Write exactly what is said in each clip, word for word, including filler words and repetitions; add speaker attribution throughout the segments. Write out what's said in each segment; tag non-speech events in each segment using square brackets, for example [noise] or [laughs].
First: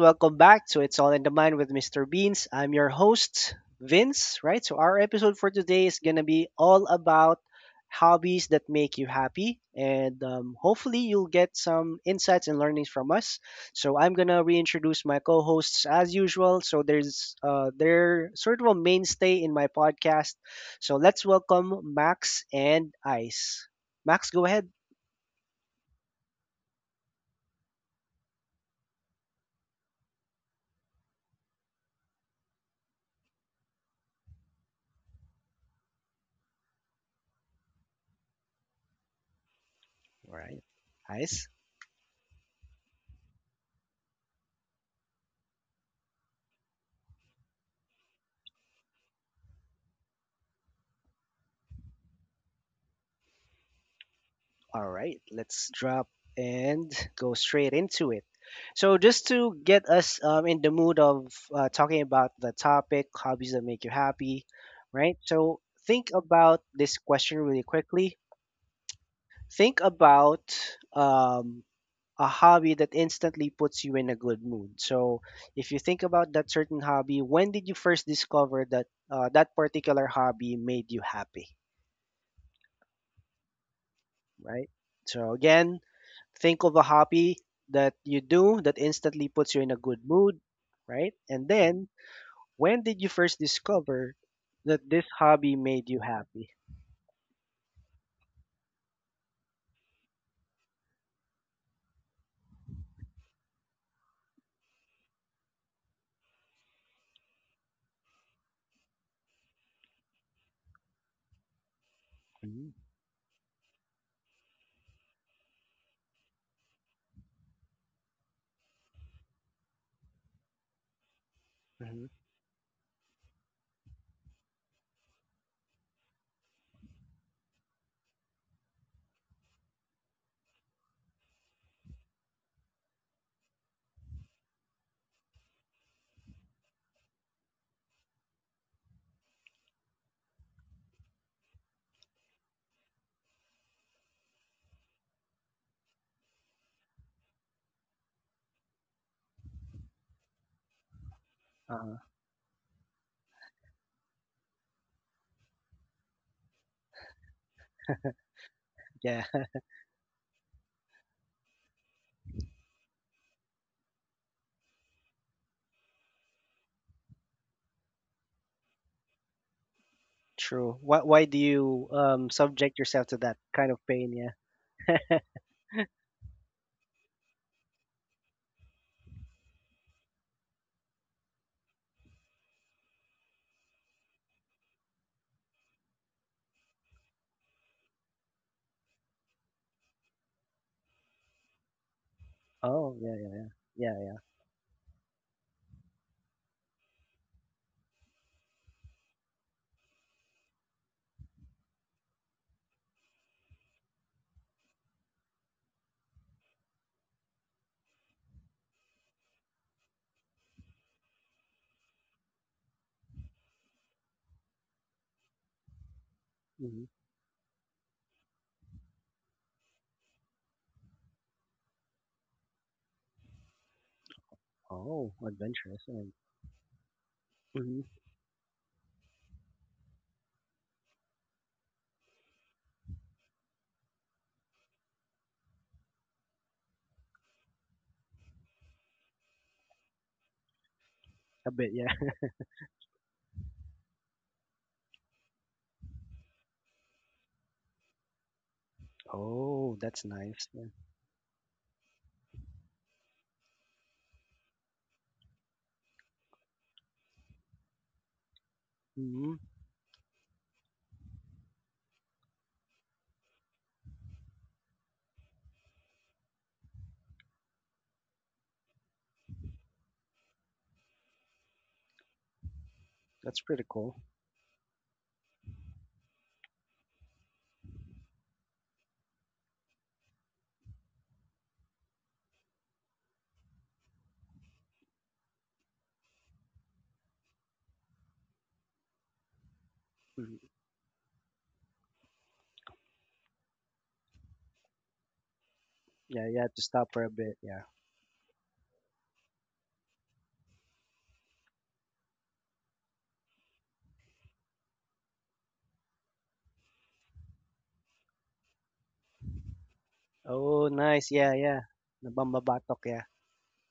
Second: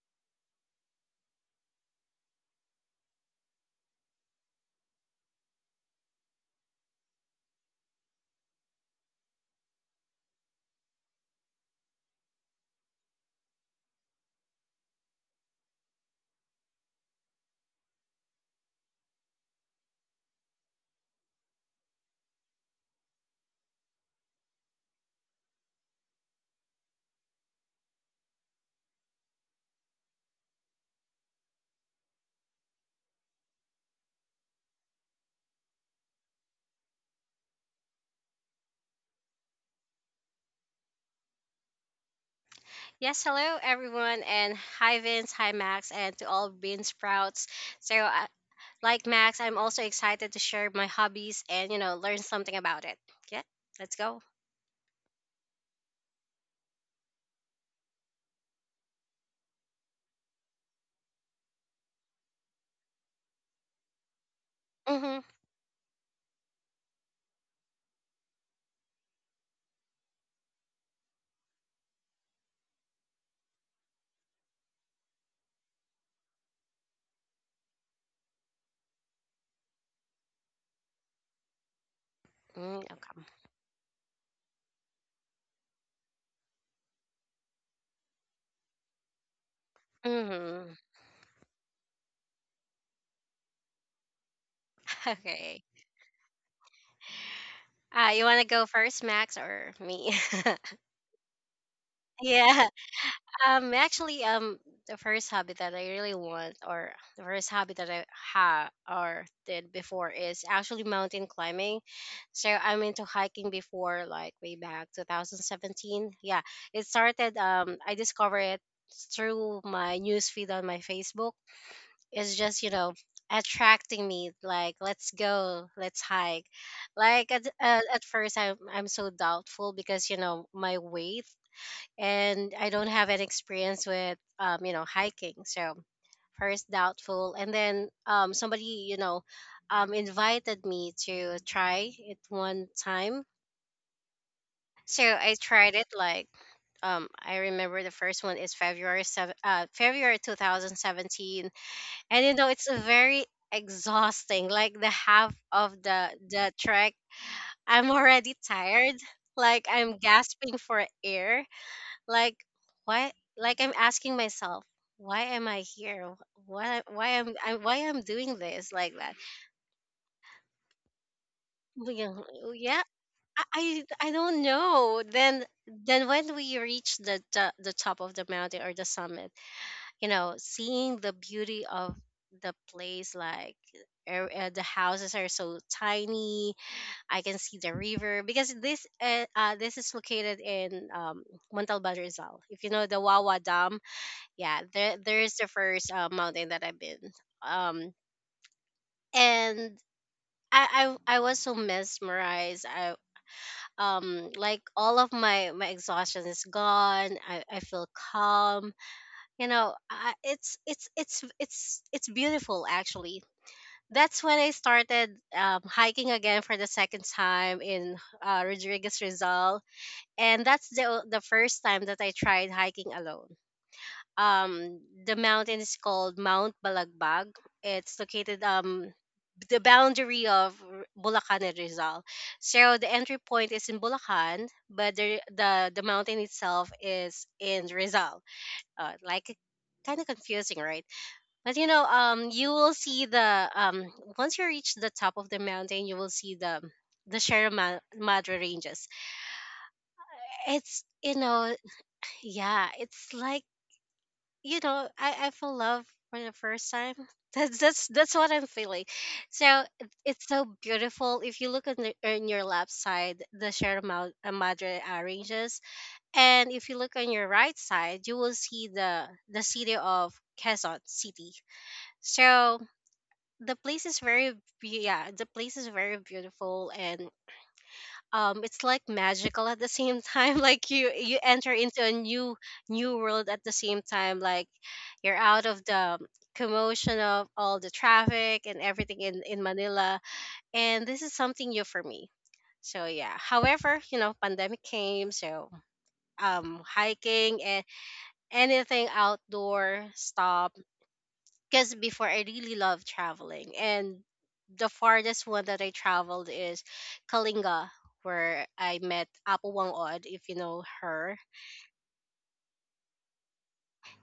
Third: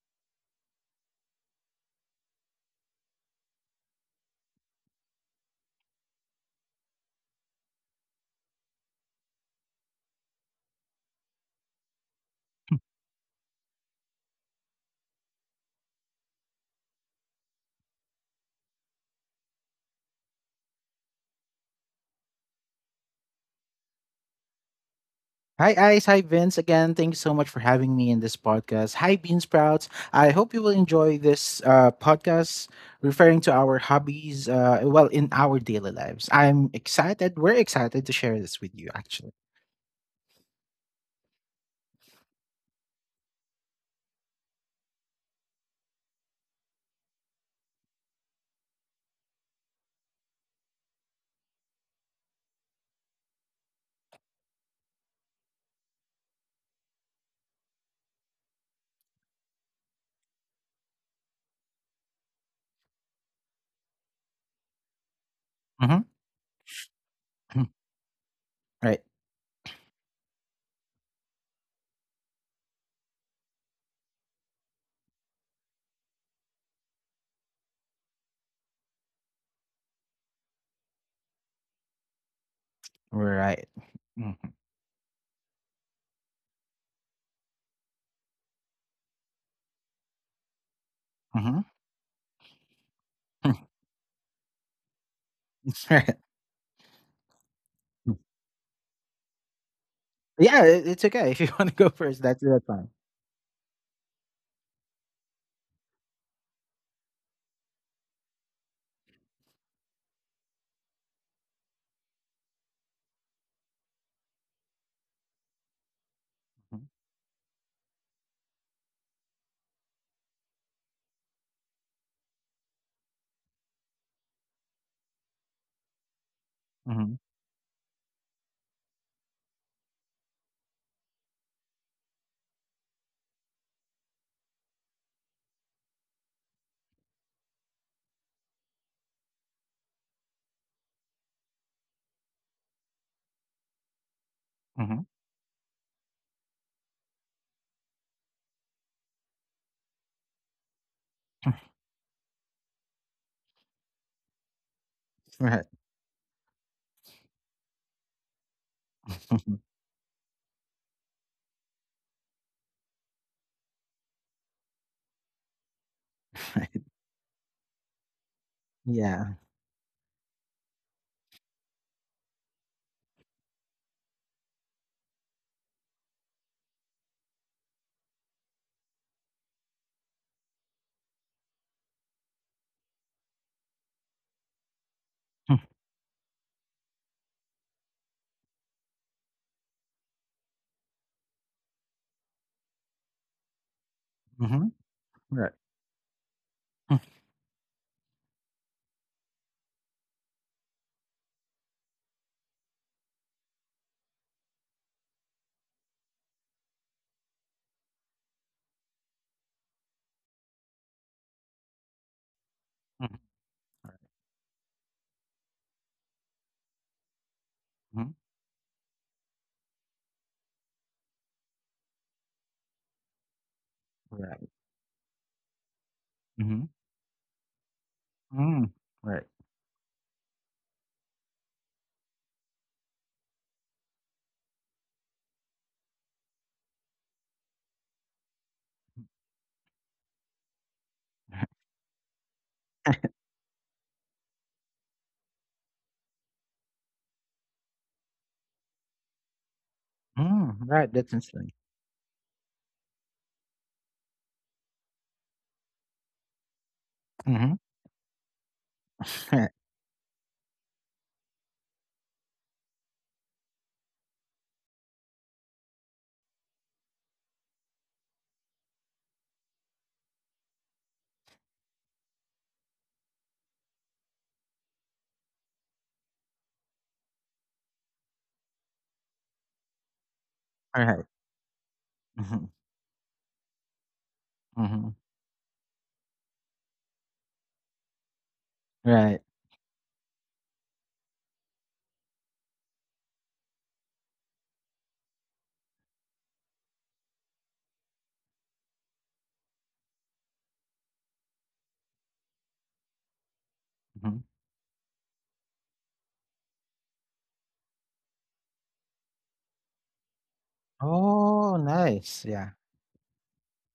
Speaker 1: Welcome back to It's All in the Mind with Mister Beans. I'm your host, Vince, right? So, our episode for today is going to be all about hobbies that make you happy. And um, hopefully, you'll get some insights and learnings from us. So, I'm going to reintroduce my co hosts as usual. So, there's uh, they're sort of a mainstay in my podcast. So, let's welcome Max and Ice. Max, go ahead.
Speaker 2: Hi, Ice. Hi, Vince. Again, thank you so much for having me in this podcast. Hi, Bean Sprouts. I hope you will enjoy this uh, podcast referring to our hobbies, uh, well, in our daily lives. I'm excited. We're excited to share this with you, actually.
Speaker 1: All right.
Speaker 3: Yes, hello everyone, and hi Vince, hi Max, and to all Bean Sprouts. So, uh, like Max, I'm also excited to share my hobbies and you know learn something about it. Yeah, let's go.
Speaker 1: All right, let's drop and go straight into it. So, just to get us um, in the mood of uh, talking about the topic, hobbies that make you happy,
Speaker 3: Mhm.
Speaker 1: right? So,
Speaker 2: Mm-hmm.
Speaker 1: think about this question really
Speaker 2: [clears throat]
Speaker 1: quickly.
Speaker 2: Right.
Speaker 1: Think about um, a hobby that instantly puts you in a good mood. So, if you think about that certain hobby, when did you first discover that uh, that particular hobby made you happy,
Speaker 3: Mm, okay.
Speaker 2: Right.
Speaker 1: right? So, again, think of a hobby that you do that instantly puts you in a good mood,
Speaker 3: Mhm.
Speaker 1: right? And
Speaker 2: Mm-hmm.
Speaker 1: then, when did you first
Speaker 2: [laughs]
Speaker 1: discover
Speaker 3: [laughs]
Speaker 1: that this
Speaker 3: Okay.
Speaker 1: hobby made you
Speaker 2: Right.
Speaker 1: happy?
Speaker 3: Uh, you wanna go first, Max, or me? [laughs]
Speaker 2: Yeah, it- it's okay. [laughs] If you want to go first,
Speaker 3: Yeah.
Speaker 2: that's your time.
Speaker 3: Um, actually, um, the first hobby that I really want, or the first hobby that I had or did before, is actually mountain climbing. So I'm
Speaker 1: Mm.
Speaker 3: into hiking before, like way back twenty seventeen. Yeah, it
Speaker 2: Mm-hmm.
Speaker 3: started. Um, I discovered it through my news feed on my Facebook. It's
Speaker 1: hmm
Speaker 3: just you know attracting me. Like, let's go, let's hike. Like
Speaker 2: Mm-hmm.
Speaker 3: at at, at first, I'm I'm so doubtful because you know my weight, and I don't have an experience with um you know hiking, so first doubtful, and then um somebody, you know um invited me to try it one time, so
Speaker 2: Mm-hmm.
Speaker 3: I tried it, like, um I remember the first one is February seventh uh February two thousand seventeen, and
Speaker 1: Uh,
Speaker 3: you know it's a very exhausting, like, the half of
Speaker 2: Right.
Speaker 3: the the trek. I'm already tired,
Speaker 1: yeah,
Speaker 3: like, I'm gasping for air, like, why? Like, I'm asking myself, why am I here? why why
Speaker 2: [laughs]
Speaker 3: am i why I'm doing this, like that?
Speaker 2: Yeah.
Speaker 1: [laughs] True. Why, why do
Speaker 3: Yeah,
Speaker 1: you um,
Speaker 3: yeah,
Speaker 1: subject yourself
Speaker 3: i
Speaker 1: to that kind
Speaker 3: i I
Speaker 1: of
Speaker 3: don't
Speaker 1: pain? Yeah.
Speaker 3: know. Then then when we reach the, the the top of the mountain, or the summit, you know seeing the beauty of the place, like, er- uh, the houses are so
Speaker 2: Hmm,
Speaker 3: tiny. I can see the river, because this uh, uh this is located in um Montalban, Rizal, if you know the
Speaker 1: Oh,
Speaker 3: Wawa
Speaker 1: yeah, yeah,
Speaker 3: Dam.
Speaker 1: yeah. Yeah, yeah.
Speaker 3: Yeah, there
Speaker 2: mhm,
Speaker 3: there is the
Speaker 2: right.
Speaker 3: first uh, mountain that I've been.
Speaker 2: Hmm,
Speaker 3: Um and I, I i was so mesmerized. I um like, all of my my exhaustion is gone. I i feel calm. you know I, it's it's it's it's it's beautiful, actually. That's when I started um, hiking again for the second
Speaker 1: Hmm.
Speaker 3: time in
Speaker 2: mhm,
Speaker 3: uh, Rodriguez, Rizal, and that's the o- the first time that I tried hiking alone.
Speaker 2: right,
Speaker 3: Um the
Speaker 1: Oh,
Speaker 3: mountain is
Speaker 1: adventurous.
Speaker 3: called
Speaker 1: Yeah.
Speaker 3: Mount
Speaker 2: mhm, right, mhm,
Speaker 3: Balagbag. It's
Speaker 1: Mm-hmm.
Speaker 3: located, um
Speaker 2: mm, right,
Speaker 3: the boundary of R- Bulacan and Rizal. So the entry point is in Bulacan, but the the, the mountain itself is in Rizal. Uh, like, kind of confusing, right? But
Speaker 2: [laughs]
Speaker 3: you
Speaker 2: right,
Speaker 1: A
Speaker 3: know,
Speaker 1: bit, yeah.
Speaker 3: um you
Speaker 1: [laughs]
Speaker 3: will see the, um once you reach the top of the mountain, you will see the the Sierra Ma- Madre ranges.
Speaker 1: Oh, that's nice.
Speaker 3: It's
Speaker 2: mm,
Speaker 1: Yeah.
Speaker 3: you
Speaker 2: right, that's
Speaker 3: know,
Speaker 2: interesting.
Speaker 3: yeah, it's like, you know I, I fell in love for the first time. [laughs] that's
Speaker 2: Mhm,
Speaker 3: that's that's what I'm feeling. So
Speaker 1: Hmm.
Speaker 2: right,
Speaker 3: it- it's so beautiful. If you look on, the, on your left side, the Sierra Mad- uh, madre uh, ranges, and if you look on your right side, you will see the the city of Quezon City. So the
Speaker 1: That's
Speaker 3: place
Speaker 1: pretty
Speaker 3: is very
Speaker 1: cool.
Speaker 3: be- yeah the place is very beautiful, and um it's like magical at the same time. [laughs] Like, you
Speaker 2: [laughs]
Speaker 3: you
Speaker 2: right,
Speaker 3: enter into a new
Speaker 2: mhm,
Speaker 3: new world at the same time, like you're
Speaker 2: mhm,
Speaker 3: out of the commotion of all the traffic and everything in, in
Speaker 2: right,
Speaker 3: Manila.
Speaker 1: Hmm.
Speaker 3: And this is something new for me. So yeah. However, you know, pandemic came, so
Speaker 1: Yeah,
Speaker 3: um
Speaker 1: you have to stop for a
Speaker 3: hiking and
Speaker 1: bit. Yeah.
Speaker 3: anything outdoor stop. Because before I really loved traveling, and
Speaker 2: mhm.
Speaker 3: the farthest one that I traveled is Kalinga, where I met Apo Wang Od, if you know
Speaker 1: Oh,
Speaker 3: her.
Speaker 1: nice. Yeah,
Speaker 2: Oh,
Speaker 1: yeah.
Speaker 2: nice, yeah,
Speaker 1: Nabambabatok, yeah.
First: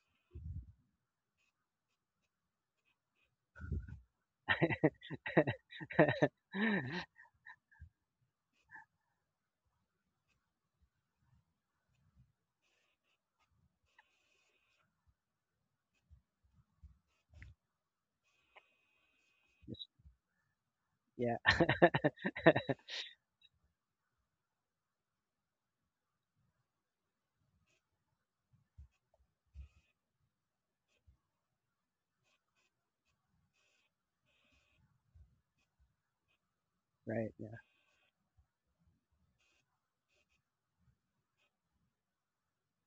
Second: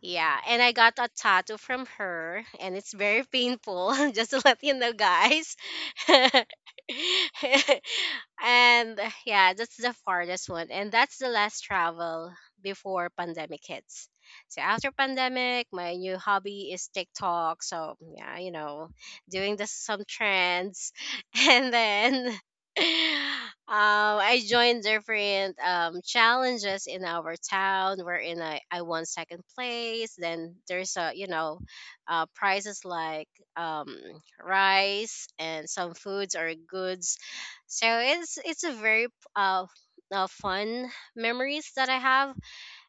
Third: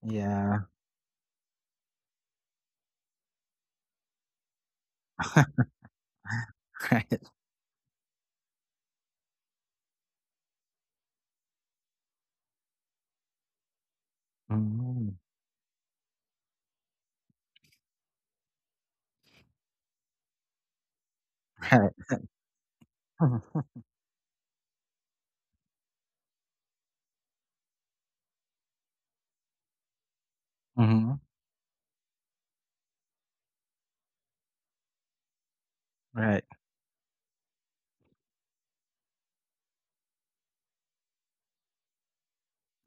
Speaker 3: Yeah,
Speaker 2: yeah,
Speaker 3: and I got a tattoo from her, and it's very painful, [laughs] just to let you know, guys.
Speaker 2: [laughs]
Speaker 3: [laughs]
Speaker 2: right,
Speaker 1: [laughs]
Speaker 3: And yeah, that's the farthest one, and that's the last travel before pandemic hits. So after
Speaker 2: mm,
Speaker 3: pandemic, my new hobby is TikTok. So yeah, you know, doing the some trends, [laughs]
Speaker 1: Yeah,
Speaker 3: and
Speaker 2: right,
Speaker 3: then um,
Speaker 2: [laughs]
Speaker 3: I joined different um, challenges in our town. We're I, a, I won second place. Then there's a
Speaker 2: mhm,
Speaker 3: you know, uh, prizes, like um, rice and some foods
Speaker 2: right,
Speaker 3: or goods.
Speaker 1: right. Yeah.
Speaker 3: So it's it's a very uh, uh, fun memories that I have.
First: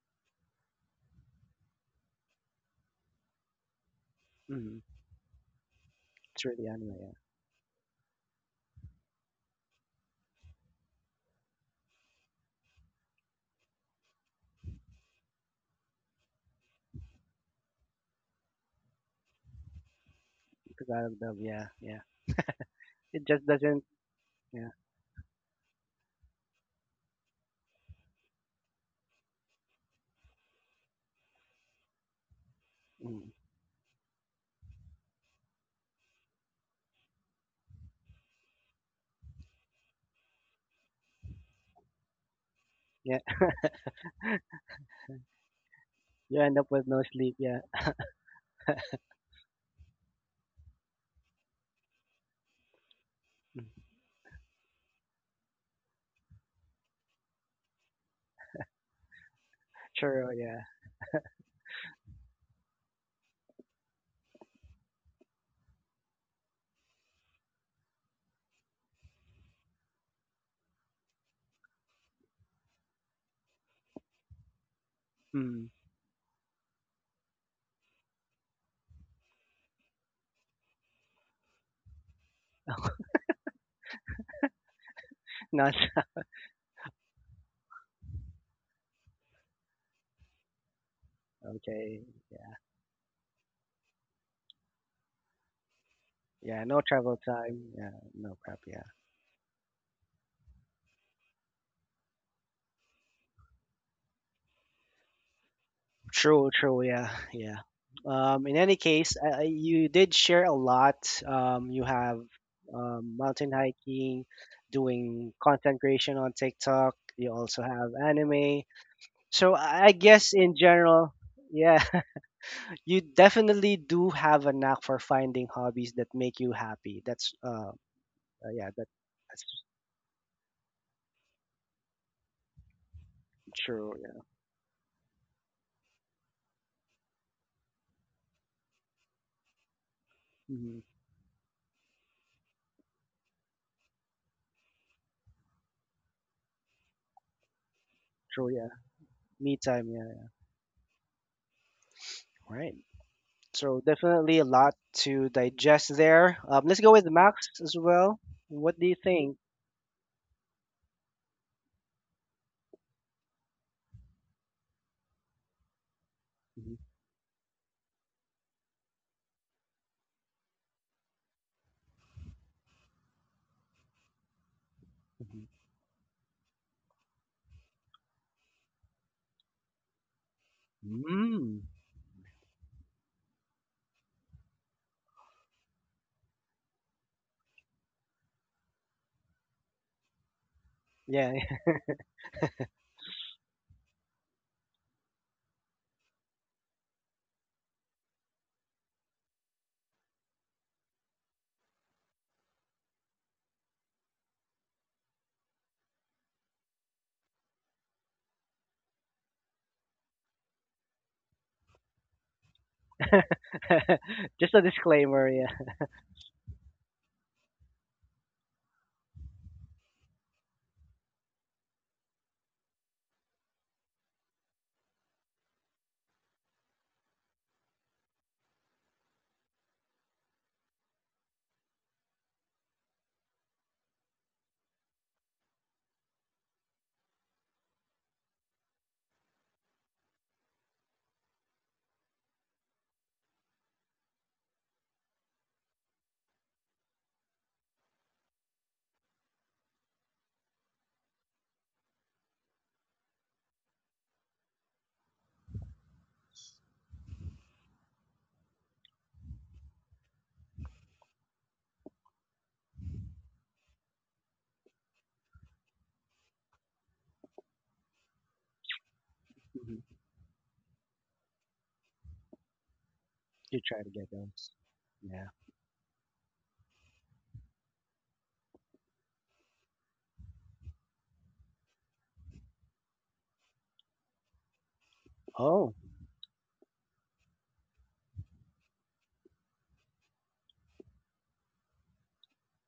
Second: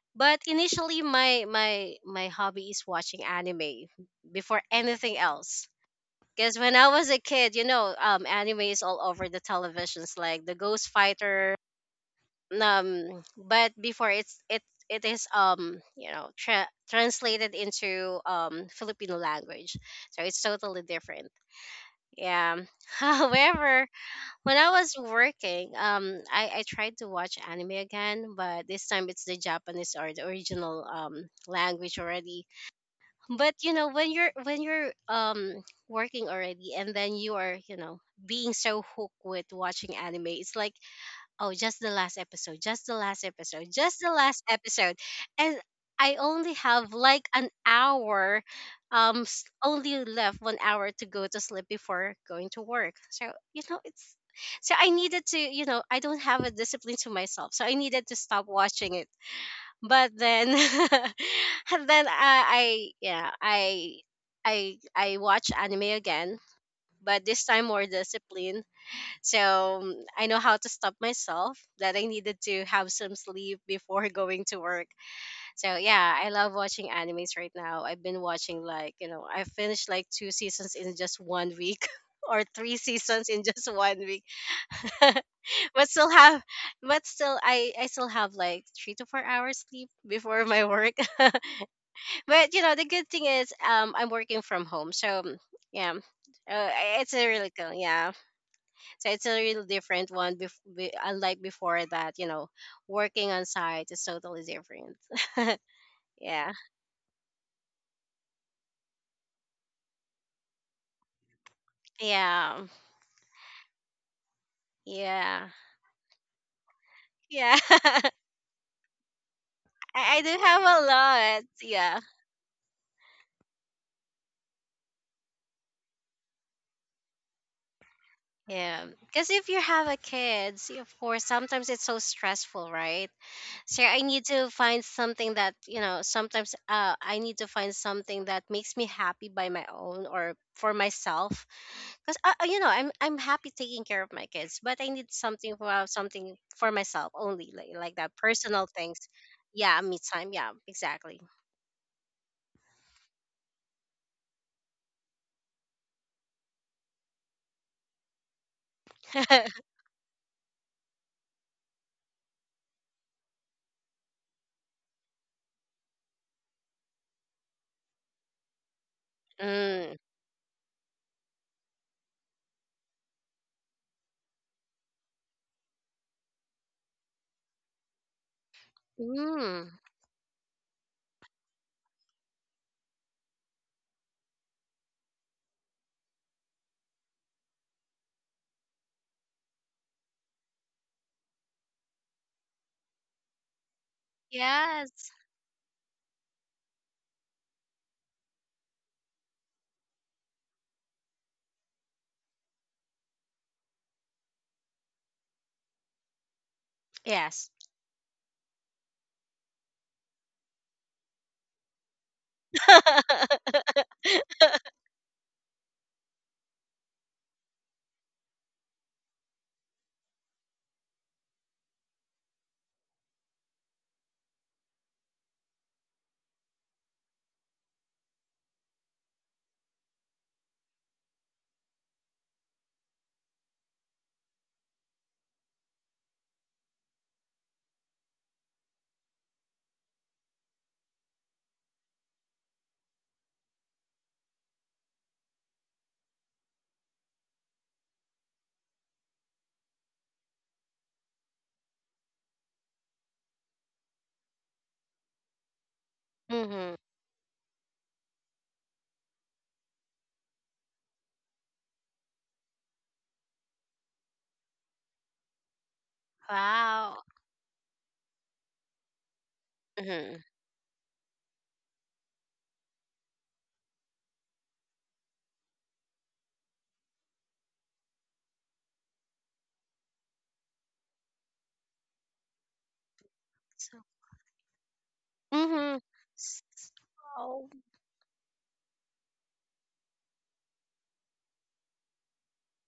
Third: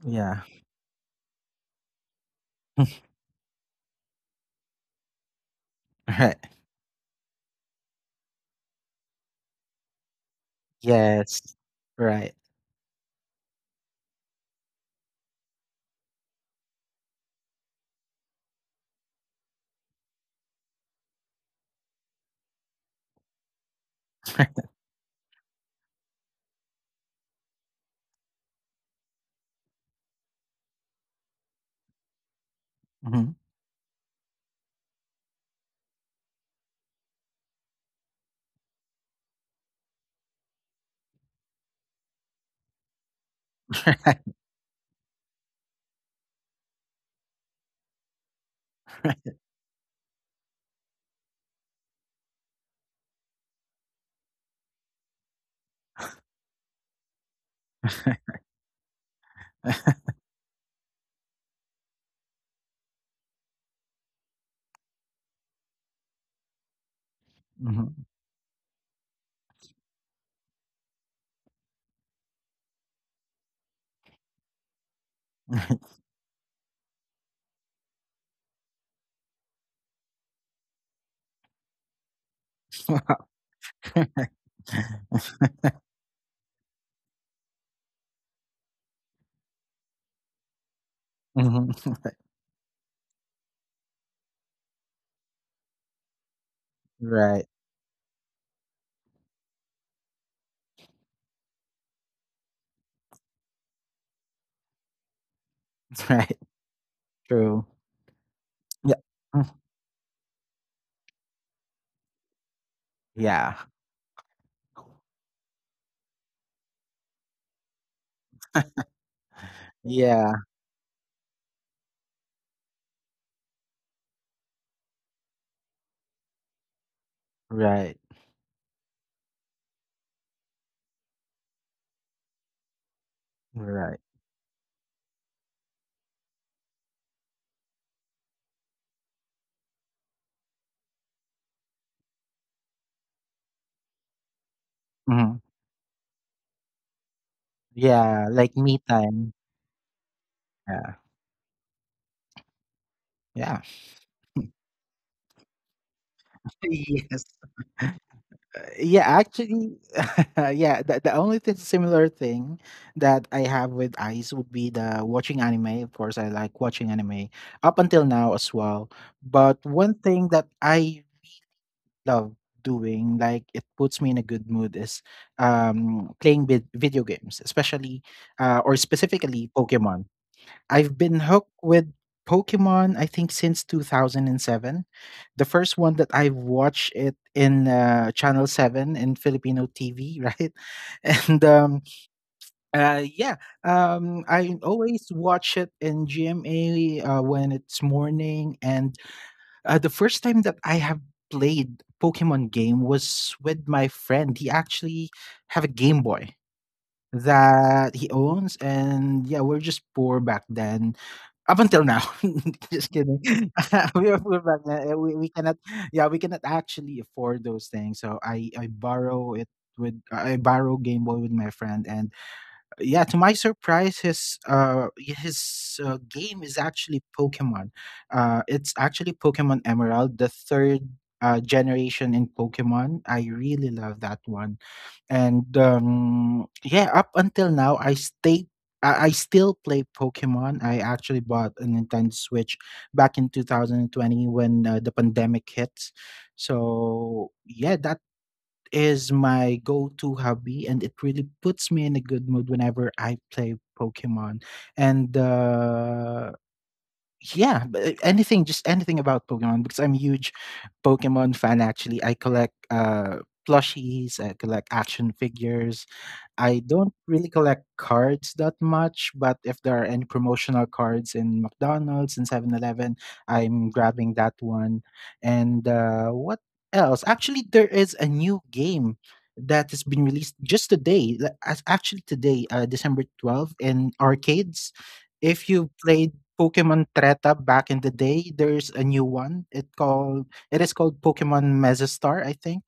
Speaker 2: yeah,
Speaker 3: But initially, my my my hobby is
Speaker 2: [laughs]
Speaker 3: watching anime before
Speaker 1: Hmm.
Speaker 3: anything else.
Speaker 2: right,
Speaker 1: It's
Speaker 3: Because
Speaker 1: really
Speaker 3: when I
Speaker 1: unreal.
Speaker 3: was
Speaker 1: Yeah.
Speaker 3: a kid, you know, um, anime is all over the televisions, like the Ghost
Speaker 2: yes,
Speaker 3: Fighter.
Speaker 2: right,
Speaker 3: Um, but before, it's it it is um you know tra- translated into um Filipino language, so it's totally
Speaker 1: Because out of
Speaker 3: different.
Speaker 1: the yeah, yeah.
Speaker 3: Yeah. [laughs]
Speaker 1: It just doesn't.
Speaker 3: However, when
Speaker 1: Yeah.
Speaker 3: I
Speaker 2: [laughs]
Speaker 3: was working, um, I I tried to watch anime again, but this time it's the Japanese, or the original um language already.
Speaker 1: Mm.
Speaker 2: mhm,
Speaker 3: But you know when you're when you're um working already, and then you are, you know being so hooked with watching anime, it's like, oh, just the last episode, just the
Speaker 1: Yeah.
Speaker 3: last episode, just
Speaker 2: [laughs]
Speaker 3: the
Speaker 2: right,
Speaker 3: last episode, and I
Speaker 1: [laughs] You
Speaker 3: only
Speaker 1: end up with
Speaker 3: have
Speaker 1: no
Speaker 3: like
Speaker 1: sleep.
Speaker 3: an
Speaker 1: Yeah.
Speaker 3: hour. Um
Speaker 2: right,
Speaker 3: s- only left one hour to go to sleep before going to work. So, you
Speaker 1: Mm.
Speaker 3: know it's, so I needed to you know I don't have a discipline to myself, so I needed to stop watching it.
Speaker 2: [laughs]
Speaker 3: But
Speaker 1: Sure.
Speaker 3: then
Speaker 1: Yeah.
Speaker 3: [laughs] and then I, I yeah, I I I watch anime again, but this time more
Speaker 2: mhm,
Speaker 3: discipline. So, mm, I know how to stop myself that I needed to have some sleep before [laughs] going to work.
Speaker 1: Mm.
Speaker 3: So yeah, I love watching animes right now. I've been watching, like, you know I finished like two seasons in just one week, [laughs] or three seasons in
Speaker 2: right,
Speaker 3: just one week.
Speaker 2: [laughs]
Speaker 3: [laughs]
Speaker 2: [laughs]
Speaker 1: Not
Speaker 3: but still
Speaker 1: [laughs]
Speaker 3: have but still I I still have like three to four hours sleep before my work.
Speaker 2: mhm,
Speaker 1: okay.
Speaker 3: [laughs] But
Speaker 1: Yeah.
Speaker 3: you know the good thing is um I'm working from home, so, mm, yeah,
Speaker 1: Yeah.
Speaker 3: uh,
Speaker 1: No
Speaker 2: [laughs]
Speaker 3: it's
Speaker 1: travel
Speaker 3: a
Speaker 2: right,
Speaker 3: really
Speaker 1: time.
Speaker 3: cool,
Speaker 1: Yeah.
Speaker 3: yeah.
Speaker 1: No crap. Yeah.
Speaker 3: So it's a really different one, bef- be- unlike before, that, you know working on site is totally different. [laughs]
Speaker 2: [laughs] right.
Speaker 3: Yeah,
Speaker 1: True. True. Yeah. Yeah.
Speaker 2: True.
Speaker 1: Um, in any
Speaker 2: Yeah.
Speaker 1: case, uh,
Speaker 2: Mm.
Speaker 1: you did share a lot. Um, you have
Speaker 3: yeah,
Speaker 1: um mountain
Speaker 2: Yeah.
Speaker 1: hiking, doing
Speaker 3: yeah,
Speaker 1: content creation on TikTok. You
Speaker 3: yeah.
Speaker 1: also
Speaker 3: [laughs]
Speaker 1: have
Speaker 3: I,
Speaker 1: anime. So I I
Speaker 3: I do
Speaker 2: Yeah.
Speaker 1: guess in
Speaker 3: have a
Speaker 1: general,
Speaker 3: lot,
Speaker 1: yeah,
Speaker 3: yeah.
Speaker 1: [laughs] you definitely do have a knack for finding hobbies that make you happy. That's uh,
Speaker 2: Right.
Speaker 1: uh, yeah,
Speaker 3: Yeah,
Speaker 1: that
Speaker 3: because
Speaker 1: that's
Speaker 3: if you have a kids, of course, sometimes it's so stressful, right? So
Speaker 1: true.
Speaker 2: Right.
Speaker 3: I
Speaker 1: Yeah,
Speaker 3: need to find something that, you know, sometimes, uh, I need to find something that makes me happy by my own or for
Speaker 1: hmm,
Speaker 3: myself. Because, uh, uh, you know, I'm, I'm happy taking care of my kids, but I need
Speaker 2: Mhm.
Speaker 3: something for, uh, something for myself only, like, like that
Speaker 2: Yeah,
Speaker 1: true.
Speaker 2: like
Speaker 3: personal
Speaker 1: Yeah,
Speaker 2: me
Speaker 3: things.
Speaker 2: time.
Speaker 1: me
Speaker 3: Yeah,
Speaker 1: time.
Speaker 3: me
Speaker 1: Yeah, yeah.
Speaker 3: time. Yeah,
Speaker 2: Yeah.
Speaker 3: exactly.
Speaker 1: Right.
Speaker 2: Yeah. [laughs]
Speaker 1: So definitely a lot to digest there. Um, let's go with
Speaker 2: Yes.
Speaker 1: Max as well.
Speaker 2: Uh,
Speaker 1: What do you
Speaker 2: yeah,
Speaker 1: think?
Speaker 3: [laughs]
Speaker 2: actually, [laughs] yeah, the, the only thing, similar thing that I have with eyes would be the watching anime. Of course, I like
Speaker 1: Mhm,
Speaker 2: watching anime up until now as well. But one
Speaker 3: Mm.
Speaker 2: thing that I love doing, like it puts me in a good mood, is
Speaker 1: mhm.
Speaker 2: um, playing vid- video games, especially uh, or specifically
Speaker 3: Mm.
Speaker 2: Pokemon. I've been hooked
Speaker 1: Mm.
Speaker 2: with Pokemon, I think, since two thousand seven. The first one that I watched it in uh, Channel seven in Filipino T V, [laughs] right?
Speaker 1: Yeah,
Speaker 2: And um, uh, yeah, um, I always
Speaker 3: Yes.
Speaker 2: watch it in G M A uh, when it's morning, and uh, the first time that I have played Pokemon game was with my friend. He actually have a Game Boy
Speaker 3: Yes.
Speaker 2: that he owns, and yeah, we're just poor back then. Up until now, [laughs] just kidding.
Speaker 3: [laughs]
Speaker 2: [laughs] We were poor
Speaker 1: [laughs] just
Speaker 2: back
Speaker 1: a
Speaker 2: then. uh, We, we
Speaker 1: disclaimer. Yeah,
Speaker 2: cannot, yeah, we cannot actually afford those things. So I I borrow it with I borrow Game Boy with my friend, and yeah, to my surprise, his uh y- his uh, game is actually Pokemon. Uh it's actually Pokemon Emerald, the third uh, generation in Pokemon. I really love that one. And um yeah, up until now i stay I I still play Pokemon. I actually bought a Nintendo Switch back in two thousand twenty when uh, the pandemic hit. So yeah, that is my go-to hobby, and it really puts me in a good mood whenever I play Pokemon. And uh
Speaker 3: Mm-hmm.
Speaker 2: yeah, b- anything, just anything about Pokemon, because I'm a huge Pokemon fan actually. I collect uh plushies, I collect action figures, I don't
Speaker 3: Wow.
Speaker 2: really collect cards that much, but if there are
Speaker 1: mhm.
Speaker 2: any
Speaker 3: Mm-hmm.
Speaker 2: promotional cards in McDonald's and Seven eleven,
Speaker 1: You
Speaker 2: I'm
Speaker 1: try to get
Speaker 2: grabbing that
Speaker 1: those.
Speaker 2: one.
Speaker 1: Yeah.
Speaker 2: And uh, what else? Actually, there is a new game that has been released just today, like, as actually today, uh, December twelfth,
Speaker 3: So,
Speaker 2: in arcades. If you
Speaker 1: Oh.
Speaker 3: mm-hmm.
Speaker 2: played Pokemon Treta back in the day, there's a new one. It called it is called Pokemon Megastar, I think.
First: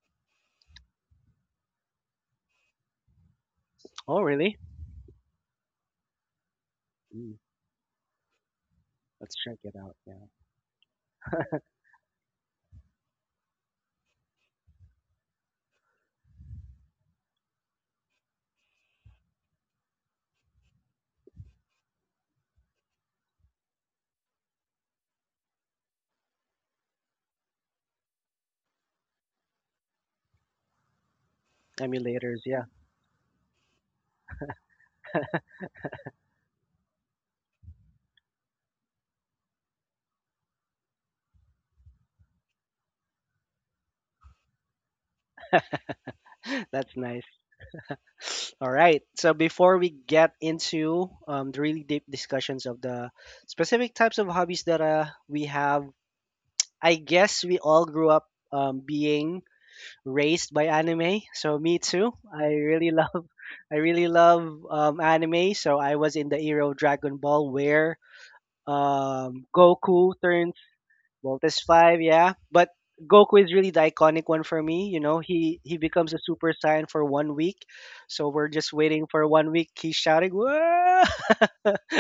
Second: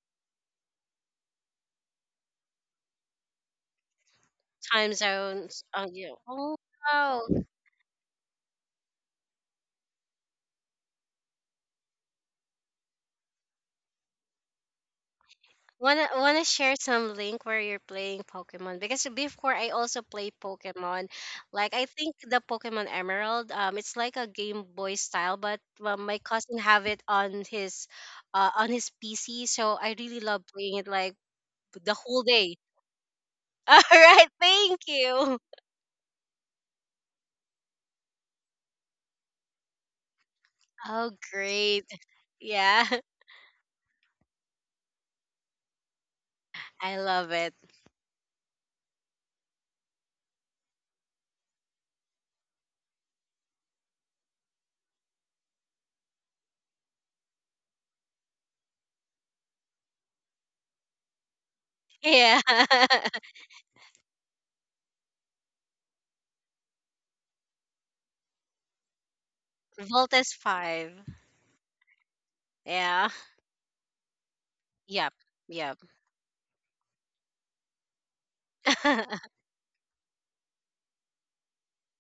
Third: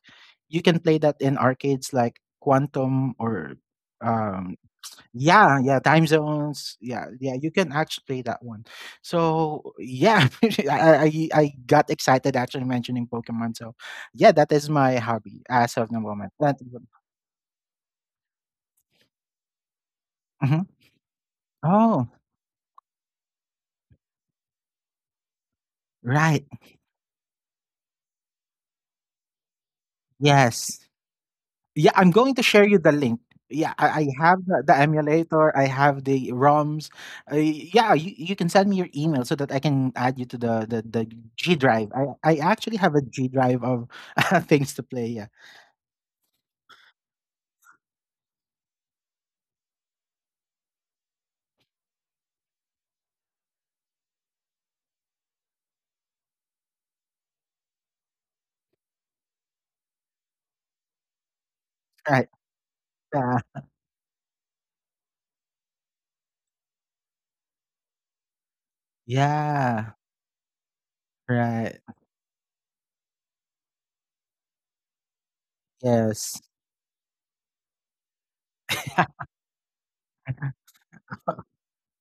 Speaker 2: You can play that in arcades like Quantum or
Speaker 1: Oh,
Speaker 2: um
Speaker 1: really?
Speaker 3: Time
Speaker 2: yeah,
Speaker 3: zones.
Speaker 2: yeah,
Speaker 3: Oh,
Speaker 2: time
Speaker 3: yeah. Oh,
Speaker 2: zones, yeah,
Speaker 3: wow.
Speaker 1: Mm.
Speaker 2: yeah, you can actually play that one.
Speaker 1: Let's check
Speaker 2: So
Speaker 1: it out. Yeah.
Speaker 2: yeah, [laughs] I, I i got excited actually mentioning Pokemon, so yeah, that is my hobby as of the
Speaker 3: Wanna
Speaker 2: moment.
Speaker 3: wanna
Speaker 2: That-
Speaker 3: share some link where you're playing Pokemon? Because before I also play
Speaker 2: mhm.
Speaker 3: Pokemon. Like, I
Speaker 2: Oh,
Speaker 3: think the Pokemon Emerald. Um, it's like a Game Boy style, but, well, my
Speaker 2: right.
Speaker 3: cousin have it on his, uh, on his P C. So I really love playing
Speaker 2: Yes.
Speaker 3: it like
Speaker 2: Yeah,
Speaker 3: the
Speaker 2: I'm
Speaker 3: whole
Speaker 2: going
Speaker 1: Emulators,
Speaker 2: to
Speaker 3: day.
Speaker 2: share
Speaker 1: yeah.
Speaker 2: you the link. Yeah,
Speaker 3: [laughs]
Speaker 2: I, I
Speaker 3: All right,
Speaker 2: have the, the
Speaker 3: thank you.
Speaker 2: emulator. I have the ROMs. Uh, yeah, you, you can send me your email so that I can add you to the the, the
Speaker 3: Oh,
Speaker 2: G
Speaker 3: great.
Speaker 2: drive. I, I actually
Speaker 3: Yeah.
Speaker 2: have a G
Speaker 3: [laughs]
Speaker 2: drive of [laughs] things to play. Yeah,
Speaker 1: [laughs]
Speaker 3: I
Speaker 1: That's nice.
Speaker 3: love it.
Speaker 1: [sniffs] All right, so before we get into um, the really deep discussions of the specific types of hobbies that uh, we have, I guess we all grew up um, being raised by anime, so me too.
Speaker 2: right.
Speaker 3: Yeah.
Speaker 1: I really
Speaker 3: [laughs]
Speaker 1: love
Speaker 2: Uh,
Speaker 1: [laughs] I really love um, anime, so I was in the era of Dragon Ball where um,
Speaker 2: yeah,
Speaker 1: Goku
Speaker 3: Voltes
Speaker 1: turned
Speaker 3: five.
Speaker 1: Voltes
Speaker 2: right.
Speaker 1: five, yeah. But
Speaker 3: Yeah.
Speaker 1: Goku is really the iconic one for me. You
Speaker 3: Yep.
Speaker 1: know, he he
Speaker 3: Yep.
Speaker 1: becomes a
Speaker 2: Yes.
Speaker 1: Super Saiyan for one week, so we're just waiting
Speaker 2: [laughs]
Speaker 1: for
Speaker 3: [laughs]
Speaker 1: one week. He's shouting, "Whoa!" [laughs]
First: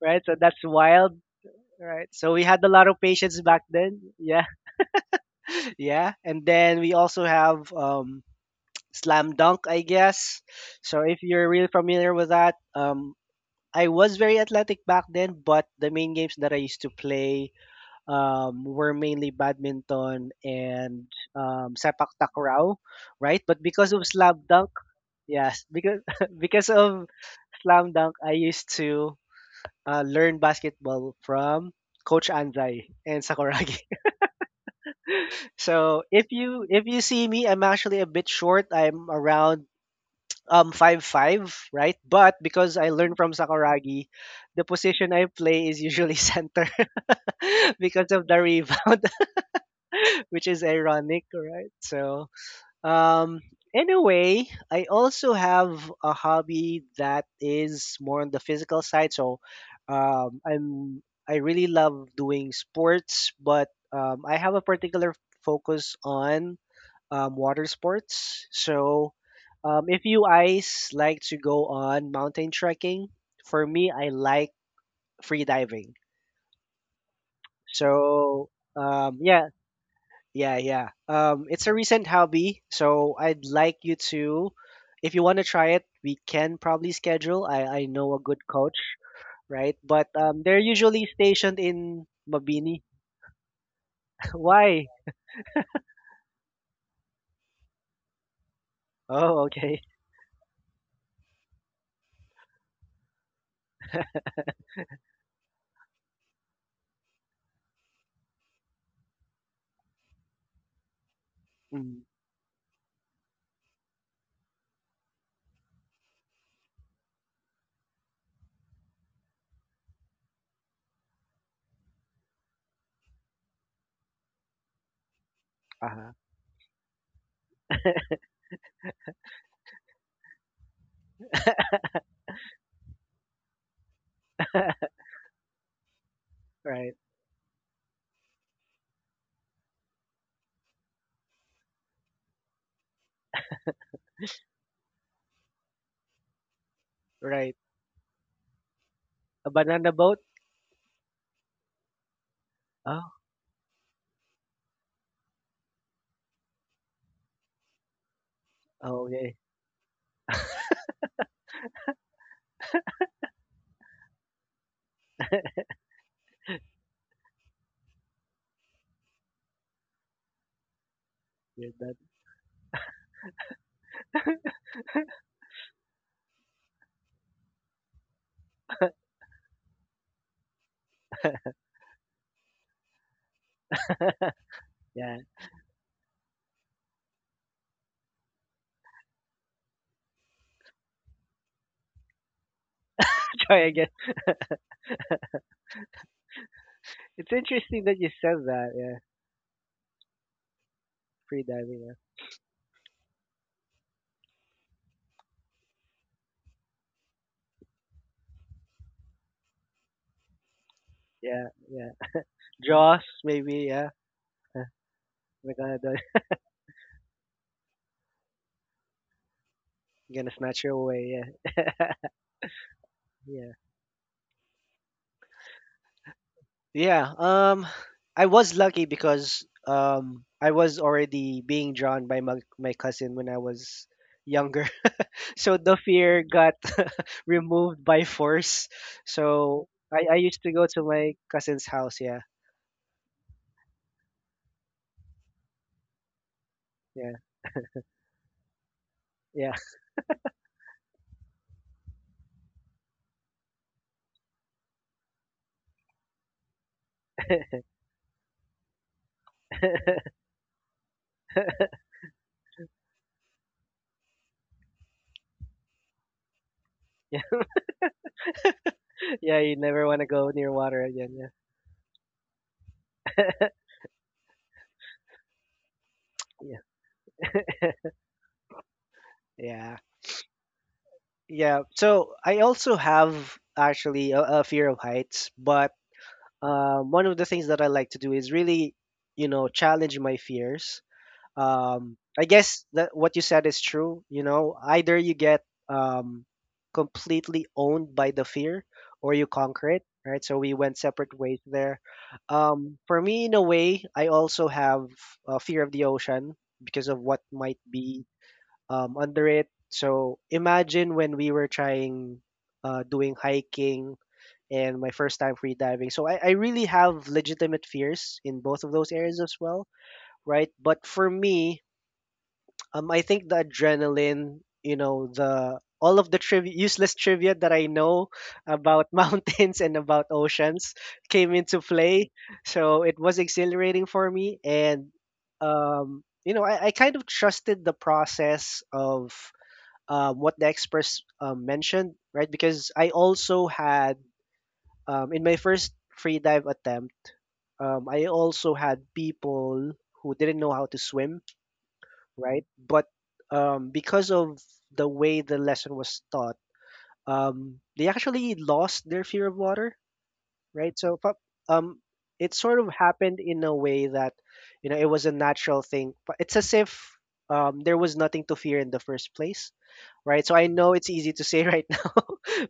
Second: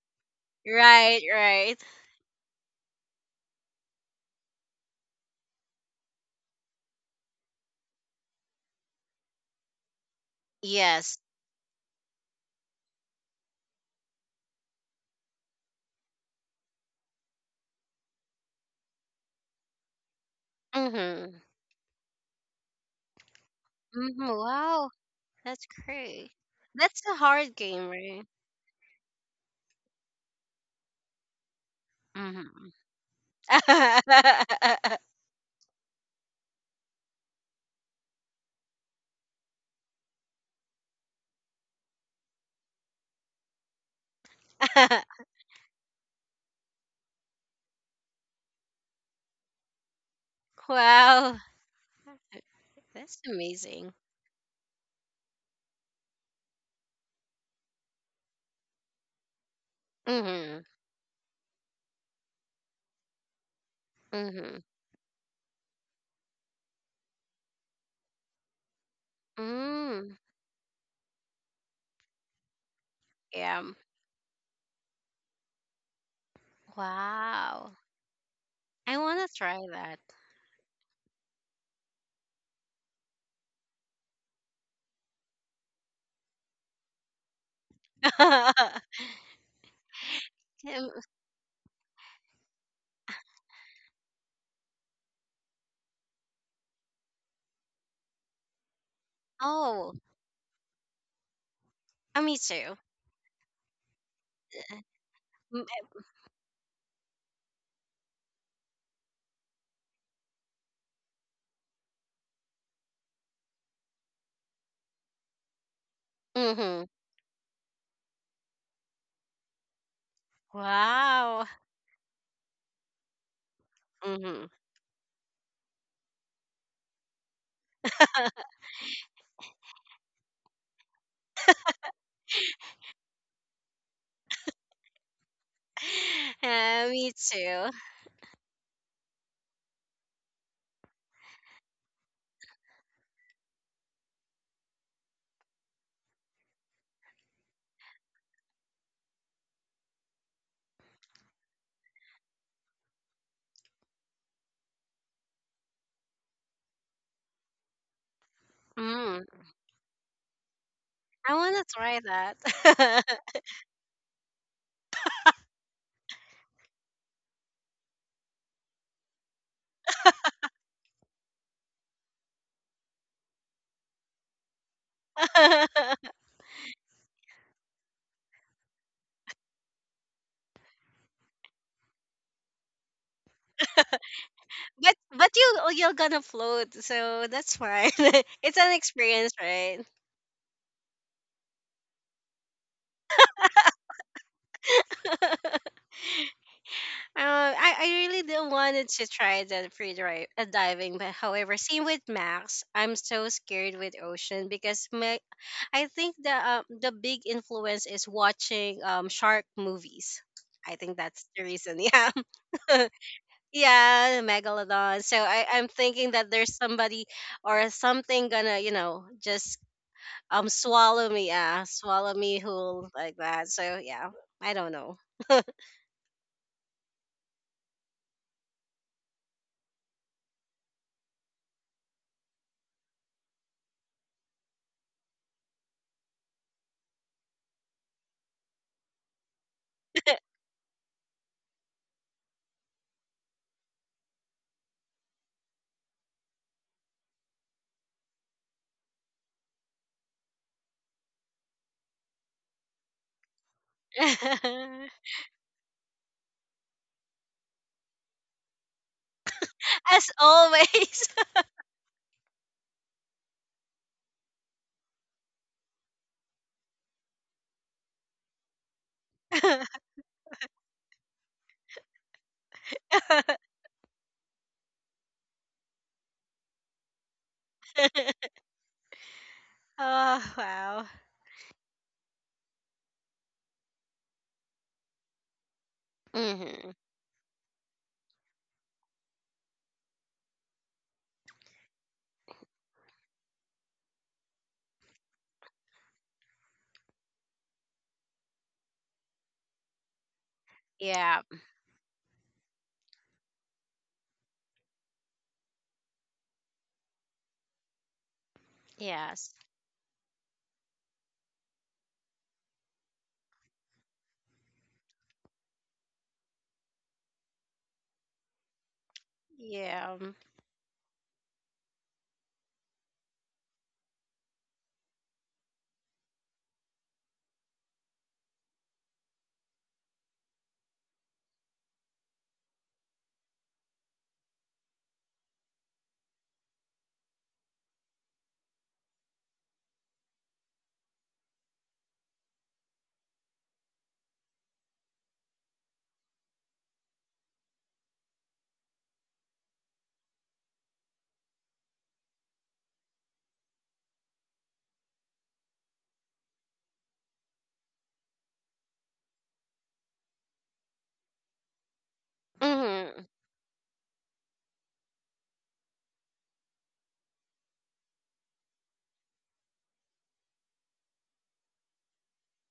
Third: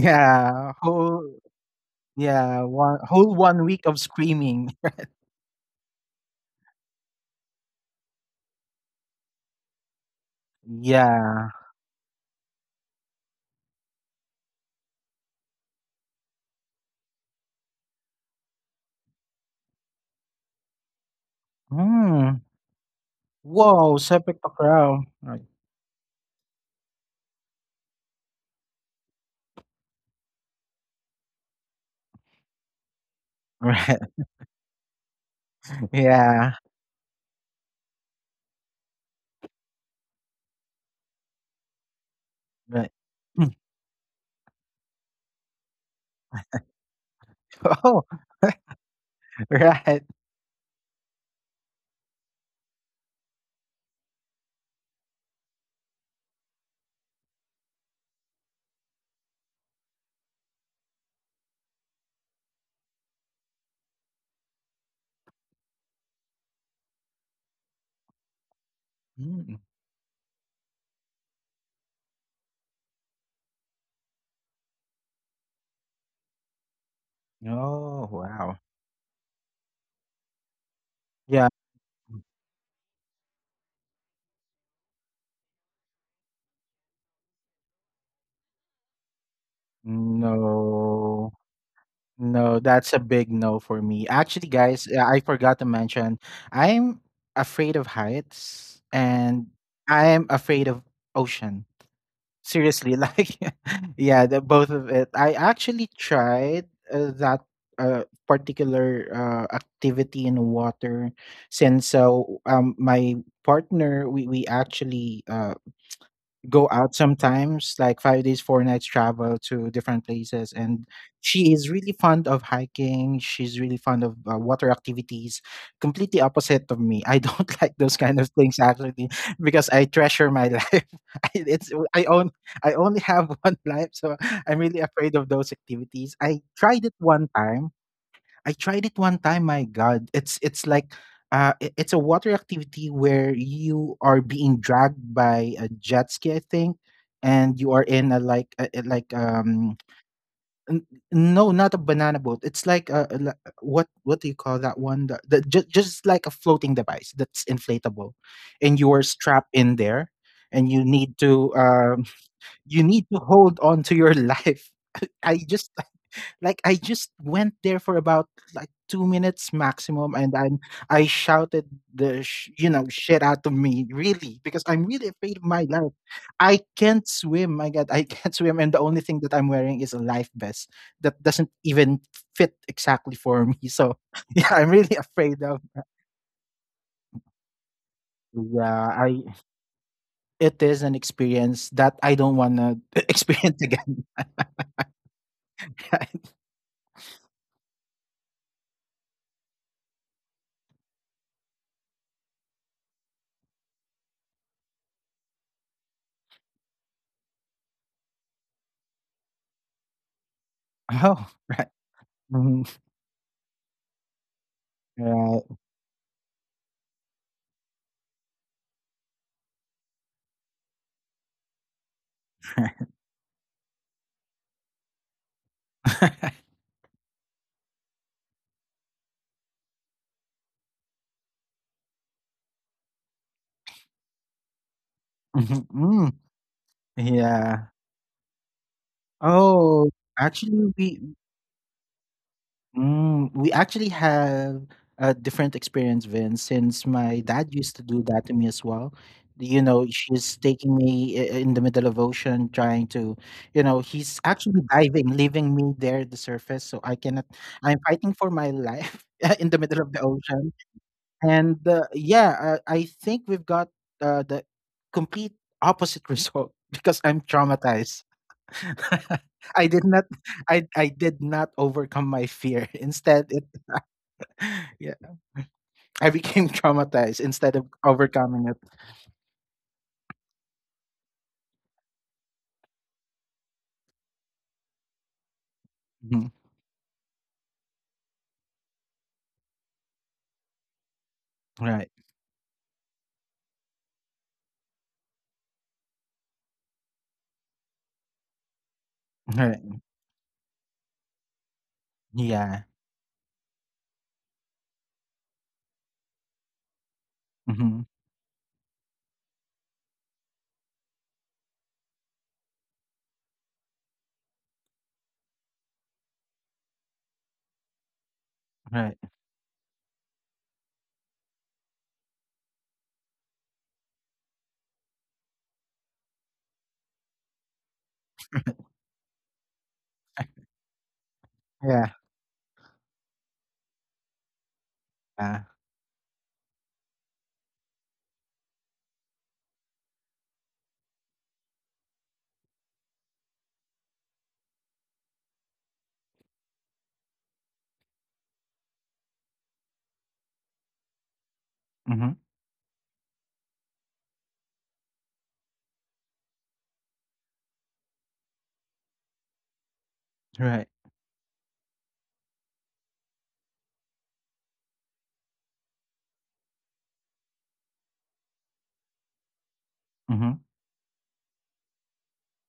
Speaker 1: Right? So that's wild,
Speaker 3: Right,
Speaker 2: Whole
Speaker 3: right.
Speaker 1: right? So we
Speaker 2: yeah,
Speaker 1: had a lot of
Speaker 2: one whole
Speaker 1: patience back
Speaker 2: one week
Speaker 1: then.
Speaker 2: of
Speaker 1: Yeah,
Speaker 2: screaming. [laughs]
Speaker 1: yeah. And then we also have um, Slam Dunk, I guess. So
Speaker 3: Yes.
Speaker 1: if you're
Speaker 2: Yeah.
Speaker 1: really familiar with that, um, I was very athletic back then, but the main games that I used to play um, were mainly badminton and
Speaker 3: Mhm.
Speaker 1: um, sepak
Speaker 2: Hmm.
Speaker 1: takraw, right? But because
Speaker 2: Whoa,
Speaker 1: of
Speaker 3: Mhm.
Speaker 2: Sepik
Speaker 1: Slam Dunk,
Speaker 3: Wow,
Speaker 2: Takraw. Right.
Speaker 1: yes,
Speaker 3: that's
Speaker 1: because [laughs]
Speaker 3: great.
Speaker 1: because
Speaker 3: That's
Speaker 1: of
Speaker 3: a hard game,
Speaker 1: Slam Dunk,
Speaker 3: right?
Speaker 1: I used to uh, learn basketball from Coach
Speaker 3: Mhm.
Speaker 1: Anzai and
Speaker 2: [laughs]
Speaker 1: Sakuragi.
Speaker 2: Right.
Speaker 3: [laughs]
Speaker 1: [laughs] So if
Speaker 2: Yeah.
Speaker 1: you if you see me, I'm actually a bit short. I'm around um five five, right? But because I
Speaker 2: Right.
Speaker 1: learned from Sakuragi, the position I play is usually [laughs] center [laughs]
Speaker 2: Oh,
Speaker 1: because of the rebound.
Speaker 2: [laughs] right.
Speaker 1: [laughs] Which is ironic,
Speaker 3: Wow,
Speaker 1: right? So,
Speaker 3: that's
Speaker 1: um,
Speaker 3: amazing.
Speaker 1: anyway, I also have a hobby that is more on the physical side. So, um,
Speaker 3: Mhm.
Speaker 1: I'm I really love doing sports, but um, I have a
Speaker 3: Mhm.
Speaker 1: particular focus on um, water sports. So,
Speaker 2: Mm.
Speaker 1: um, if
Speaker 3: Mm.
Speaker 1: you guys like to go on mountain trekking,
Speaker 3: Yeah.
Speaker 1: for me, I like free diving.
Speaker 3: Wow.
Speaker 2: Oh,
Speaker 1: So,
Speaker 2: wow.
Speaker 3: I want
Speaker 1: um,
Speaker 3: to
Speaker 1: yeah,
Speaker 3: try that.
Speaker 1: yeah, yeah. Um,
Speaker 2: Yeah.
Speaker 1: it's a recent hobby, so I'd like you to, if you want to try it, we can probably schedule. I, I know a good coach,
Speaker 3: [laughs]
Speaker 1: right? But um, they're
Speaker 3: Um,
Speaker 1: usually
Speaker 2: No.
Speaker 1: stationed in
Speaker 2: No,
Speaker 1: Mabini.
Speaker 2: that's a big no for me.
Speaker 1: [laughs]
Speaker 2: Actually,
Speaker 1: Why?
Speaker 2: guys, uh, I forgot to mention, I'm afraid of heights,
Speaker 1: Oh,
Speaker 2: and
Speaker 1: okay.
Speaker 3: oh,
Speaker 2: I am afraid of ocean.
Speaker 3: uh, me too.
Speaker 2: Seriously, [laughs] like, [laughs] yeah, the both of it. I actually tried uh, that uh, particular uh, activity in water since
Speaker 1: Mm,
Speaker 2: uh, um my partner, we we actually uh go
Speaker 3: Mhm.
Speaker 2: out sometimes, like five days, four nights travel to different places. And
Speaker 3: Wow.
Speaker 2: she is really fond of hiking. She's really fond of uh,
Speaker 3: Mhm.
Speaker 2: water activities.
Speaker 1: uh-huh.
Speaker 2: Completely opposite of me. I don't [laughs] like those kind of
Speaker 3: [laughs]
Speaker 2: things actually, because I treasure my life. [laughs] I- it's I own I only have [laughs] one life, so I'm really afraid of those activities. I
Speaker 1: [laughs]
Speaker 2: tried
Speaker 3: Uh,
Speaker 1: Right,
Speaker 2: it
Speaker 3: me
Speaker 2: one
Speaker 3: too.
Speaker 2: time I tried it one time. My God, it's it's like uh, i- it's a water activity where you are being dragged by a jet ski, I think,
Speaker 1: right.
Speaker 2: and you are in a like a, a- like
Speaker 1: A
Speaker 2: um
Speaker 1: banana boat?
Speaker 2: n- no, not a banana boat. It's like a, a
Speaker 1: Oh,
Speaker 2: li- what what do you call that one? The, the just just like a floating device that's inflatable, and you are
Speaker 1: oh,
Speaker 3: Mm.
Speaker 1: okay.
Speaker 2: strapped in there, and you need
Speaker 3: I
Speaker 2: to
Speaker 3: wanna try
Speaker 2: um [laughs] you
Speaker 3: that.
Speaker 2: need to hold on to your life. [laughs] I just, like I just went there for about like two minutes maximum, and I'm I shouted
Speaker 1: You're done.
Speaker 2: the sh- you know, shit out of me really, because I'm really afraid of my life.
Speaker 3: [laughs]
Speaker 2: I can't swim. My God, I can't [laughs] swim, and the only thing that I'm wearing is a life vest that doesn't even fit exactly for me. So [laughs] yeah, I'm
Speaker 3: But
Speaker 2: really
Speaker 1: Yeah.
Speaker 3: but
Speaker 2: afraid
Speaker 3: you,
Speaker 2: of.
Speaker 3: oh, you're gonna float, so that's fine. [laughs] It's an
Speaker 2: Yeah, I
Speaker 3: experience, right?
Speaker 2: it is an experience that I don't want to [laughs]
Speaker 1: [laughs] Try
Speaker 2: experience
Speaker 1: again.
Speaker 2: again. [laughs]
Speaker 3: [laughs]
Speaker 2: Right?
Speaker 1: It's
Speaker 3: Uh, I,
Speaker 1: interesting
Speaker 3: I
Speaker 1: that you
Speaker 3: really did
Speaker 1: said that.
Speaker 3: wanted
Speaker 1: Yeah,
Speaker 3: to try the free drive uh, diving, but
Speaker 1: free
Speaker 3: however, same
Speaker 1: diving.
Speaker 3: with Max, I'm so scared with ocean because my, I think the uh, the big influence is watching um shark movies. I think that's
Speaker 2: Oh,
Speaker 3: the
Speaker 1: Yeah,
Speaker 2: right.
Speaker 3: reason. [laughs]
Speaker 1: yeah, yeah.
Speaker 3: Yeah.
Speaker 2: Mhm.
Speaker 3: [laughs]
Speaker 1: Jaws, maybe. Yeah,
Speaker 3: Yeah, megalodon. So
Speaker 2: Right.
Speaker 3: I,
Speaker 1: we're
Speaker 3: I'm
Speaker 1: gonna do.
Speaker 3: thinking that there's somebody or something gonna, you know, just
Speaker 1: [laughs] Gonna
Speaker 3: um
Speaker 1: snatch her
Speaker 3: swallow me,
Speaker 1: away.
Speaker 3: uh,
Speaker 1: Yeah,
Speaker 3: swallow
Speaker 1: [laughs]
Speaker 3: me
Speaker 2: [laughs]
Speaker 3: whole, like that.
Speaker 1: yeah.
Speaker 3: So yeah, I don't know. [laughs]
Speaker 2: right.
Speaker 1: Yeah, um, I was lucky because um, I was already being drawn by my, my cousin when I was younger. [laughs] So
Speaker 2: Mhm.
Speaker 1: the
Speaker 2: Mm.
Speaker 1: fear
Speaker 2: [laughs]
Speaker 1: got [laughs]
Speaker 2: Yeah.
Speaker 1: removed by force. So
Speaker 2: Oh,
Speaker 1: I, I used to go
Speaker 2: actually,
Speaker 1: to
Speaker 2: we
Speaker 1: my cousin's house. Yeah,
Speaker 2: mm, we actually have a different experience, Vince, since
Speaker 1: yeah,
Speaker 2: my dad used to do that to me as well.
Speaker 1: yeah,
Speaker 2: You know, she's taking me i- in the middle of ocean, trying to, you know, he's actually diving, leaving me there at the surface, so I cannot. I'm fighting for my life [laughs] in the middle of
Speaker 1: [laughs]
Speaker 2: the
Speaker 3: As
Speaker 2: ocean,
Speaker 3: always.
Speaker 2: and uh, yeah, uh, I think we've got uh, the complete opposite result, [laughs] because
Speaker 1: yeah,
Speaker 2: I'm traumatized. [laughs]
Speaker 1: yeah. You
Speaker 2: I
Speaker 3: [laughs]
Speaker 2: did
Speaker 1: never want
Speaker 2: not
Speaker 1: to go near
Speaker 2: I
Speaker 1: water
Speaker 2: I
Speaker 1: again.
Speaker 2: did
Speaker 1: Yeah,
Speaker 2: not overcome my fear. [laughs] Instead it [laughs] yeah, I became [laughs]
Speaker 1: yeah,
Speaker 2: traumatized instead of overcoming it.
Speaker 1: yeah,
Speaker 3: Oh, wow.
Speaker 1: yeah. So I also have actually a, a fear of heights, but
Speaker 2: Mhm.
Speaker 3: Mm-hmm.
Speaker 1: um, one of the things that I like to do is really, you know, challenge my fears.
Speaker 2: Right.
Speaker 1: um, I guess that what you said is true. You know, either you get um, completely owned by the fear, or you conquer
Speaker 2: Right.
Speaker 1: it. Right. So we went separate
Speaker 3: Yeah.
Speaker 1: ways there.
Speaker 2: Yeah.
Speaker 1: Um, for me, in a way, I also have a fear of the ocean because of what might
Speaker 2: Hmm.
Speaker 1: be um, under
Speaker 3: Yes.
Speaker 1: it. So imagine when we were trying uh, doing hiking and my first time free diving. So I, I really have legitimate fears in both of those
Speaker 2: Right.
Speaker 1: areas as well,
Speaker 3: Yeah.
Speaker 1: right? But for me, um, I think the adrenaline, you know, the all of the triv- useless trivia that I know about [laughs] mountains and about
Speaker 2: [laughs]
Speaker 1: oceans came into
Speaker 2: Yeah.
Speaker 1: play. So it was exhilarating for me, and
Speaker 2: Uh,
Speaker 1: um, you know, I, I kind of trusted the process of um, what the experts um, mentioned, right? Because I also had um, in my first free dive attempt, um, I also had people who didn't know how to swim,
Speaker 2: mm-hmm.
Speaker 1: right? But um, because of the way the lesson was taught, um, they actually lost their fear of water,
Speaker 2: Right.
Speaker 1: right? So pa- um, it sort of
Speaker 3: Mm-hmm.
Speaker 1: happened in a way that, you know, it was a natural thing. But it's as if um, there was nothing to fear in the first place, right? So
Speaker 2: Mm-hmm.
Speaker 1: I know it's easy to say right [laughs] now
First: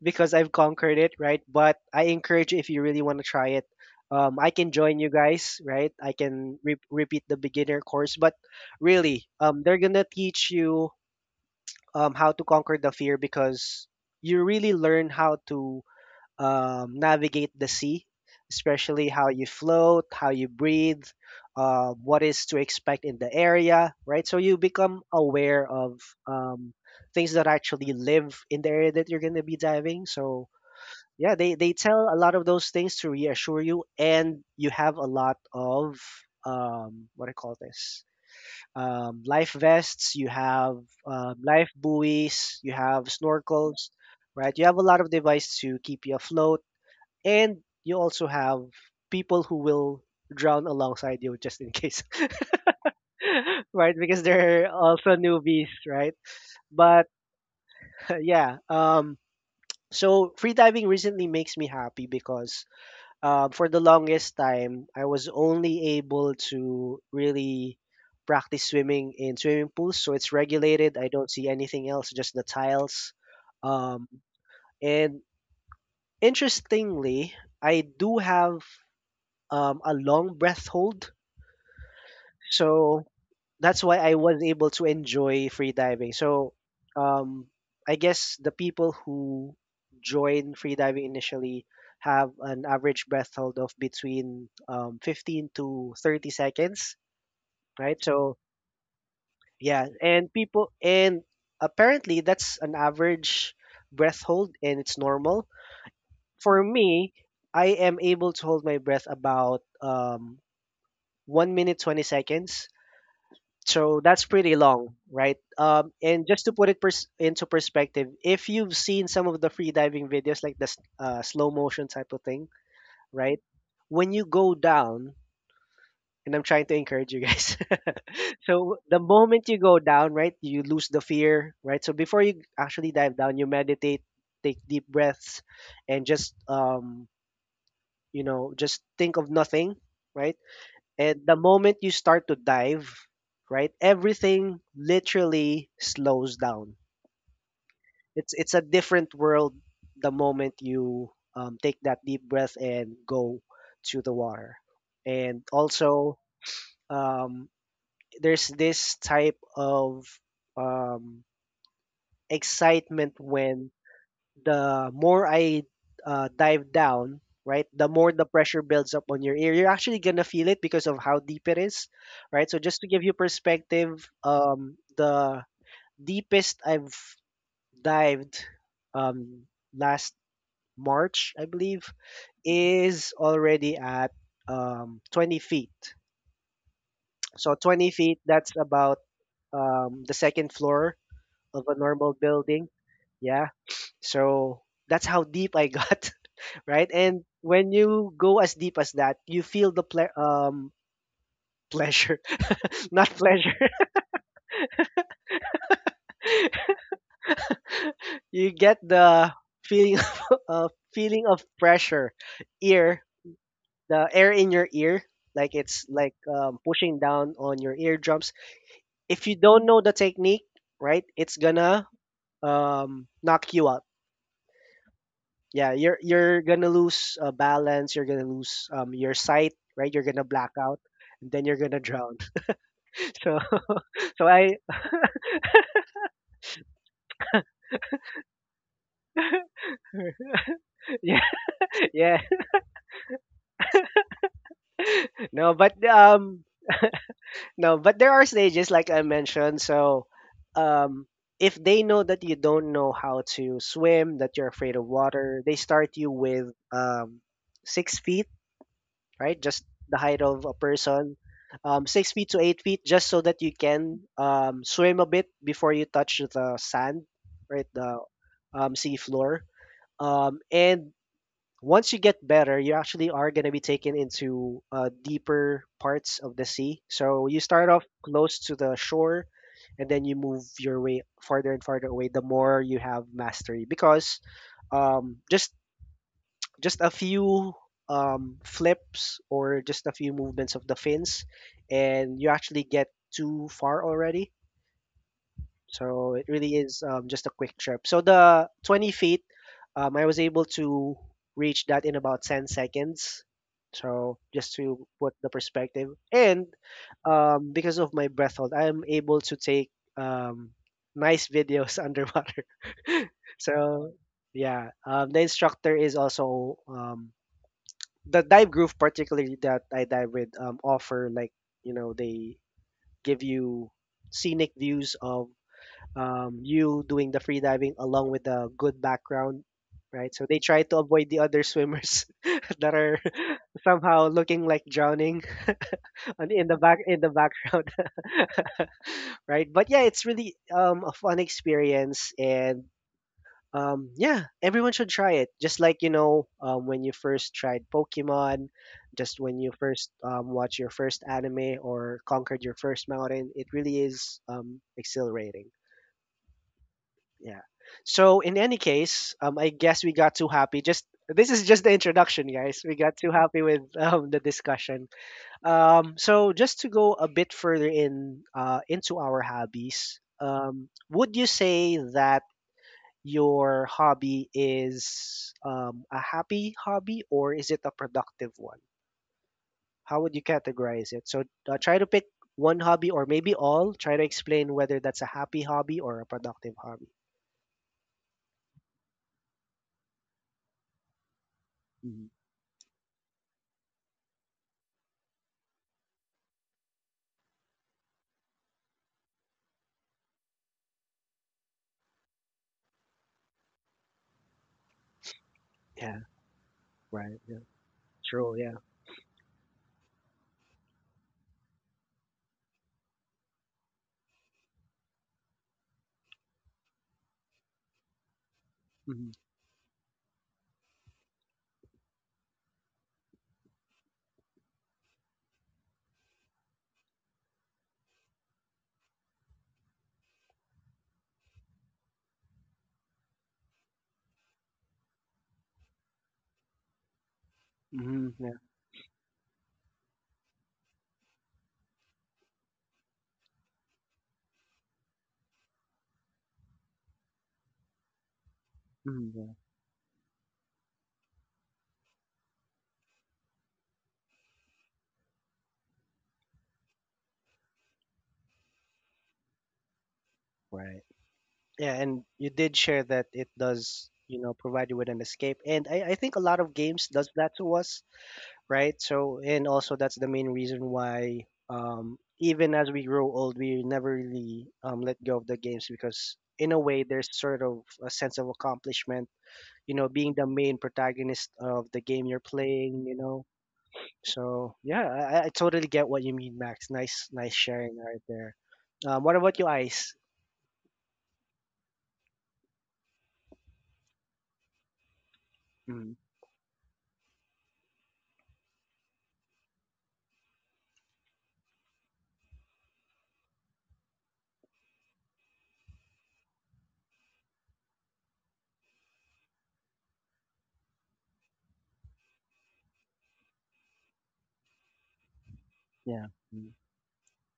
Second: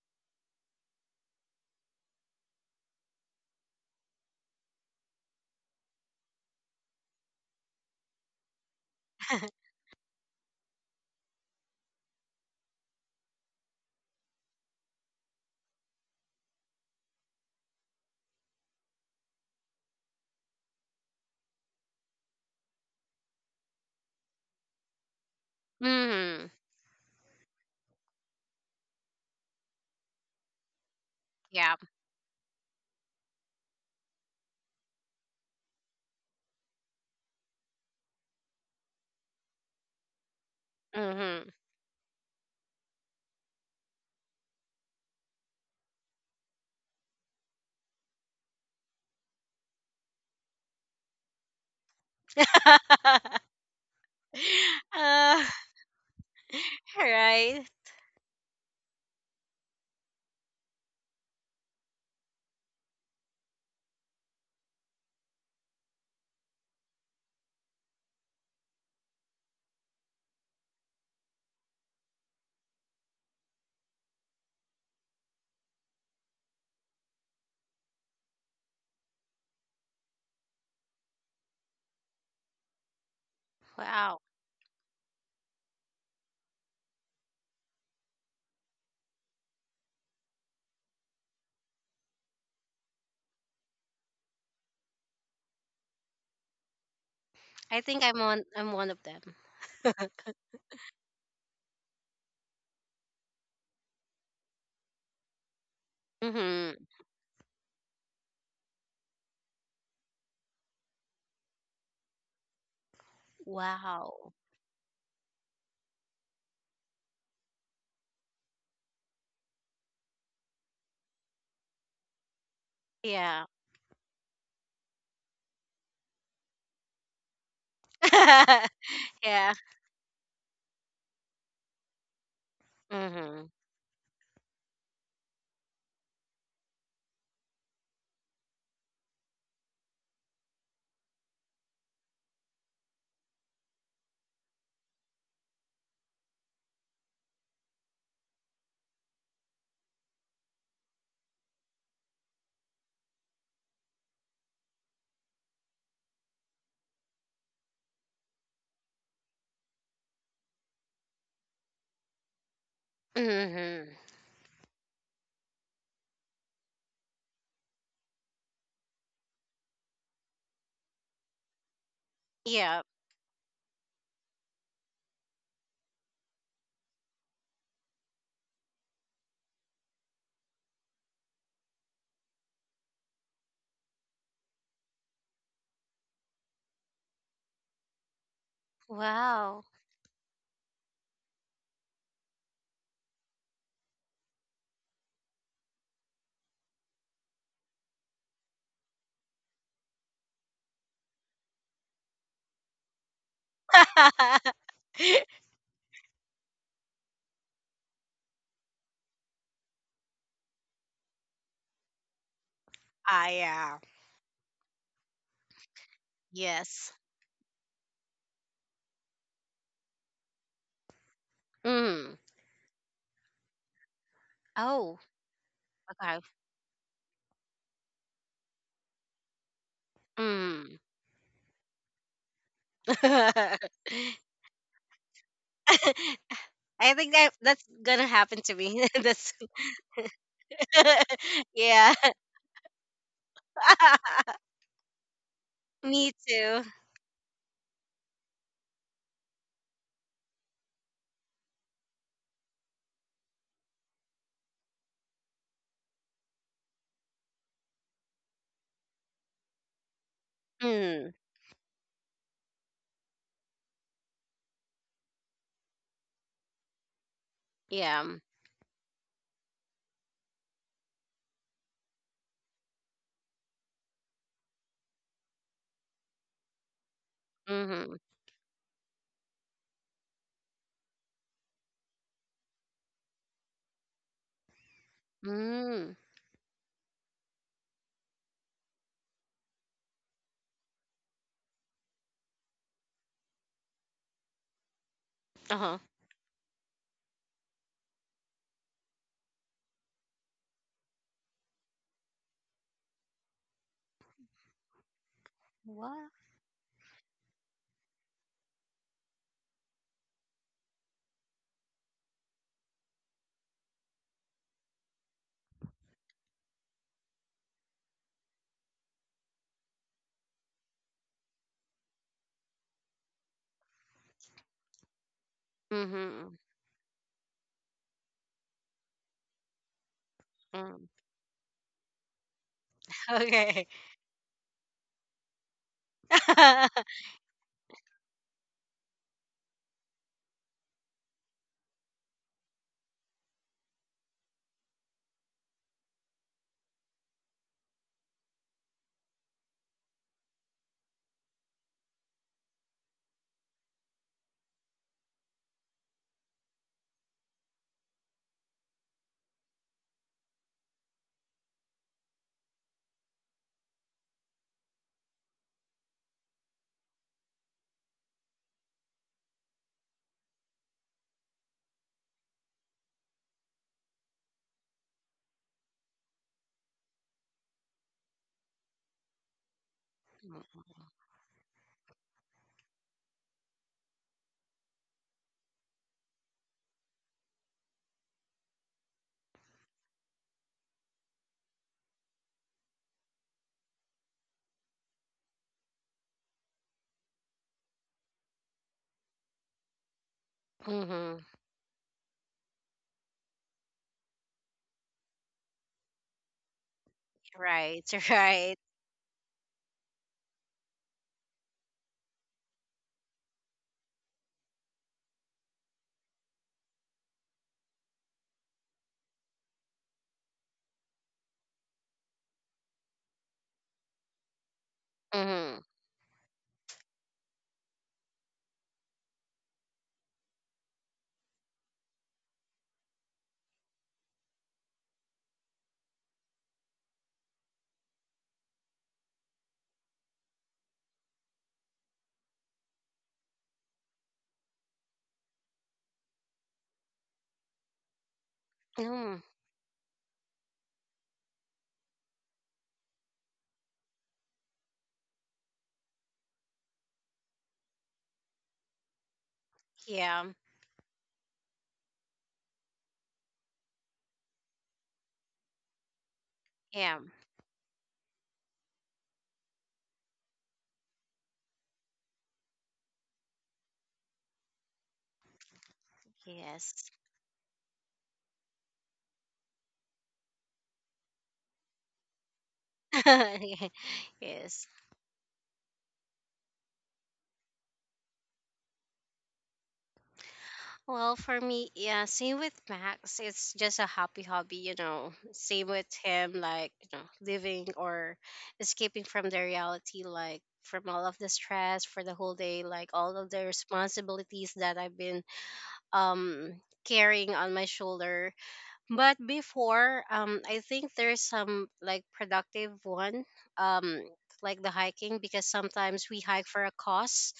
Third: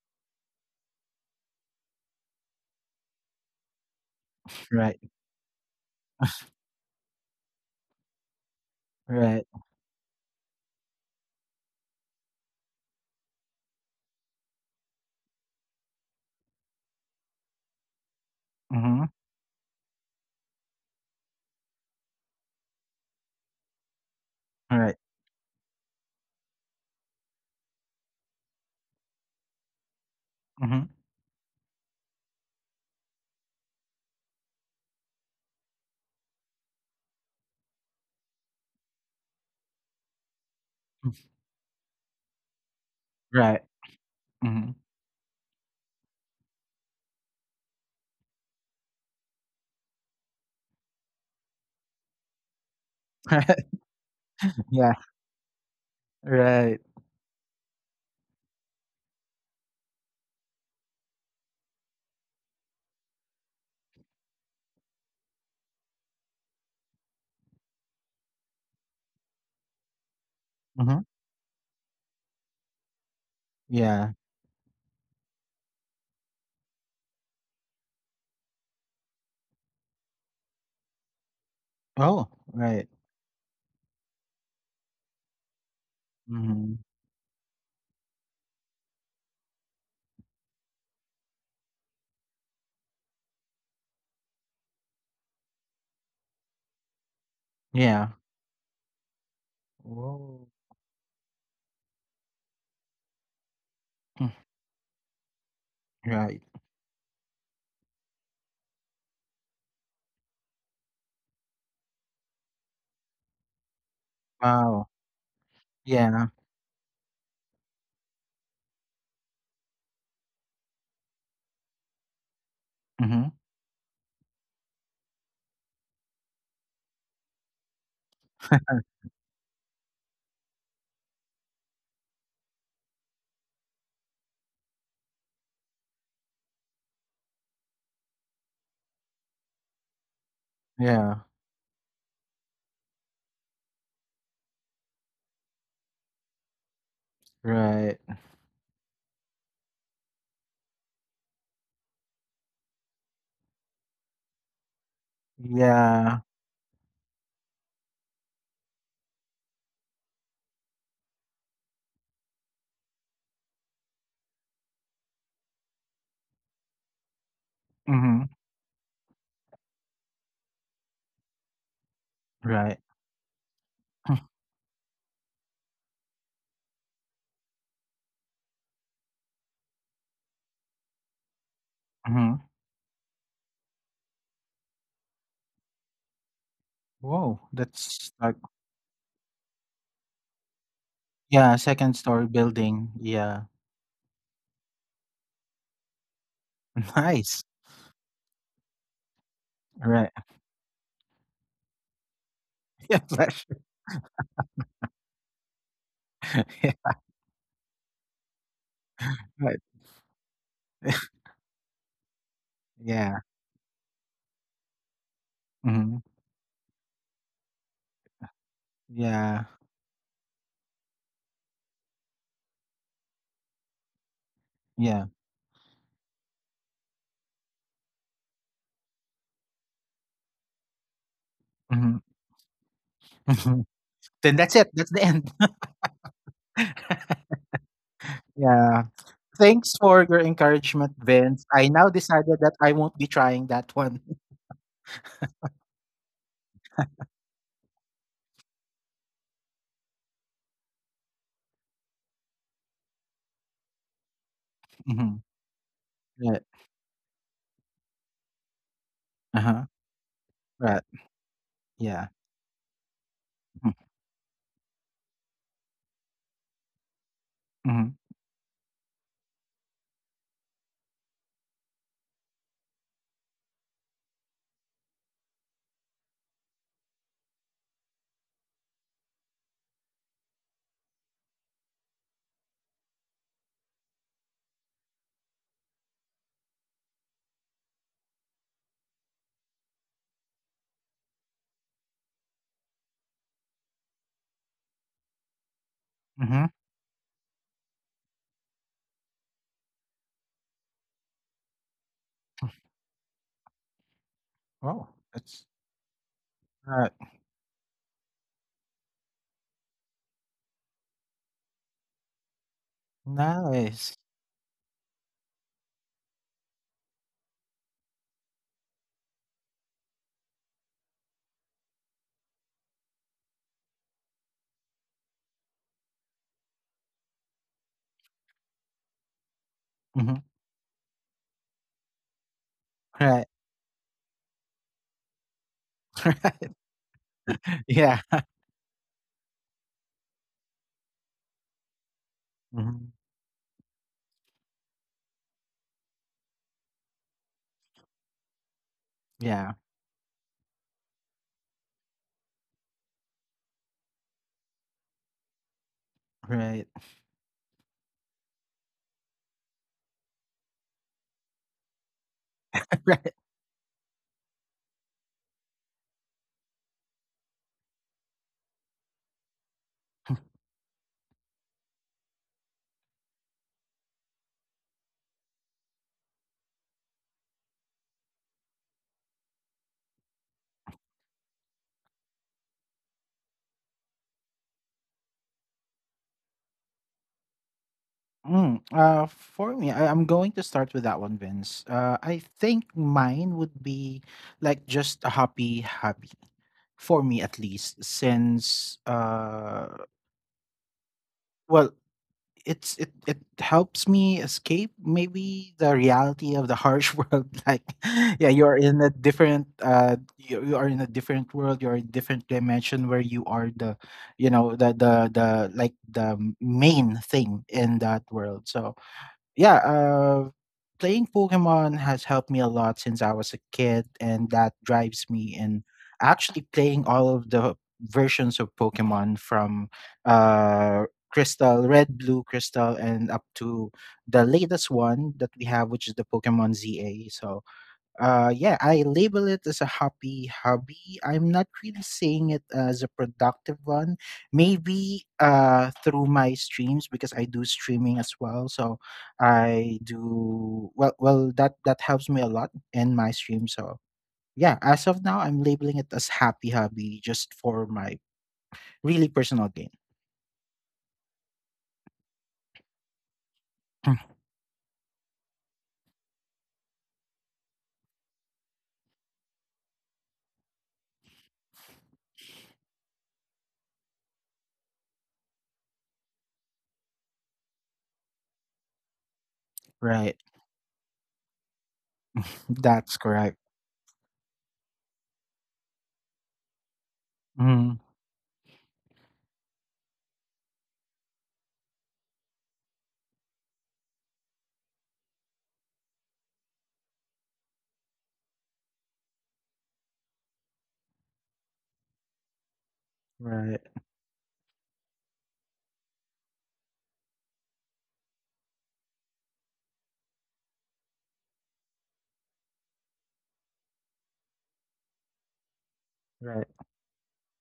Speaker 1: because I've conquered it, right? But I encourage you if you really want to try it. Um, I can join
Speaker 2: Right.
Speaker 1: you guys, right? I can re- repeat the beginner course, but really,
Speaker 2: Right.
Speaker 3: [laughs]
Speaker 1: um, they're gonna teach you um, how to conquer the fear because you really learn how to um, navigate the sea,
Speaker 2: Mm-hmm.
Speaker 1: especially how you float, how you breathe, uh, what is to expect in the area, right? So you
Speaker 2: Right.
Speaker 1: become aware of
Speaker 3: Mm-hmm.
Speaker 1: um, things that actually live in the area that you're going to be diving. So
Speaker 2: Mm-hmm.
Speaker 1: yeah, they, they
Speaker 3: Yeah.
Speaker 1: tell a lot of those things to reassure you, and you have a lot of um, what I call this? Um, life vests, you have um,
Speaker 3: Mm-hmm.
Speaker 1: life buoys, you have
Speaker 2: Right.
Speaker 1: snorkels, right? You
Speaker 2: Mm-hmm.
Speaker 1: have a lot of device to keep you afloat and you also have people who will drown alongside you just in case
Speaker 3: [laughs]
Speaker 1: [laughs]
Speaker 2: [laughs]
Speaker 1: right, because they're
Speaker 2: Yeah.
Speaker 1: also
Speaker 3: uh,
Speaker 1: newbies, right?
Speaker 2: Right.
Speaker 3: [laughs]
Speaker 1: But
Speaker 3: right.
Speaker 1: [laughs] yeah, um, so free diving recently makes me happy because um, for the longest time I was only able to really practice swimming in swimming pools, so it's regulated.
Speaker 2: Mm-hmm.
Speaker 1: I don't see anything else, just the tiles um,
Speaker 2: Yeah.
Speaker 1: and interestingly I do have um, a long breath hold.
Speaker 2: Oh. Right.
Speaker 1: So that's why I
Speaker 3: Wow.
Speaker 1: was able to enjoy free diving. So
Speaker 2: Mm-hmm.
Speaker 1: um, I guess the people who join free diving initially have an average breath hold of between um, fifteen to thirty seconds,
Speaker 3: I
Speaker 1: right?
Speaker 3: think
Speaker 2: Yeah.
Speaker 3: I'm
Speaker 1: So
Speaker 3: on I'm one of them.
Speaker 1: yeah,
Speaker 3: [laughs]
Speaker 1: and
Speaker 2: Whoa.
Speaker 1: people and apparently that's an average breath
Speaker 2: Mm.
Speaker 1: hold and it's normal.
Speaker 2: Right.
Speaker 1: For
Speaker 3: Mhm.
Speaker 1: me, I am able to hold my breath about um, one minute twenty seconds. So that's
Speaker 3: Wow.
Speaker 1: pretty
Speaker 2: Wow.
Speaker 1: long, right? Um, and
Speaker 2: Yeah.
Speaker 1: just to put it pers- into perspective, if you've seen some of the free diving videos, like the s- uh, slow motion type of thing,
Speaker 2: Mm-hmm.
Speaker 1: right?
Speaker 3: Yeah.
Speaker 1: When you go down, and I'm trying to encourage you guys. [laughs]
Speaker 3: [laughs]
Speaker 1: So
Speaker 2: [laughs]
Speaker 1: the moment
Speaker 3: Yeah.
Speaker 1: you go down, right, you lose the fear, right? So before you actually dive down, you
Speaker 3: Mhm.
Speaker 1: meditate, take deep breaths, and just um, you know, just think of nothing, right?
Speaker 2: Yeah.
Speaker 1: And the moment you start to dive, right, everything literally slows down.
Speaker 2: Right.
Speaker 1: It's it's a different world the moment you um, take that deep breath and go to the water. And also,
Speaker 2: Yeah.
Speaker 1: um, there's this type of um, excitement when
Speaker 3: Mhm.
Speaker 1: the more I uh, dive down, right, the more the
Speaker 2: Mhm.
Speaker 1: pressure builds up on your ear. You're actually gonna feel it because of how deep it is, right? So
Speaker 2: Right.
Speaker 3: Yeah.
Speaker 1: just to give you perspective,
Speaker 2: [laughs]
Speaker 1: um, the deepest I've dived um, last March, I believe,
Speaker 2: Mhm.
Speaker 1: is already at um, twenty feet.
Speaker 2: Whoa,
Speaker 1: So twenty
Speaker 2: that's
Speaker 1: feet,
Speaker 2: like
Speaker 1: that's about
Speaker 3: Wow.
Speaker 1: um, the second floor
Speaker 2: yeah,
Speaker 1: of a
Speaker 2: second
Speaker 1: normal
Speaker 2: story
Speaker 1: building.
Speaker 2: building. Yeah.
Speaker 1: Yeah. So that's how deep I [laughs] got, right?
Speaker 2: [laughs]
Speaker 1: And
Speaker 2: Nice.
Speaker 1: when you go as deep as that, you feel the
Speaker 2: Right.
Speaker 1: ple-
Speaker 2: [laughs]
Speaker 1: um pleasure, [laughs]
Speaker 2: Yeah,
Speaker 1: not
Speaker 2: flash.
Speaker 1: pleasure.
Speaker 3: [laughs]
Speaker 2: [laughs] Yeah.
Speaker 1: [laughs] You get the
Speaker 2: Right.
Speaker 1: feeling [laughs] of uh, feeling of pressure, ear,
Speaker 2: Yeah.
Speaker 3: I am.
Speaker 1: the air in your ear, like it's
Speaker 2: Mhm.
Speaker 1: like um,
Speaker 3: Yes.
Speaker 1: pushing down on your eardrums. If you
Speaker 2: Yeah.
Speaker 1: don't know the technique, right, it's gonna
Speaker 3: Mm.
Speaker 1: um, knock you out.
Speaker 3: Oh,
Speaker 2: Yeah.
Speaker 1: Yeah, you're
Speaker 3: okay.
Speaker 1: you're gonna lose uh, balance. You're gonna lose um, your sight, right? You're gonna black
Speaker 3: Mm.
Speaker 1: out, and then you're gonna
Speaker 2: Mhm.
Speaker 1: drown. [laughs] So
Speaker 2: [laughs]
Speaker 3: [laughs]
Speaker 1: [laughs] so
Speaker 2: Then that's
Speaker 1: I
Speaker 2: it. That's the end.
Speaker 3: I think
Speaker 2: [laughs]
Speaker 3: that that's gonna happen to
Speaker 2: Yeah.
Speaker 3: me. [laughs] that's
Speaker 2: Thanks for your encouragement,
Speaker 1: [laughs]
Speaker 3: [laughs]
Speaker 1: yeah,
Speaker 2: Vince. I now
Speaker 3: yeah.
Speaker 1: yeah.
Speaker 2: decided that I won't be trying that one. [laughs]
Speaker 3: [laughs]
Speaker 1: No, but
Speaker 3: Me
Speaker 1: um
Speaker 3: too.
Speaker 1: no, but there are stages like I mentioned. So um if they know that you don't know how to swim, that you're afraid of
Speaker 2: Mhm.
Speaker 1: water, they start you
Speaker 2: Right.
Speaker 1: with um six feet, right? Just
Speaker 2: Uh-huh.
Speaker 1: the height of a
Speaker 2: Right.
Speaker 3: Mm.
Speaker 1: person. Um
Speaker 2: Yeah.
Speaker 1: six feet to eight feet just so that you
Speaker 2: Mhm.
Speaker 1: can um swim a bit before you touch the sand, right?
Speaker 2: Mhm.
Speaker 1: The
Speaker 3: Yeah.
Speaker 1: um sea floor. Um and once you get better, you actually are going to be taken into uh, deeper parts of the sea. So you start off
Speaker 3: Mhm.
Speaker 1: close to the shore, and then you move your way farther and farther away. The more you have mastery, because um, just
Speaker 3: Mm.
Speaker 1: just a few um, flips or just a few movements of the fins, and you actually get too far already.
Speaker 3: Uh huh.
Speaker 1: So it
Speaker 2: Mhm.
Speaker 1: really is um, just a quick trip. So the twenty feet, um, I was able to reach that in about ten seconds. So just to
Speaker 2: Wow.
Speaker 1: put the
Speaker 2: That's
Speaker 1: perspective,
Speaker 3: What?
Speaker 1: and
Speaker 2: right.
Speaker 1: um, because of my breath hold, I am able to take um, nice videos [laughs] underwater. [laughs] So
Speaker 2: Nice.
Speaker 1: yeah, um, the instructor is also um, the dive group, particularly that I dive with, um, offer like you know they give you scenic views of
Speaker 3: Mhm.
Speaker 1: um, you doing the free diving along with a good background, right?
Speaker 2: Mhm.
Speaker 1: So they try to
Speaker 3: Mm.
Speaker 1: avoid the other swimmers [laughs] that are
Speaker 2: Right.
Speaker 1: [laughs]
Speaker 3: Okay.
Speaker 1: somehow looking like drowning [laughs] on in
Speaker 2: [laughs]
Speaker 1: the back
Speaker 3: [laughs]
Speaker 1: in the
Speaker 2: Right.
Speaker 1: background,
Speaker 2: Yeah.
Speaker 1: [laughs] right? But yeah, it's really um, a fun experience and.
Speaker 2: Mhm.
Speaker 1: Um, yeah, everyone should try it. Just like you know, um, when you first tried Pokemon, just when you
Speaker 2: Yeah.
Speaker 1: first um, watch your first anime or conquered your first mountain, it really is um, exhilarating.
Speaker 2: Right.
Speaker 1: Yeah. So in any case, um, I guess we got too happy. Just This is just the introduction, guys. We
Speaker 2: [laughs]
Speaker 1: got
Speaker 2: Right.
Speaker 1: too happy with [laughs] um, the discussion. Um, so just to go a bit further in uh, into our hobbies, um, would you say that your hobby is um, a happy hobby or is it a productive one? How would you categorize it? So uh, try to pick one hobby or maybe all. Try to explain whether that's a happy hobby or a productive hobby.
Speaker 2: Mm. Uh, for me, I, I'm going to start with that one, Vince. Uh,
Speaker 1: Mhm.
Speaker 2: I think mine would be like just a happy hobby for me at least, since uh,
Speaker 3: Mm-hmm.
Speaker 2: well, It's it it helps me escape maybe the
Speaker 1: Yeah.
Speaker 2: reality of the harsh [laughs]
Speaker 1: Right.
Speaker 2: world.
Speaker 1: Yeah.
Speaker 2: Like,
Speaker 3: Right,
Speaker 2: yeah,
Speaker 1: True, yeah.
Speaker 3: right.
Speaker 2: you're in a different uh, you, you are in a different world. You're in different dimension where you are the, you know, the the the like the main thing in that world. So
Speaker 1: Mhm.
Speaker 2: yeah, uh, playing Pokemon has helped me a lot since I was a kid, and that drives me.
Speaker 3: Mm-hmm.
Speaker 2: And actually, playing all of the versions of Pokemon from uh, Crystal, Red, Blue, Crystal, and up to the latest one that we have, which is the Pokemon Z A. So
Speaker 1: Mhm,
Speaker 2: uh
Speaker 1: yeah.
Speaker 2: yeah, I label it as a happy hobby. I'm not really seeing it as a productive one, maybe uh through my streams, because I do streaming as well, so
Speaker 1: Mhm,
Speaker 3: Mm.
Speaker 1: yeah.
Speaker 2: I do well, well, that that helps me a lot in my stream. So yeah, as of now, I'm labeling it as happy hobby just for my really personal gain.
Speaker 3: Yeah,
Speaker 1: Right. Yeah, and you did share that it does,
Speaker 2: Mm,
Speaker 1: you know, provide you with an escape. And I, I think a lot of games
Speaker 3: yeah,
Speaker 1: does that to us, right? So, and also that's the main reason why um even as we grow old, we never really um let go of the games because in a way
Speaker 3: yes.
Speaker 1: there's sort of a sense of accomplishment, you know, being
Speaker 2: right,
Speaker 1: the main protagonist of the game you're playing, you
Speaker 2: that's
Speaker 1: know.
Speaker 2: correct.
Speaker 3: [laughs]
Speaker 1: So
Speaker 3: Yes.
Speaker 1: yeah, I, I totally get what you mean, Max. Nice, nice
Speaker 2: Mm,
Speaker 1: sharing right there. Um, what about you, Ice?
Speaker 3: Well, for me, yeah, same with Max. It's just a happy hobby, you know. Same with
Speaker 1: Mm,
Speaker 3: him, like, you know, living or escaping from the reality, like, from all of the stress for the whole day, like, all of the
Speaker 2: right,
Speaker 3: responsibilities that I've been um carrying on my shoulder. But before, um I think there's some like productive one, um like the hiking, because sometimes
Speaker 1: yeah.
Speaker 3: we hike
Speaker 1: Mm.
Speaker 3: for
Speaker 2: right,
Speaker 3: a cause.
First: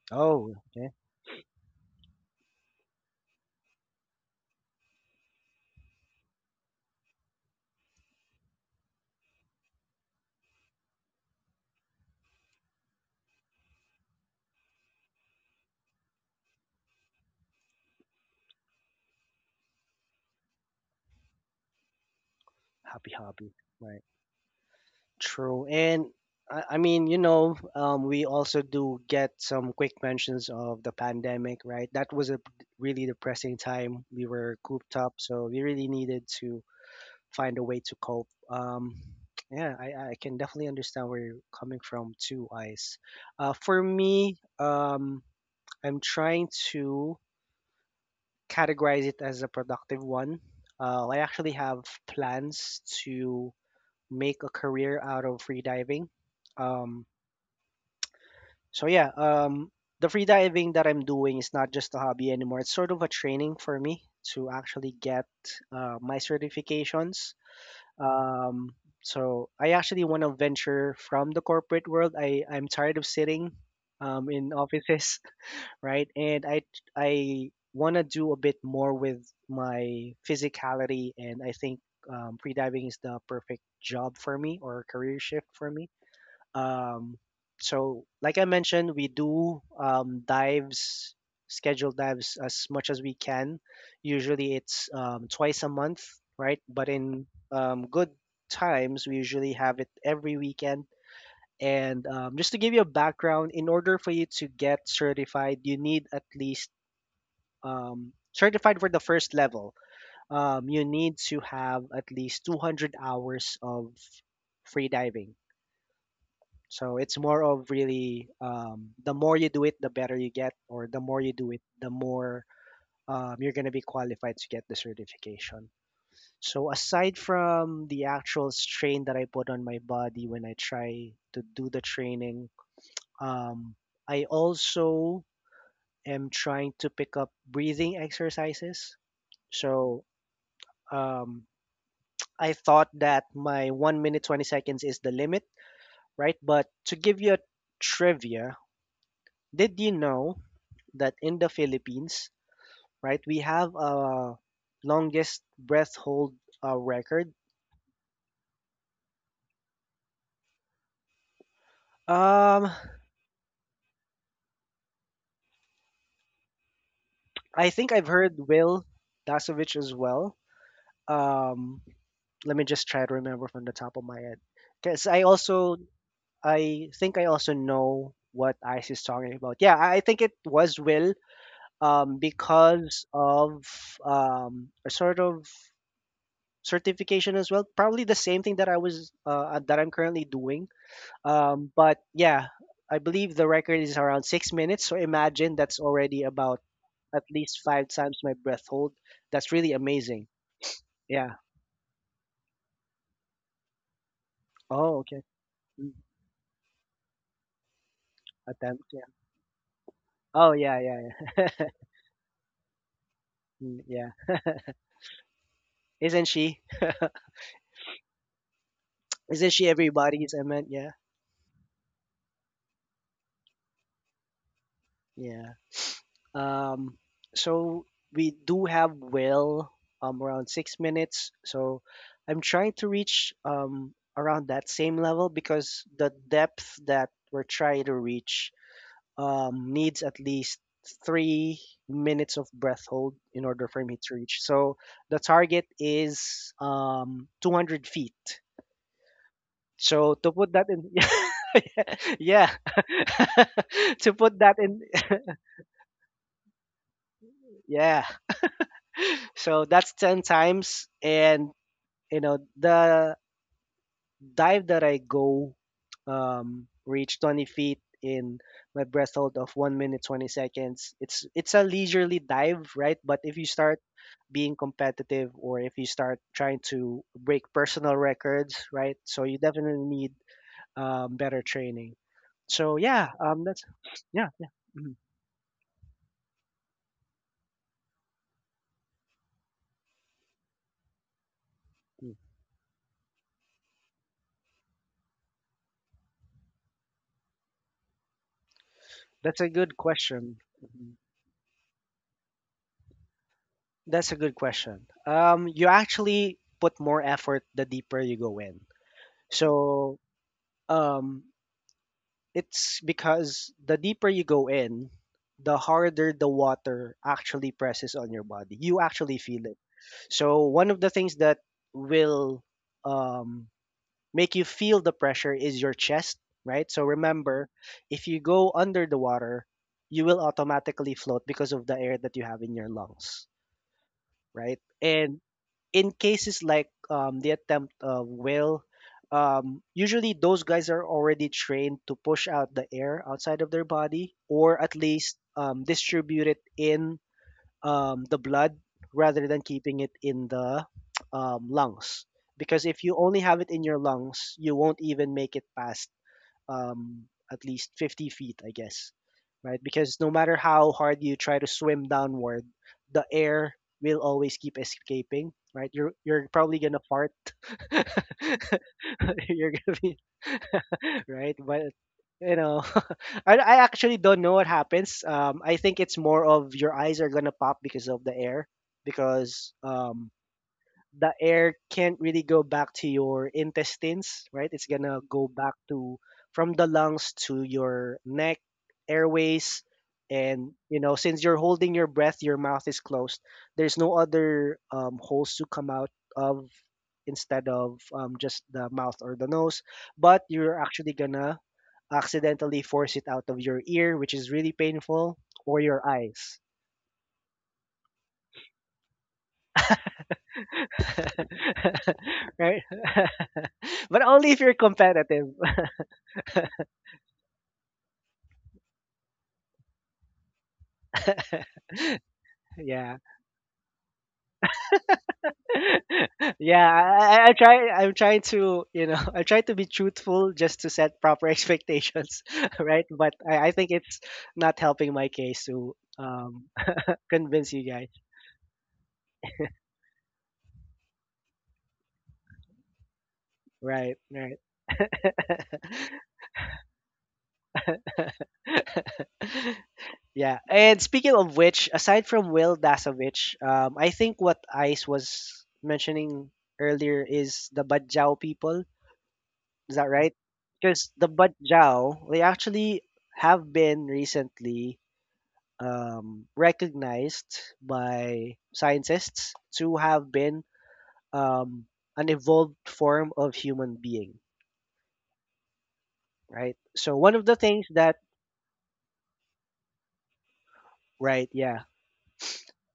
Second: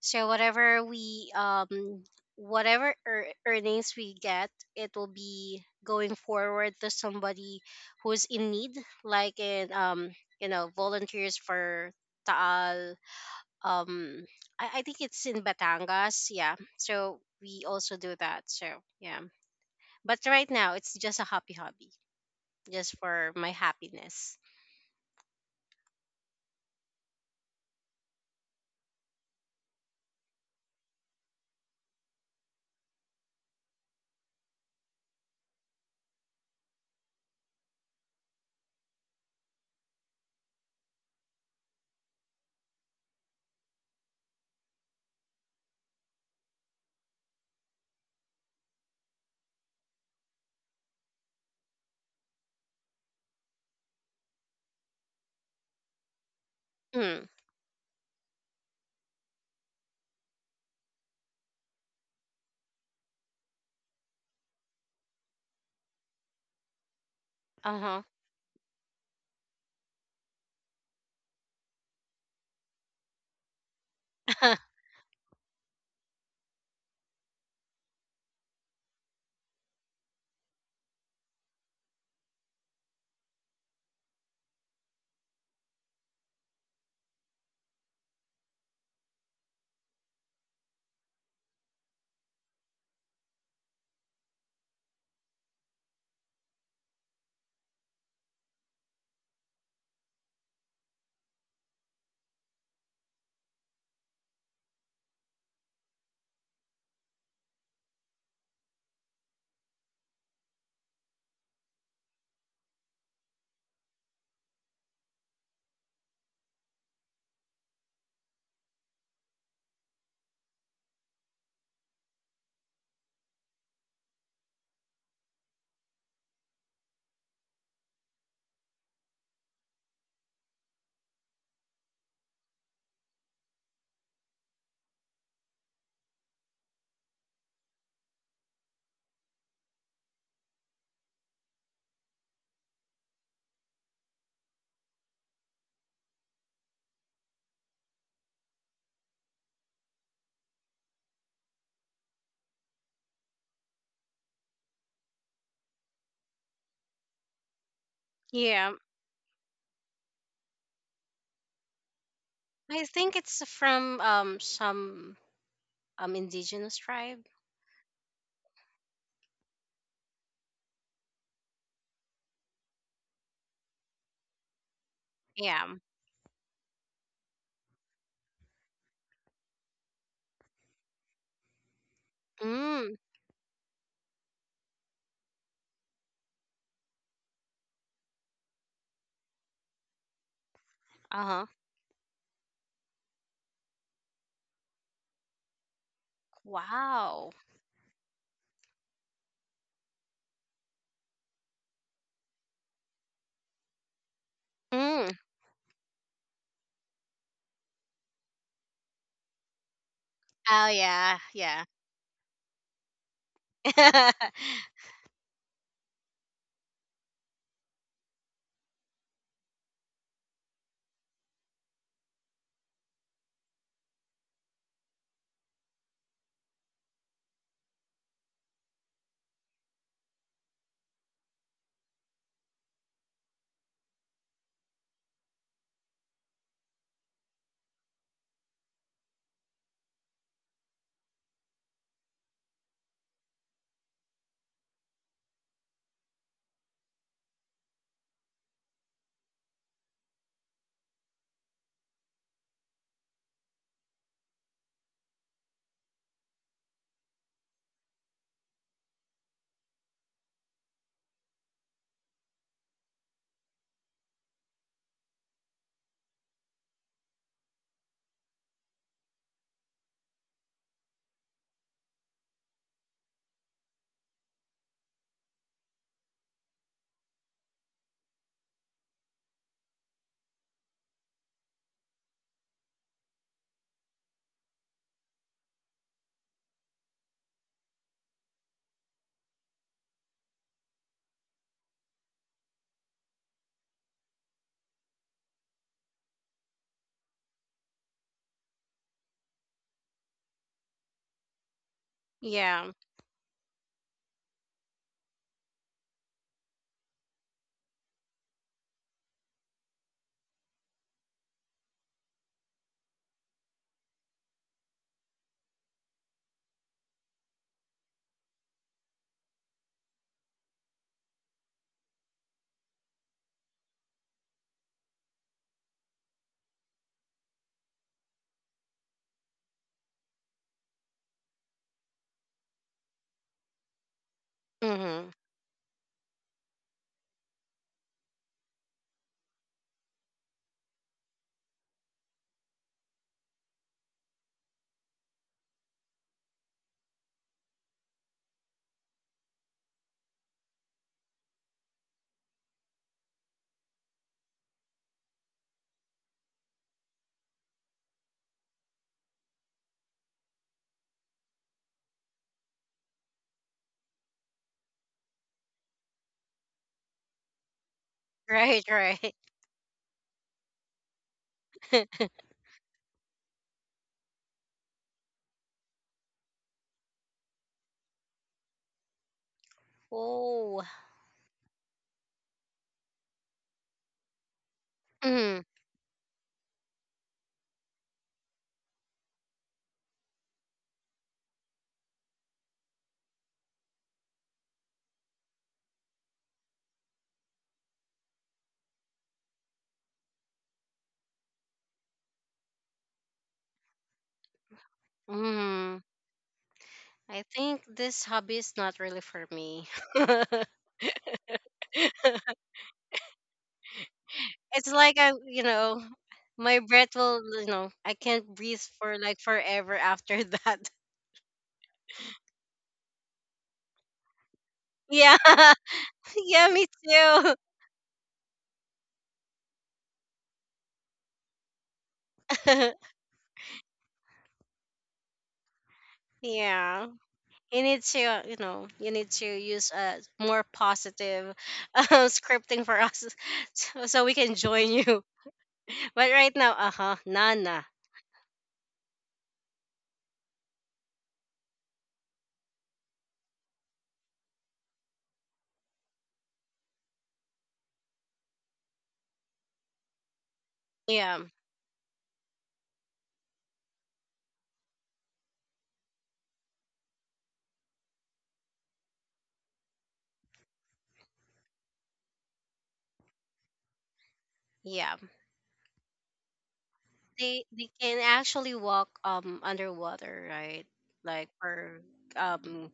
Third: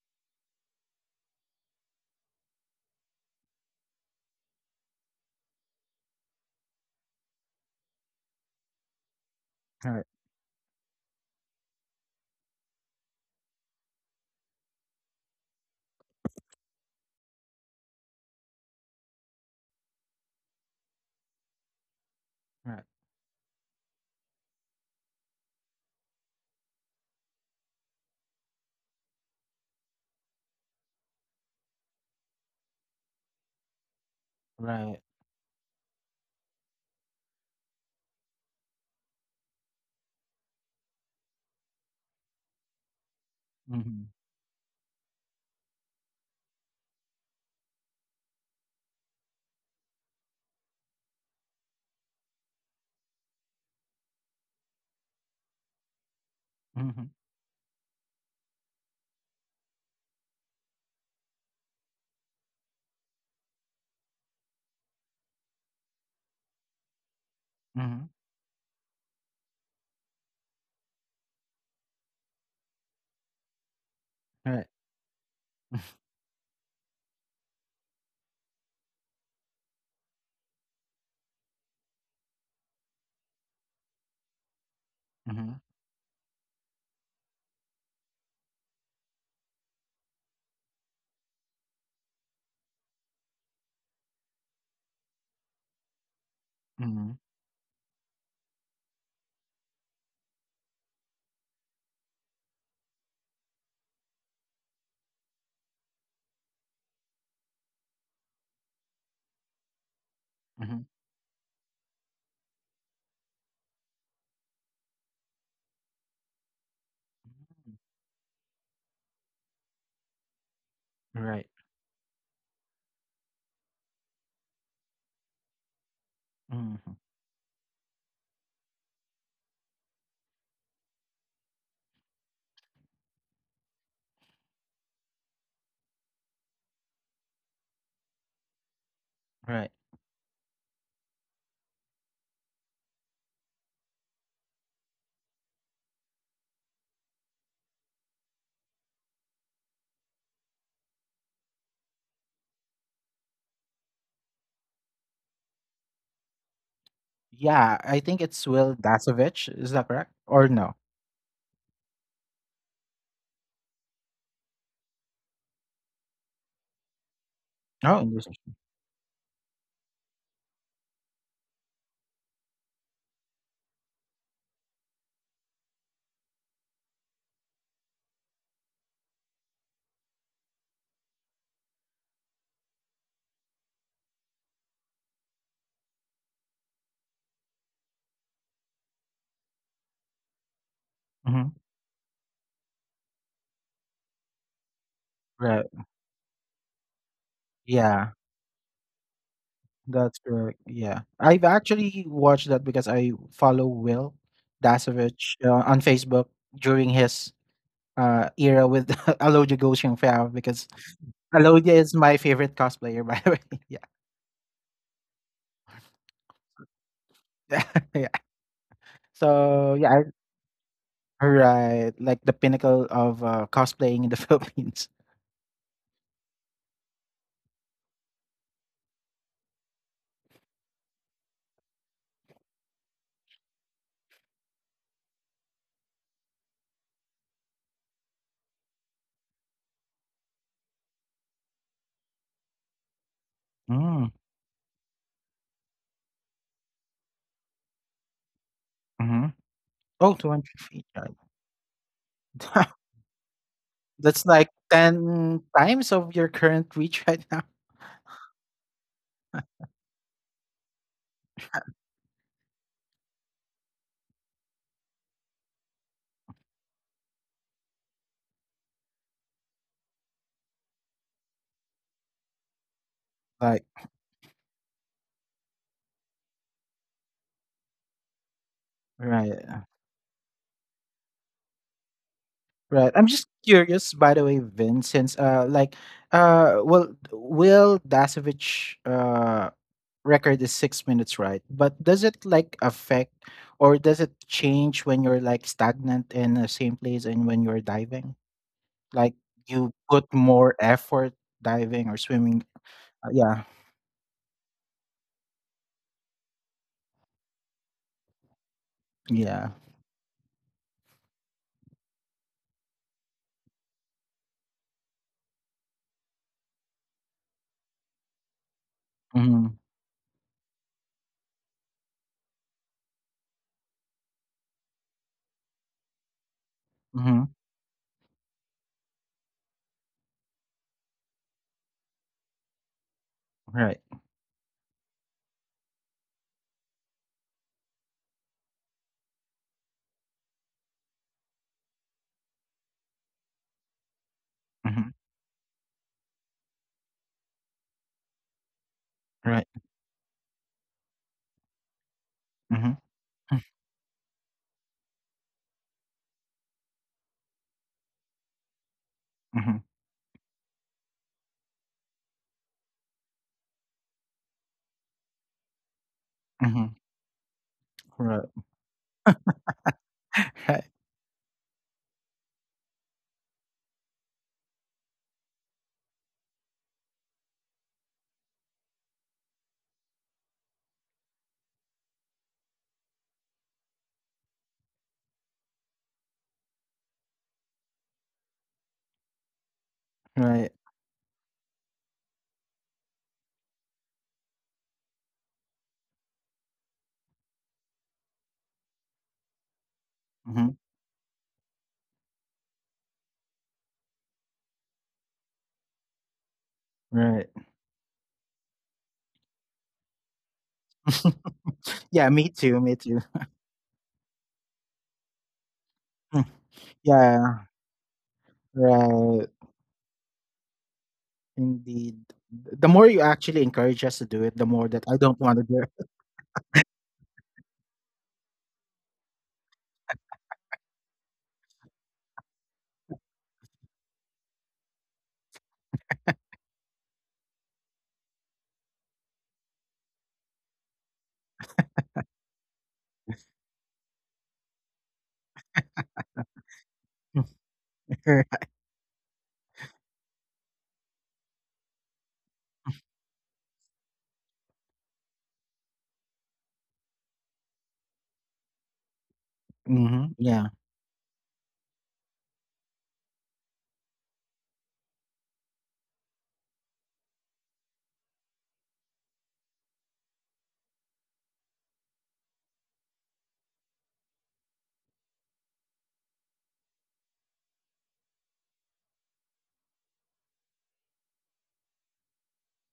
Speaker 3: So
Speaker 1: Oh,
Speaker 3: whatever
Speaker 1: okay.
Speaker 3: we um whatever ear- earnings we get, it will be going forward to somebody who's in need, like in,
Speaker 2: right,
Speaker 3: um you know volunteers for Taal. um I, I think it's in Batangas. Yeah, so we also do that, so yeah. But right now, it's just a happy hobby,
Speaker 2: right,
Speaker 3: just
Speaker 1: Happy
Speaker 3: for my
Speaker 1: hobby. Right.
Speaker 3: happiness.
Speaker 1: True. And I, I mean, you know, um, we also do get some quick mentions of the pandemic, right? That was a really depressing time. We were cooped
Speaker 2: right,
Speaker 1: up, so we really needed to find a way to cope. Um, yeah, I, I can definitely understand where you're coming from too, Ice. Uh, for
Speaker 2: mm-hmm,
Speaker 1: me, um, I'm trying to categorize it as a productive one. Uh, I actually have plans to make a career out of freediving.
Speaker 2: mm-hmm,
Speaker 1: Um,
Speaker 3: Mm,
Speaker 1: so yeah, um, the freediving that I'm doing is not just a hobby anymore. It's sort of a training for me to actually get uh, my certifications.
Speaker 3: uh
Speaker 2: mm-hmm,
Speaker 1: Um, so I actually want to venture from the corporate world. I I'm tired of sitting um, in
Speaker 3: huh.
Speaker 2: right.
Speaker 1: offices. Right? And I I want to do a bit more with my physicality, and I think um, free diving is the perfect job for me or career shift for
Speaker 2: [laughs]
Speaker 1: me. Um, so, like I mentioned, we do um, dives, scheduled dives as much as we can. Usually, it's um, twice a month, right? But
Speaker 2: Mhm,
Speaker 1: in um, good times, we usually have it every weekend and um, just to give you a background, in order for you to get certified, you need at least um, certified for the first level. Um,
Speaker 2: mhm,
Speaker 1: you need to have at least two hundred hours of free diving. So it's more of
Speaker 2: mm,
Speaker 1: really um, the more you do it, the better you get, or the more you
Speaker 2: right,
Speaker 1: do it, the more um, you're going to be qualified to get the certification. So
Speaker 2: mhm,
Speaker 1: aside from the actual strain that I put on my body when I try to do the training, Um, I also am trying to pick up breathing exercises.
Speaker 2: right.
Speaker 1: So um, I thought that my one minute twenty seconds is the limit, right? But to give you a trivia, did you know that in the Philippines, right, we have a longest breath hold uh, record?
Speaker 2: Yeah, I think
Speaker 3: [laughs]
Speaker 2: it's
Speaker 3: Yeah,
Speaker 2: Will Dasovich. Is that correct? Or no?
Speaker 1: Um,
Speaker 3: I think it's from um some um indigenous tribe.
Speaker 1: I think
Speaker 2: No,
Speaker 1: I've
Speaker 2: English.
Speaker 1: heard Will Dasovich as well. Um, Let me just try to remember from the top of my head because I
Speaker 3: Yeah.
Speaker 1: also I think I also know what Ice is talking about. Yeah, I I think it was Will um,
Speaker 3: Mm,
Speaker 1: because of um, a sort of certification as well. Probably the same thing that I was uh, that I'm currently doing.
Speaker 3: uh huh.
Speaker 2: Mm-hmm.
Speaker 1: Um, but yeah, I believe the record is around six minutes. So imagine
Speaker 2: Right.
Speaker 1: that's already about at
Speaker 3: Wow.
Speaker 1: least five
Speaker 2: Yeah,
Speaker 1: times my breath hold. That's really
Speaker 2: that's
Speaker 1: amazing.
Speaker 2: correct. Yeah,
Speaker 1: Yeah.
Speaker 2: I've actually watched that because I follow Will
Speaker 1: Oh,
Speaker 3: Mm.
Speaker 1: okay.
Speaker 2: Dasovich uh, on
Speaker 1: Mm,
Speaker 2: Facebook during his uh era
Speaker 1: attempt.
Speaker 2: with
Speaker 1: Yeah.
Speaker 2: [laughs] Alodia Goshen Fam,
Speaker 1: Oh,
Speaker 3: Oh,
Speaker 2: because
Speaker 1: yeah, yeah,
Speaker 3: yeah, yeah,
Speaker 1: yeah.
Speaker 2: Alodia
Speaker 1: [laughs]
Speaker 2: is my favorite cosplayer, [laughs] by the way. [laughs] Yeah.
Speaker 1: Mm, yeah.
Speaker 3: [laughs]
Speaker 1: Isn't she?
Speaker 2: [laughs] Yeah.
Speaker 1: Isn't she
Speaker 2: So yeah,
Speaker 1: everybody's? I meant, yeah.
Speaker 2: I, right, like the pinnacle of uh, cosplaying in the [laughs] Philippines.
Speaker 1: Yeah. Um, so we do have Will um around six minutes. So I'm trying to reach um around that same level because the depth that we're trying to reach um needs at least three minutes of breath hold in order for me
Speaker 2: Mm,
Speaker 1: to reach. So the target is um two hundred feet.
Speaker 2: mhm. Oh,
Speaker 1: So to put
Speaker 2: two hundred
Speaker 1: that
Speaker 2: feet,
Speaker 1: in,
Speaker 2: right.
Speaker 1: [laughs] yeah,
Speaker 2: [laughs]
Speaker 1: [laughs] to
Speaker 2: That's
Speaker 1: put
Speaker 2: like
Speaker 1: that in,
Speaker 2: ten times of your current reach right now.
Speaker 1: [laughs] yeah. So that's ten times. And, you know, the dive that I go um, reach twenty feet in my breath hold of one minute twenty seconds. It's, it's a leisurely dive, right? But if you
Speaker 2: Like,
Speaker 1: start being competitive or if you start trying to break personal records, right? So
Speaker 2: right,
Speaker 1: you
Speaker 2: uh,
Speaker 1: definitely need um, better training. So
Speaker 2: right. I'm
Speaker 1: yeah,
Speaker 2: just
Speaker 1: um, that's
Speaker 2: curious, by the
Speaker 1: yeah,
Speaker 2: way,
Speaker 1: yeah.
Speaker 2: Vin,
Speaker 1: Mhm,
Speaker 2: since, uh, like, uh, well, Will Dasovich, uh, record is six minutes, right? But does
Speaker 1: mhm.
Speaker 2: it, like, affect or does it change when you're, like, stagnant in the same place and when you're diving? Like,
Speaker 1: That's a
Speaker 2: you
Speaker 1: good
Speaker 2: put
Speaker 1: question.
Speaker 2: more
Speaker 1: Mm-hmm.
Speaker 2: effort diving or swimming?
Speaker 3: yeah.
Speaker 2: Uh, yeah,
Speaker 1: That's a good question. Um, you actually put more effort the deeper you go in.
Speaker 2: yeah.
Speaker 1: So um, it's because the deeper you go in, the harder the water actually presses on your body. You actually feel
Speaker 2: Mm-hmm.
Speaker 1: it. So one of the things that will um, make you feel the pressure is your chest, right? So
Speaker 2: Mm-hmm.
Speaker 1: remember, if you go under the water, you will automatically float because of the air that you have in your lungs,
Speaker 2: Right.
Speaker 1: right?
Speaker 3: Mm-hmm.
Speaker 1: And in cases like um, the attempt of whale, um, usually those guys are already trained to push out the air outside of their body or at
Speaker 2: Mhm.
Speaker 1: least um, distribute it in um, the blood rather than
Speaker 2: Right.
Speaker 1: keeping it in the um, lungs. Because
Speaker 2: Mhm.
Speaker 1: if you only have it in your lungs, you won't even make it past um, at least fifty feet, I guess, right?
Speaker 2: Mhm.
Speaker 1: Because no matter how hard you try to swim downward, the air will always keep escaping, right? You're you're probably
Speaker 2: Mhm.
Speaker 1: gonna fart.
Speaker 2: Right.
Speaker 1: [laughs]
Speaker 3: Right, right.
Speaker 1: you're gonna be
Speaker 2: [laughs] Right.
Speaker 1: [laughs] right, but
Speaker 3: [laughs]
Speaker 1: you know, [laughs] I I actually don't know what happens. Um, I think it's more of your eyes are gonna pop because of the air, because um
Speaker 3: Oh.
Speaker 1: the air can't really go back to your intestines, right? It's gonna go
Speaker 3: Mm,
Speaker 1: back to from the lungs to your neck, airways, and
Speaker 2: Right.
Speaker 1: you know, since you're holding your breath, your mouth is closed. There's no other um, holes to come out of instead of um, just the mouth or the nose, but you're
Speaker 2: Mhm.
Speaker 1: actually gonna accidentally force it out of your ear, which is really painful, or
Speaker 3: mm.
Speaker 1: your eyes.
Speaker 3: I
Speaker 2: Right.
Speaker 3: think this hobby is not really for me. [laughs]
Speaker 2: [laughs] Yeah, me
Speaker 1: [laughs]
Speaker 2: too,
Speaker 1: Right?
Speaker 2: me too.
Speaker 1: [laughs] But only if you're
Speaker 3: It's like I,
Speaker 1: competitive.
Speaker 3: you know,
Speaker 2: Mm.
Speaker 3: my breath will, you
Speaker 2: Yeah,
Speaker 3: know, I can't breathe for like
Speaker 2: right.
Speaker 3: forever after that. [laughs]
Speaker 1: [laughs]
Speaker 2: Indeed. the more
Speaker 1: Yeah.
Speaker 2: you actually encourage us to do it, the more that I
Speaker 3: Yeah,
Speaker 2: don't wanna
Speaker 3: [laughs]
Speaker 2: do it.
Speaker 1: [laughs]
Speaker 3: yeah, me
Speaker 1: Yeah, I, I I
Speaker 3: too.
Speaker 1: try I'm trying to, you know, [laughs] I try to be truthful just to set proper expectations, [laughs] right?
Speaker 3: [laughs]
Speaker 1: But I, I think it's not helping my case to um
Speaker 3: Yeah,
Speaker 1: [laughs] convince
Speaker 3: you
Speaker 1: you
Speaker 3: need
Speaker 1: guys.
Speaker 3: to, uh, you know, you need to use a more positive [laughs] um, scripting for us, [laughs] so,
Speaker 1: Right,
Speaker 3: so we can join you.
Speaker 1: right.
Speaker 3: [laughs] But right now, uh huh, Nana.
Speaker 2: [laughs]
Speaker 1: [laughs] Yeah, and speaking of which, aside from Will Dasovich, um, I think what Ice was mentioning earlier is the Badjao people. Is that
Speaker 2: Mhm.
Speaker 1: right?
Speaker 2: Yeah.
Speaker 1: Because the
Speaker 3: Yeah,
Speaker 1: Badjao, they actually have been recently um, recognized by scientists to have been um, an evolved form of human being,
Speaker 3: yeah,
Speaker 1: right? So one of the
Speaker 3: they
Speaker 1: things
Speaker 3: they
Speaker 1: that,
Speaker 3: can actually walk um underwater, right?
Speaker 1: right,
Speaker 3: Like
Speaker 1: yeah,
Speaker 3: for um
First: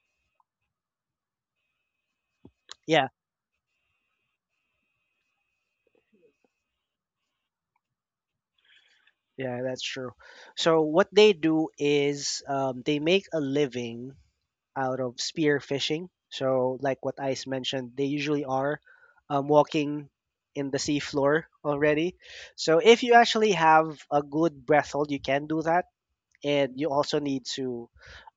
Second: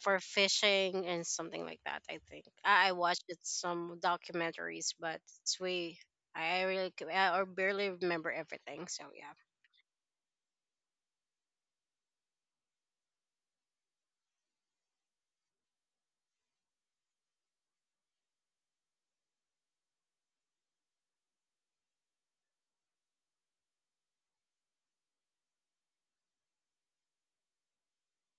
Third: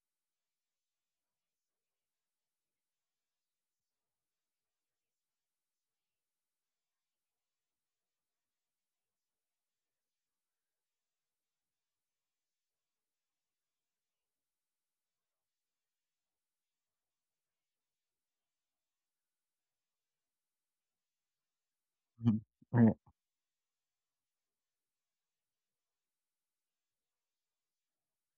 Speaker 3: for fishing and something like that. I think I, I
Speaker 1: yeah.
Speaker 3: watched it, some documentaries, but it's way I I really c- I or barely remember everything. So yeah,
Speaker 1: Yeah, that's true. So what they do is um, they make a living out of spear fishing. So like what Ice mentioned, they usually are um, walking in the seafloor already.
Speaker 2: Mhm.
Speaker 1: So
Speaker 2: Right.
Speaker 1: if you actually have a good breath hold, you can do that. And you also need to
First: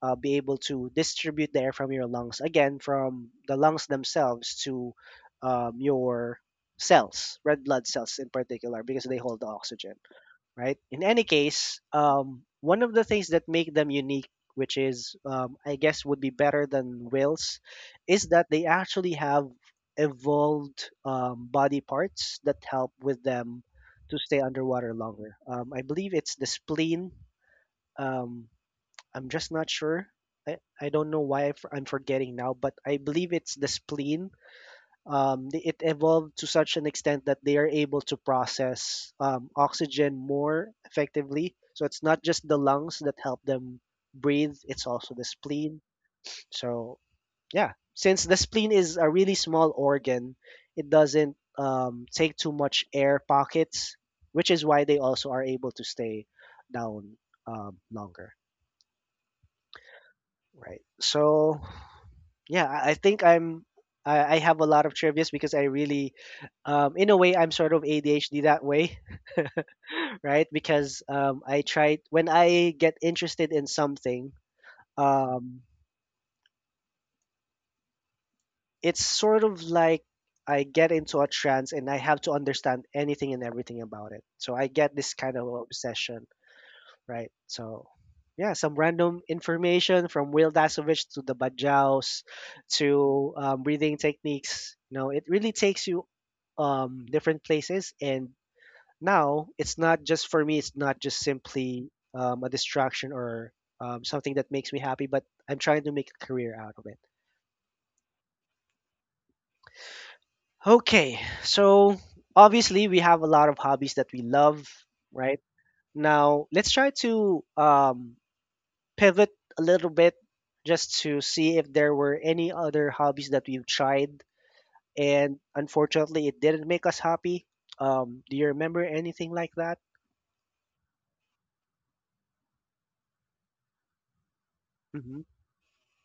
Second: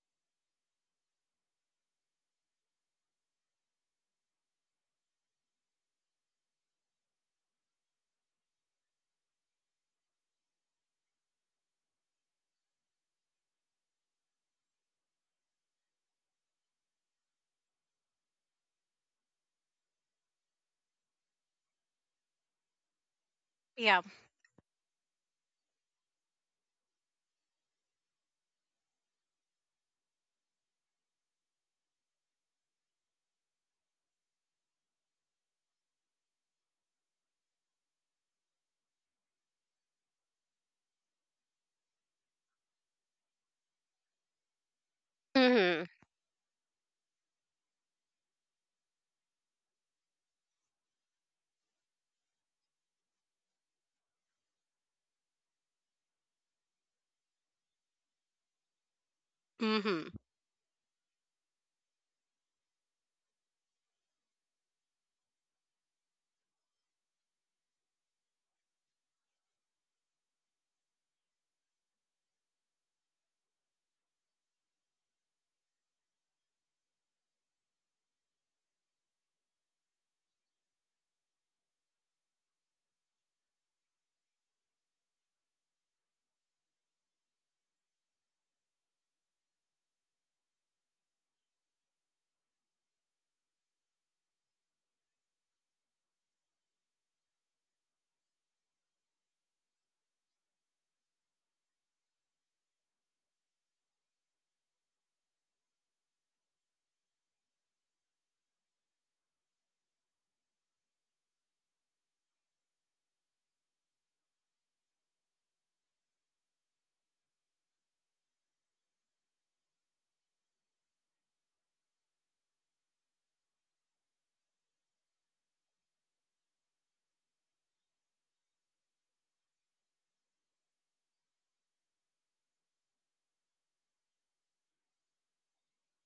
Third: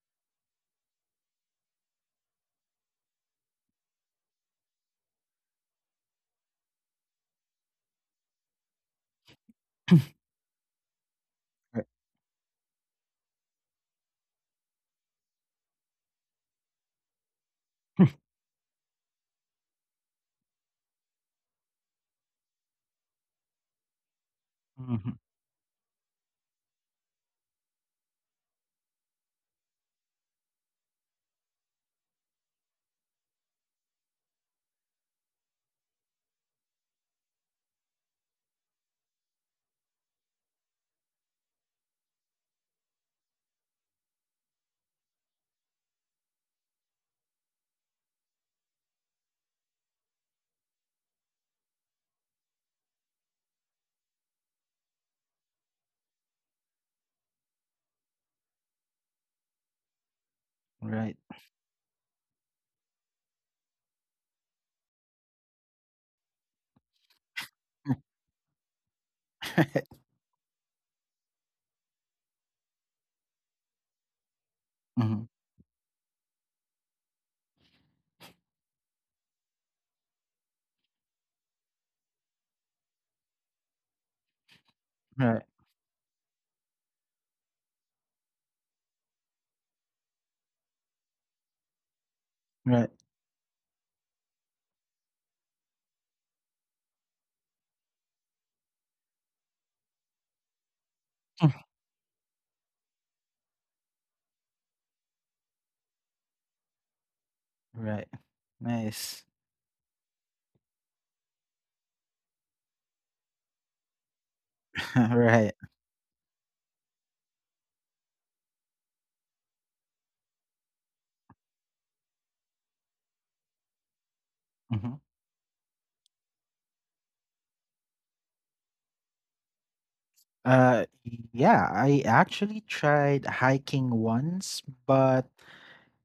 Speaker 1: uh, be able to distribute the air from your lungs, again, from the lungs themselves to um, your cells, red blood cells in particular, because they hold the oxygen,
Speaker 2: [laughs]
Speaker 1: right? In any case,
Speaker 2: Right.
Speaker 1: um, one of the things that make them unique, which is, um, I guess, would be better than whales, is that they actually have evolved um, body parts that help with them
Speaker 3: yeah.
Speaker 1: to stay underwater
Speaker 2: Mhm.
Speaker 1: longer. Um, I believe it's the spleen. Um, I'm just not sure. I, I don't know why I f- I'm forgetting now, but I believe it's the spleen, um, the- it evolved to such an extent that they are able to process um, oxygen more effectively. So it's not just the lungs that help them breathe, it's also the spleen.
Speaker 3: Mhm.
Speaker 1: So, yeah, since the spleen is a really small organ, it doesn't um, take too much air pockets, which is why they also are able to stay down um, longer,
Speaker 3: Mhm.
Speaker 1: right?
Speaker 2: Right.
Speaker 1: So, yeah, i I think i'm I I have a lot of trivias because I really, um, in a way, I'm sort of
Speaker 2: [laughs]
Speaker 1: A D H D that way,
Speaker 2: Right.
Speaker 1: [laughs] right? Because um, I try when I get interested in something,
Speaker 2: Mhm.
Speaker 1: um, it's sort of like I get into a trance and I have to understand anything and everything about it. So I get this kind
Speaker 2: Right.
Speaker 1: of obsession, right? So, yeah, some random information from Will Dasovich to the Bajaus
Speaker 2: Right.
Speaker 1: to um, breathing techniques. You know, it really takes you um, different places. And now it's not just for me, it's not just simply um, a distraction or um, something that makes me happy, but I'm trying to make a career out of it.
Speaker 2: Right. Nice.
Speaker 1: Okay, so obviously we have a lot of hobbies that we love,
Speaker 2: [laughs]
Speaker 1: right?
Speaker 2: Right.
Speaker 1: Now let's try to um, pivot a little bit just to see if there were any other hobbies that we've tried.
Speaker 2: Mhm.
Speaker 1: And unfortunately, it didn't make us happy. Um, do you remember anything like that?
Speaker 2: Uh, yeah, I actually tried hiking once,
Speaker 1: Mm-hmm.
Speaker 2: but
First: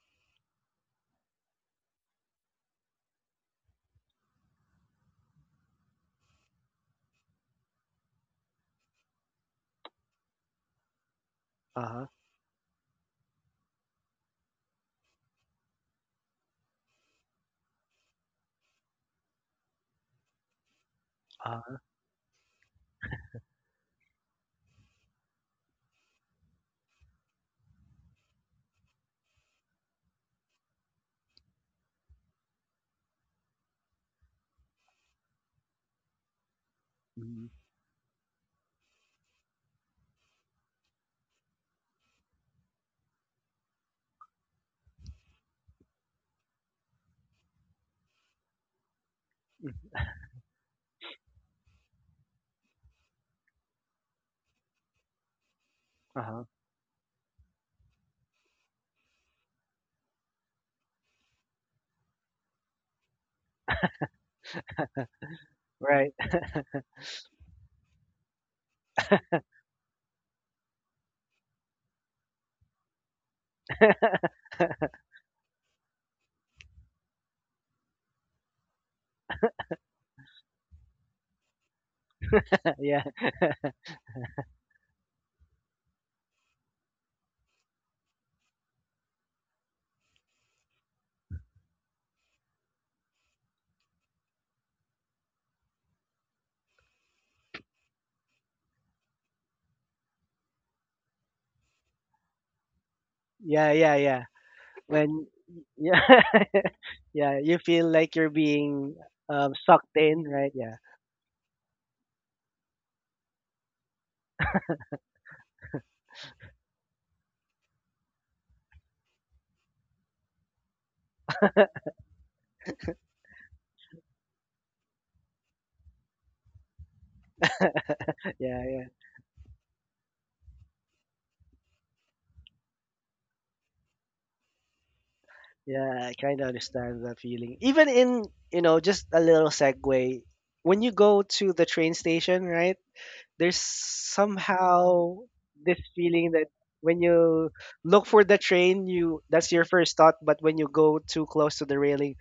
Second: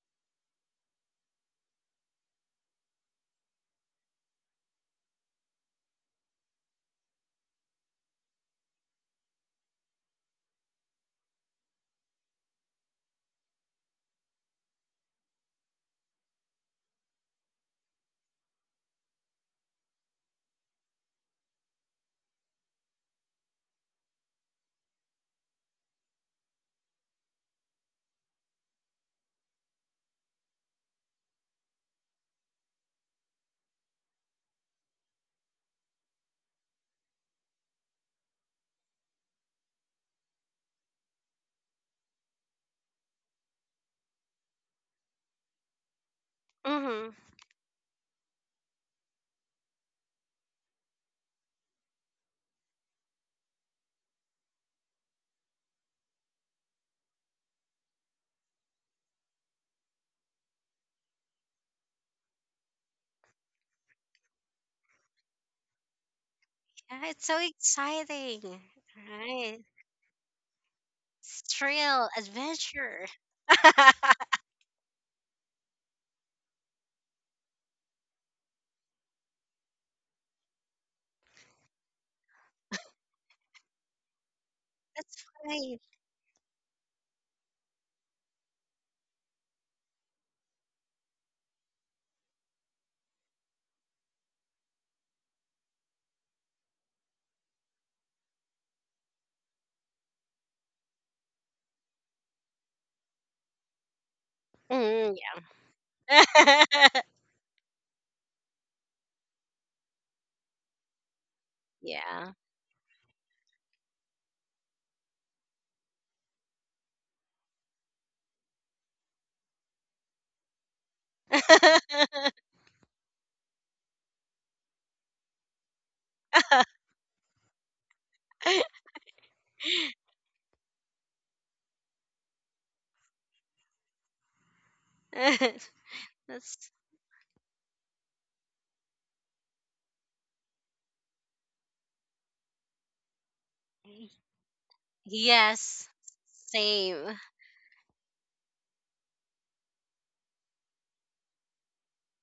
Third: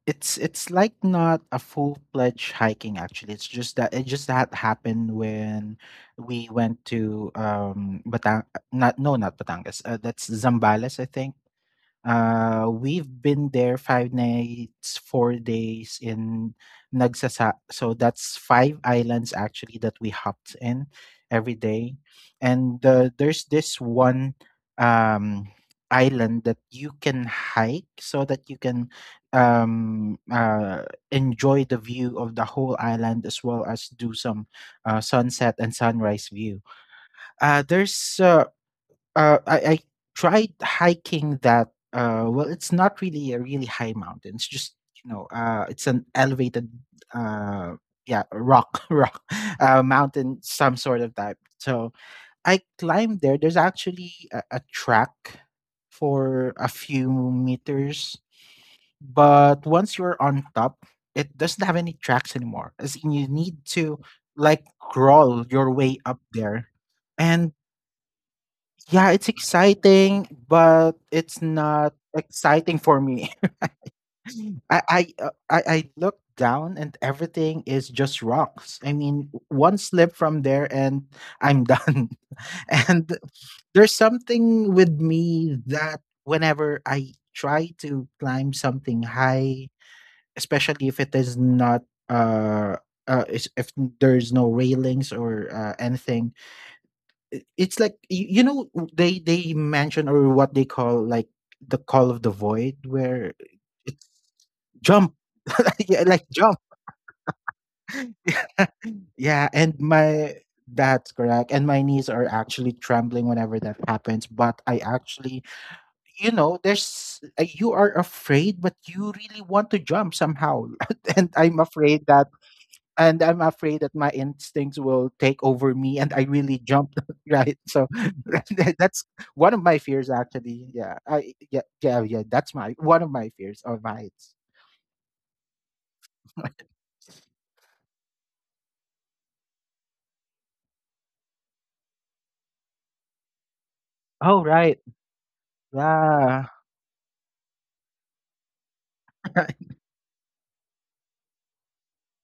Speaker 2: it's it's like not a full-fledged hiking actually. It's just that it just that happened when we went to um Batang, not, no, not Batangas. Uh, that's Zambales, I think.
Speaker 1: Uh huh.
Speaker 2: Uh, we've been there five nights, four days in Nagsasa. So that's five islands actually that we hopped in every
Speaker 1: Uh huh.
Speaker 2: day. And uh, there's this one um, island that you can hike so that you can um, uh, enjoy the view of the whole island as well as do some uh, sunset and sunrise view.
Speaker 1: Hmm.
Speaker 2: Uh, there's uh, uh, I, I tried hiking that. Uh, well, it's not really a really high mountain. It's just, you know, uh, it's an elevated,
Speaker 3: Mhm.
Speaker 2: uh, yeah, rock, [laughs] rock, uh, mountain, some sort of type. So I climbed there. There's actually a, a track
Speaker 1: Uh huh.
Speaker 2: for a few meters, but once you're on top, it doesn't have any tracks anymore. As in, you need to like crawl your way
Speaker 1: Right.
Speaker 2: up there,
Speaker 3: Yeah, it's so
Speaker 2: and
Speaker 3: exciting.
Speaker 2: yeah, it's
Speaker 3: Right.
Speaker 2: exciting, but it's
Speaker 3: It's
Speaker 2: not
Speaker 3: thrill,
Speaker 2: exciting for
Speaker 3: adventure.
Speaker 2: me.
Speaker 3: [laughs]
Speaker 2: [laughs] I I uh, I, I look down and everything is just rocks. I mean, one slip from there and I'm done.
Speaker 1: [laughs]
Speaker 2: [laughs]
Speaker 1: Yeah.
Speaker 2: And there's something with
Speaker 3: That's
Speaker 2: me
Speaker 3: fine.
Speaker 2: that whenever I try to climb something high, especially if it is not uh, uh is- if there's no railings or uh, anything, i- it's like you, you know, they they mention or what they call like the call of the void where
Speaker 1: Yeah. Yeah.
Speaker 2: it's
Speaker 1: Yeah.
Speaker 2: jump
Speaker 3: Mm,
Speaker 1: When
Speaker 2: [laughs]
Speaker 1: Yeah.
Speaker 2: yeah like jump
Speaker 3: yeah. [laughs]
Speaker 1: [laughs] Yeah, you feel like you're being
Speaker 2: yeah
Speaker 1: um,
Speaker 2: and
Speaker 1: sucked in,
Speaker 2: my
Speaker 1: right? Yeah.
Speaker 2: that's correct, and my knees are
Speaker 3: yeah.
Speaker 2: actually trembling whenever that happens, but I actually, you know, there's, uh, you are afraid, but you really want to jump somehow, [laughs] and i'm afraid that and I'm afraid that my instincts will take over me and I really jump. [laughs] Right. So
Speaker 1: [laughs] Yeah.
Speaker 2: [laughs]
Speaker 1: Yeah.
Speaker 3: [laughs]
Speaker 2: that's one of my fears actually. Yeah. I Yeah, yeah, yeah. That's my, one of my fears of heights. [laughs]
Speaker 1: Yeah. I kind of
Speaker 3: That's
Speaker 1: understand that feeling. Even in, you know just a little segue, when you go to the train station, right? There's
Speaker 2: Oh, right.
Speaker 1: somehow this
Speaker 3: yes.
Speaker 1: feeling
Speaker 2: Yeah.
Speaker 1: that when
Speaker 3: Same.
Speaker 1: you look for the train, you that's
Speaker 2: [laughs]
Speaker 1: your first thought, but when you go too close to the railing,